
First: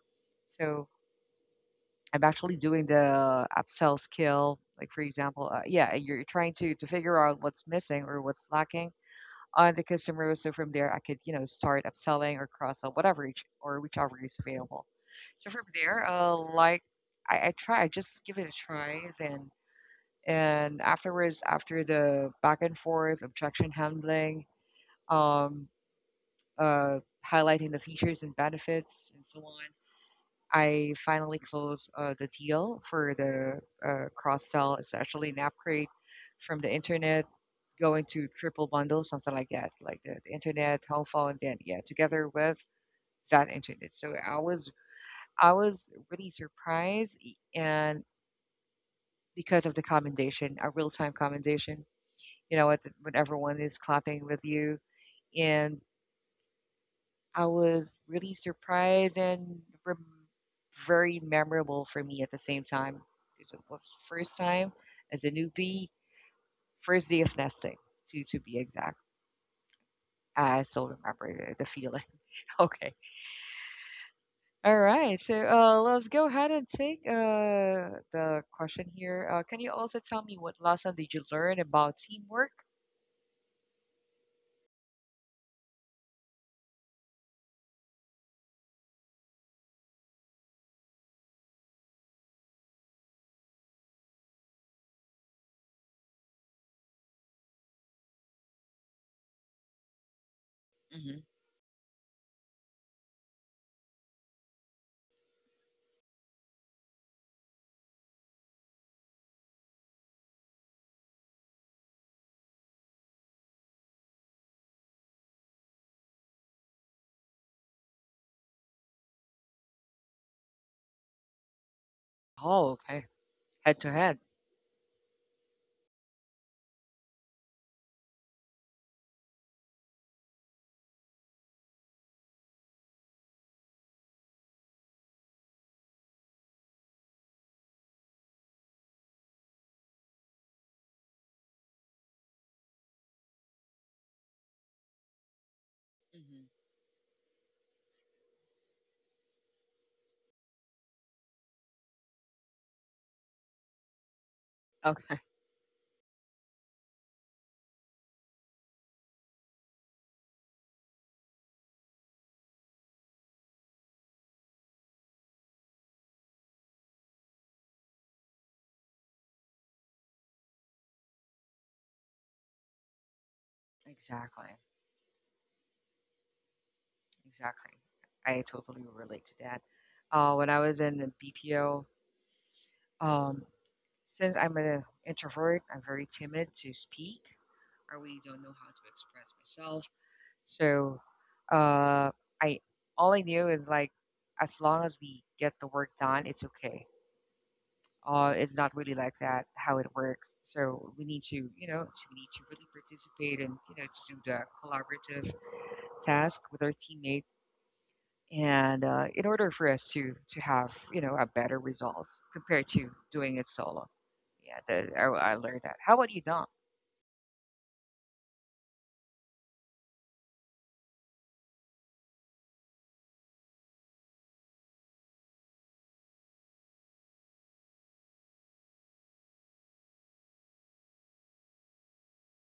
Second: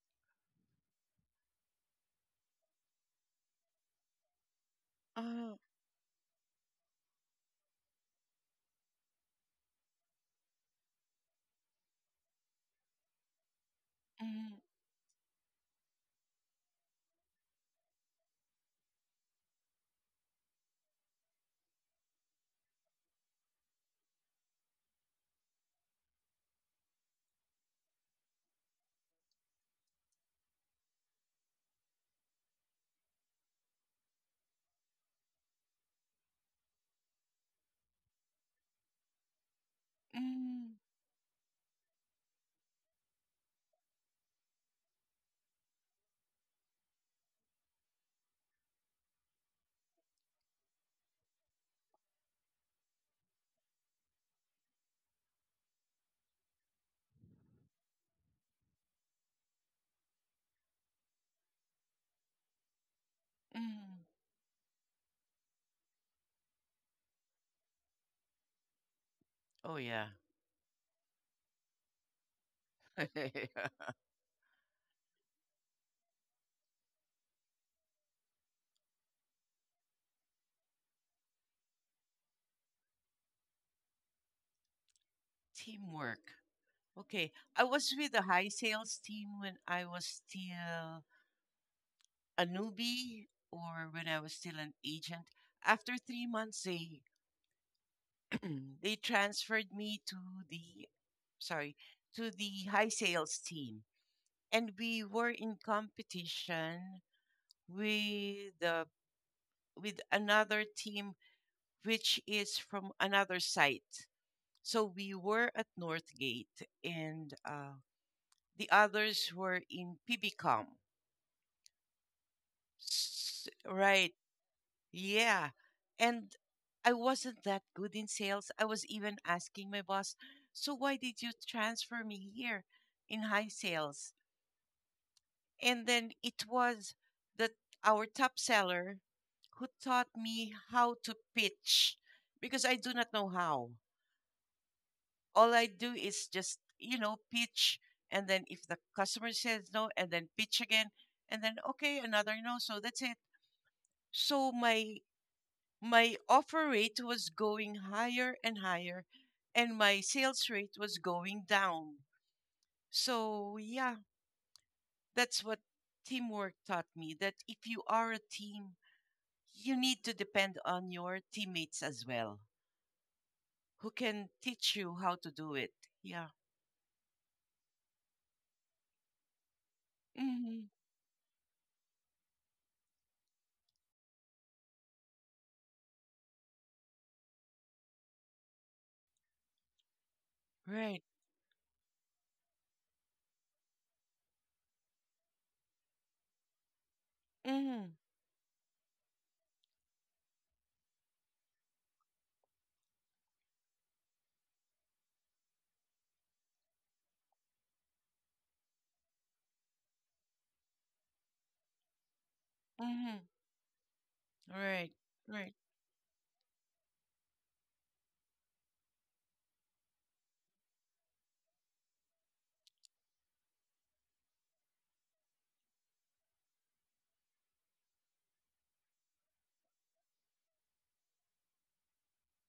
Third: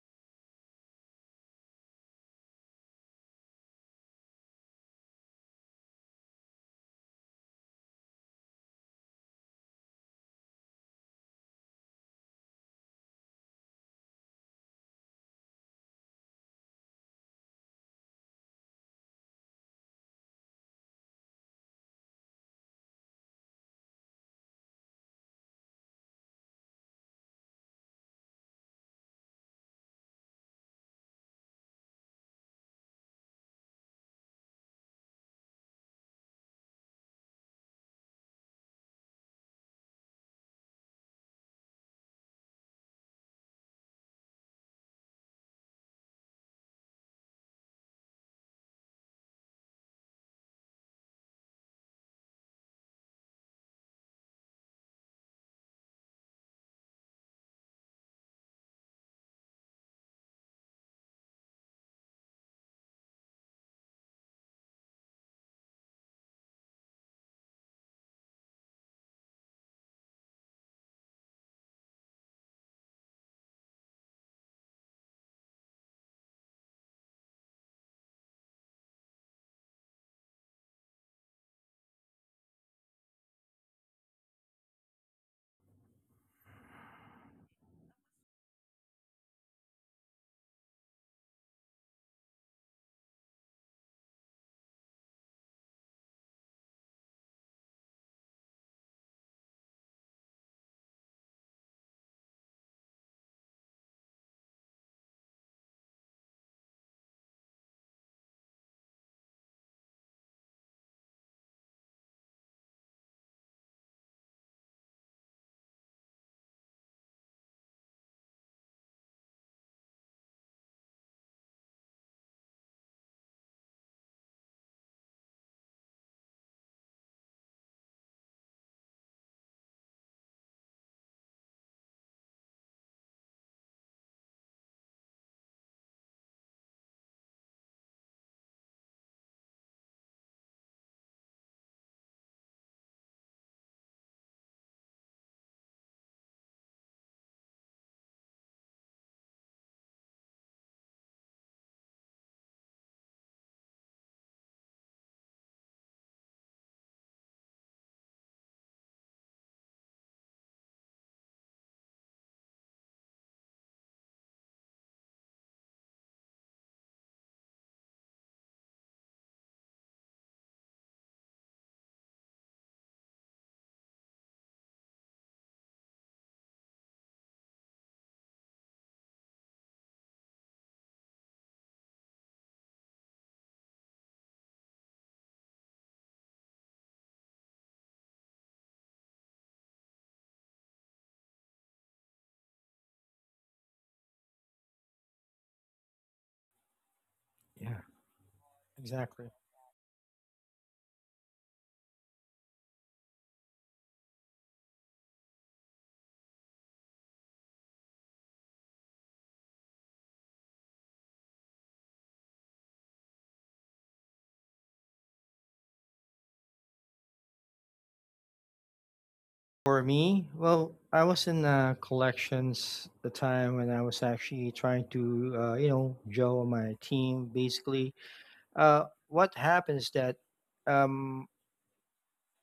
S1: So I'm actually doing the upsell skill. Like for example,
S3: uh,
S1: yeah, you're trying to figure out what's missing or what's lacking on the customer. So from there, I could you know start upselling or cross sell whatever each, or whichever is
S3: mm,
S1: available. So from there, like I try, I just give it a try. Then and afterwards, after the back and forth, objection handling, um, uh, highlighting the features and benefits and so on. I finally closed the deal for the cross sell, essentially an upgrade from the internet going to triple bundle, something like that, like the
S3: mm,
S1: internet, home phone, then yeah, together with that internet. So I was really surprised, e- and because of the commendation, a real time commendation, you know, at the- when everyone is clapping with you, and I was really surprised and very memorable for me at the same time because it was
S3: mm.
S1: first time as a newbie, first day of nesting to be exact.
S3: Oh, yeah.
S1: I still remember the feeling. Okay, all right. So let's go ahead and take the question here. Can you also tell me what lesson did you learn about teamwork?
S3: Teamwork. Okay. I was with a high sales team when I was still a newbie or when I was still an agent. After 3 months, they they transferred me to the,
S1: Hmm.
S3: sorry, to the high sales team, and we were in competition with the with another team, which is from another site, so we were at Northgate and the others were in PBCom.
S1: Oh, okay. Head to
S3: Right.
S1: head.
S3: Yeah. And I wasn't that good in sales. I was even asking my boss, so why did you transfer me here in high sales? And then it was that our top seller who taught me how to pitch because I do not know how. All I do is
S1: Mhm.
S3: just, pitch. And then if the customer says no, and then pitch again, and then okay, another no. So that's it. So my
S1: Okay,
S3: my offer rate was going higher and higher, and my sales rate was going down. So, yeah, that's what teamwork taught me, that if you are a team, you need to depend on your teammates as well, who can
S1: exactly.
S3: teach you how to do it. Yeah.
S1: Exactly. I totally relate to that. When I
S3: Hmm.
S1: was in the BPO, um, since I'm an introvert, I'm very timid to speak. I really don't know how to express myself. So,
S3: Right.
S1: uh, I all I knew is like, as long as we get the work done, it's okay.
S2: Yeah,
S3: Hmm.
S1: It's not really like
S2: exactly.
S1: that how it works. So we need to, you know, we need to really participate and you know to do the collaborative task with our teammates and in order for us to have you know a better results compared to
S3: Hmm.
S1: doing it solo. Yeah,
S3: Right.
S1: the I
S3: Right.
S1: learned that. How about you, Dom?
S2: For me, well, I was in collections the time when I was actually trying to you know joe my team basically. What happens that um,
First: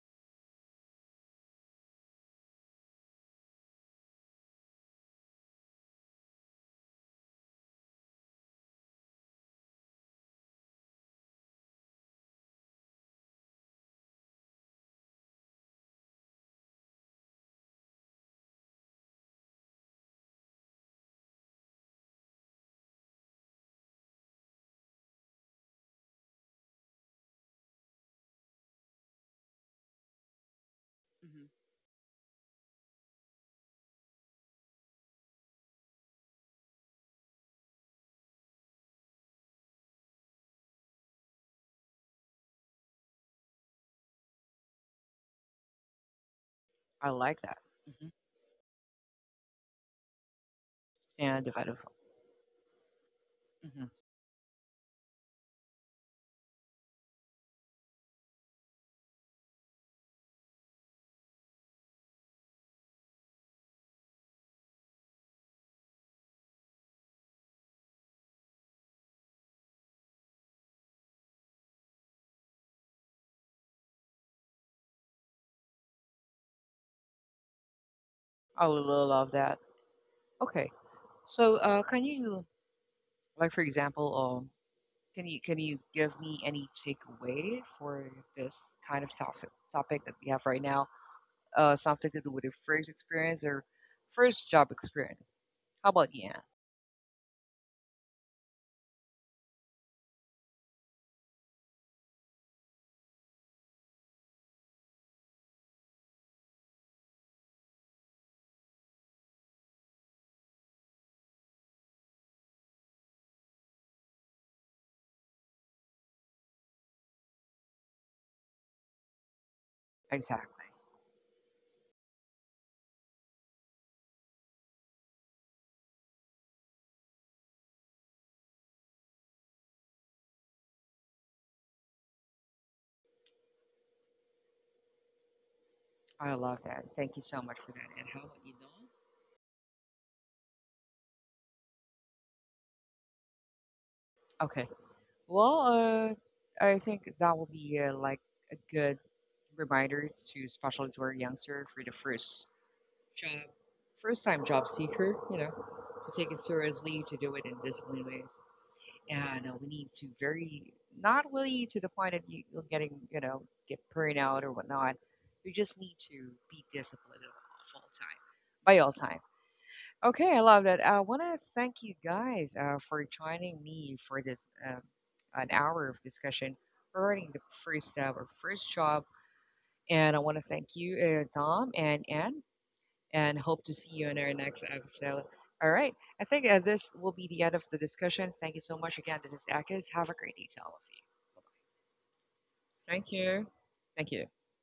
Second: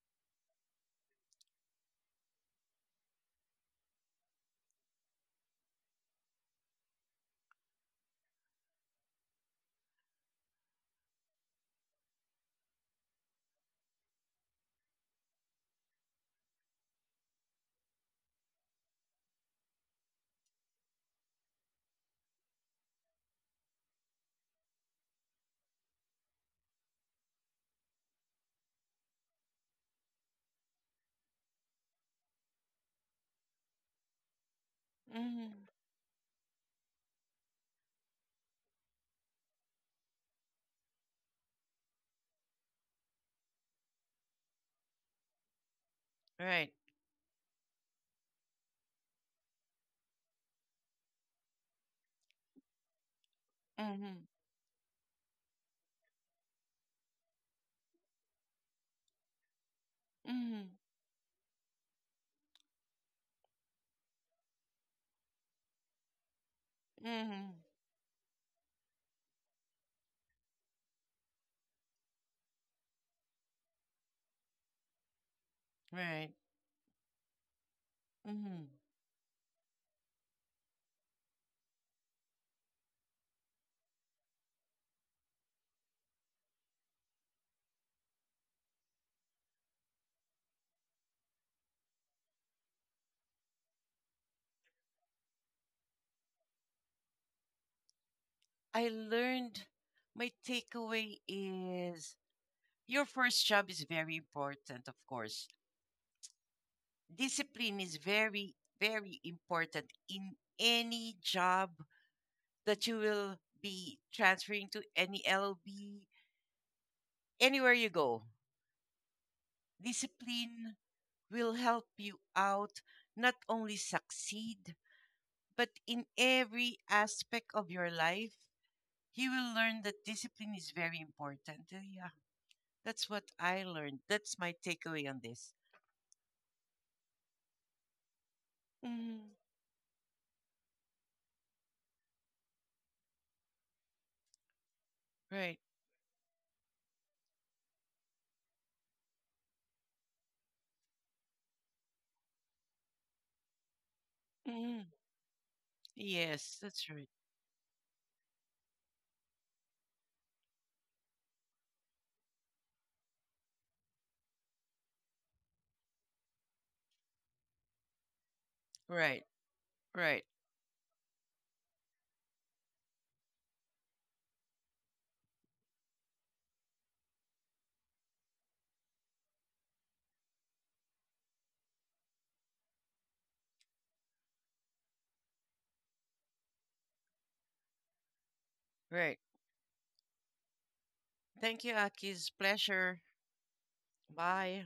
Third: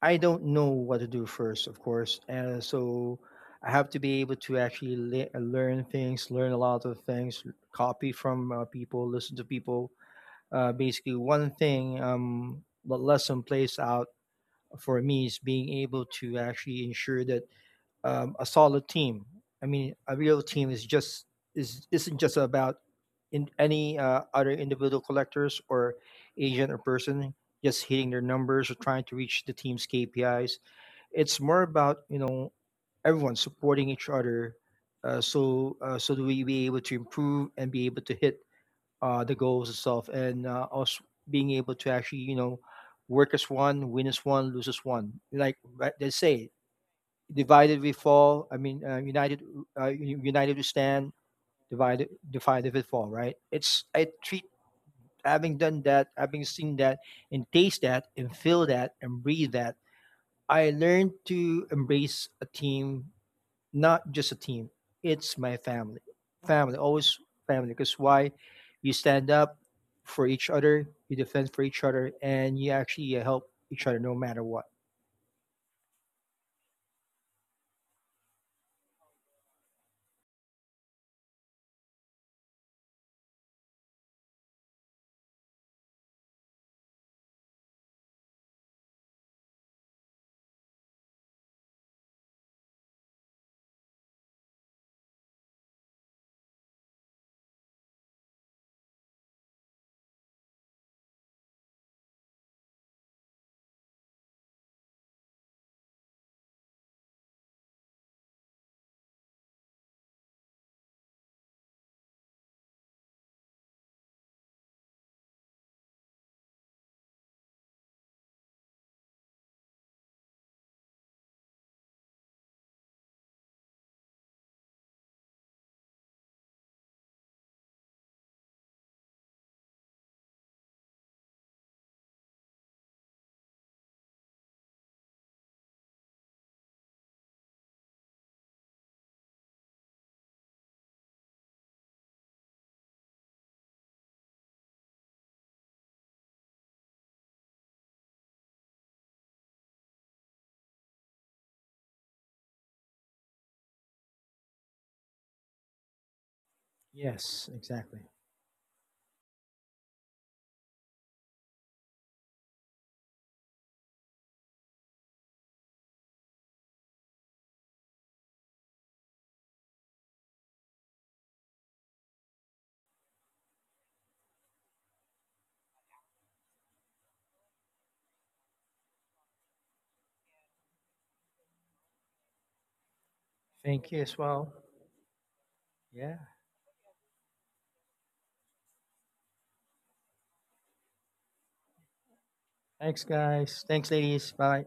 S2: I don't know what to do first, of course, and so I have to be able to actually learn things, learn a lot of things, copy from people, listen to people. Basically, one thing, what lesson plays out for me is being able to actually ensure that, a solid team. I mean, a real team is isn't just about in any other individual collectors or agent or person just hitting their numbers or trying to reach the team's KPIs. It's
S1: Hmm.
S2: more about you know everyone supporting each other,
S3: Hmm.
S2: so that we be able to improve and be able to hit the goals itself, and us being able to actually you know work as one, win as one, lose as one. Like right, they say,
S3: Right.
S1: I like that.
S2: divided we
S1: Hmm.
S2: fall. I mean, united, united we stand.
S1: Stand divided.
S2: Divided we fall. Right? It's
S1: Mm-hmm.
S2: I
S3: Hmm.
S2: treat having done that, having seen that, and taste that, and feel that, and breathe that. I
S3: Hmm.
S2: learned to embrace a team, not just a team. It's my family. Always
S3: Hmm.
S2: family. Because why? You stand up for each other, you defend for each other, and you actually help each other no matter what.
S3: Right. Hmm.
S1: I would love that. Okay, so can you like for example can you give me any takeaway for this kind of topic that we have right now, something to do with your first experience or first job experience? How about you, Anne?
S3: I learned. My takeaway is your first job is very important, of course. Discipline is very, very important in any job that you will be transferring to any LLB, anywhere you go.
S1: Exactly.
S3: Discipline will help you out not only succeed, but in every aspect of your life, you will learn that discipline is very important. Yeah. That's what I learned. That's my takeaway on this.
S1: I love that. Thank you so much for that. And how about you, Dawn?
S3: Mm.
S1: Okay.
S3: Right.
S1: Well, I think that will be like a good reminder to, especially to our youngster, for the first job, first time job
S3: Mm,
S1: seeker, you know, to take it
S3: yes, that's
S1: seriously,
S3: right.
S1: to do it
S2: Yes,
S1: in
S2: exactly.
S1: disciplined ways. And we need to very, not really to the point of you you're getting, you know, get burnout or whatnot. You just need to be disciplined at all time, by all time.
S3: Right, right,
S1: Okay, I love that. I want to thank you guys for joining me for this an hour of discussion regarding the first or first job. And I want to thank you, Tom and Anne, and hope to
S2: Thank
S1: see
S2: you
S1: you
S2: as
S1: in our
S2: well.
S1: next episode. All right,
S2: Yeah.
S1: I think this will be the end of the discussion. Thank you so much
S3: right.
S1: again. This is Akis. Have a great day to all of you.
S3: Thank you, Aki's pleasure.
S2: Thanks,
S1: Thank you.
S2: guys. Thanks,
S1: Thank you.
S2: ladies.
S3: Bye.
S2: Bye.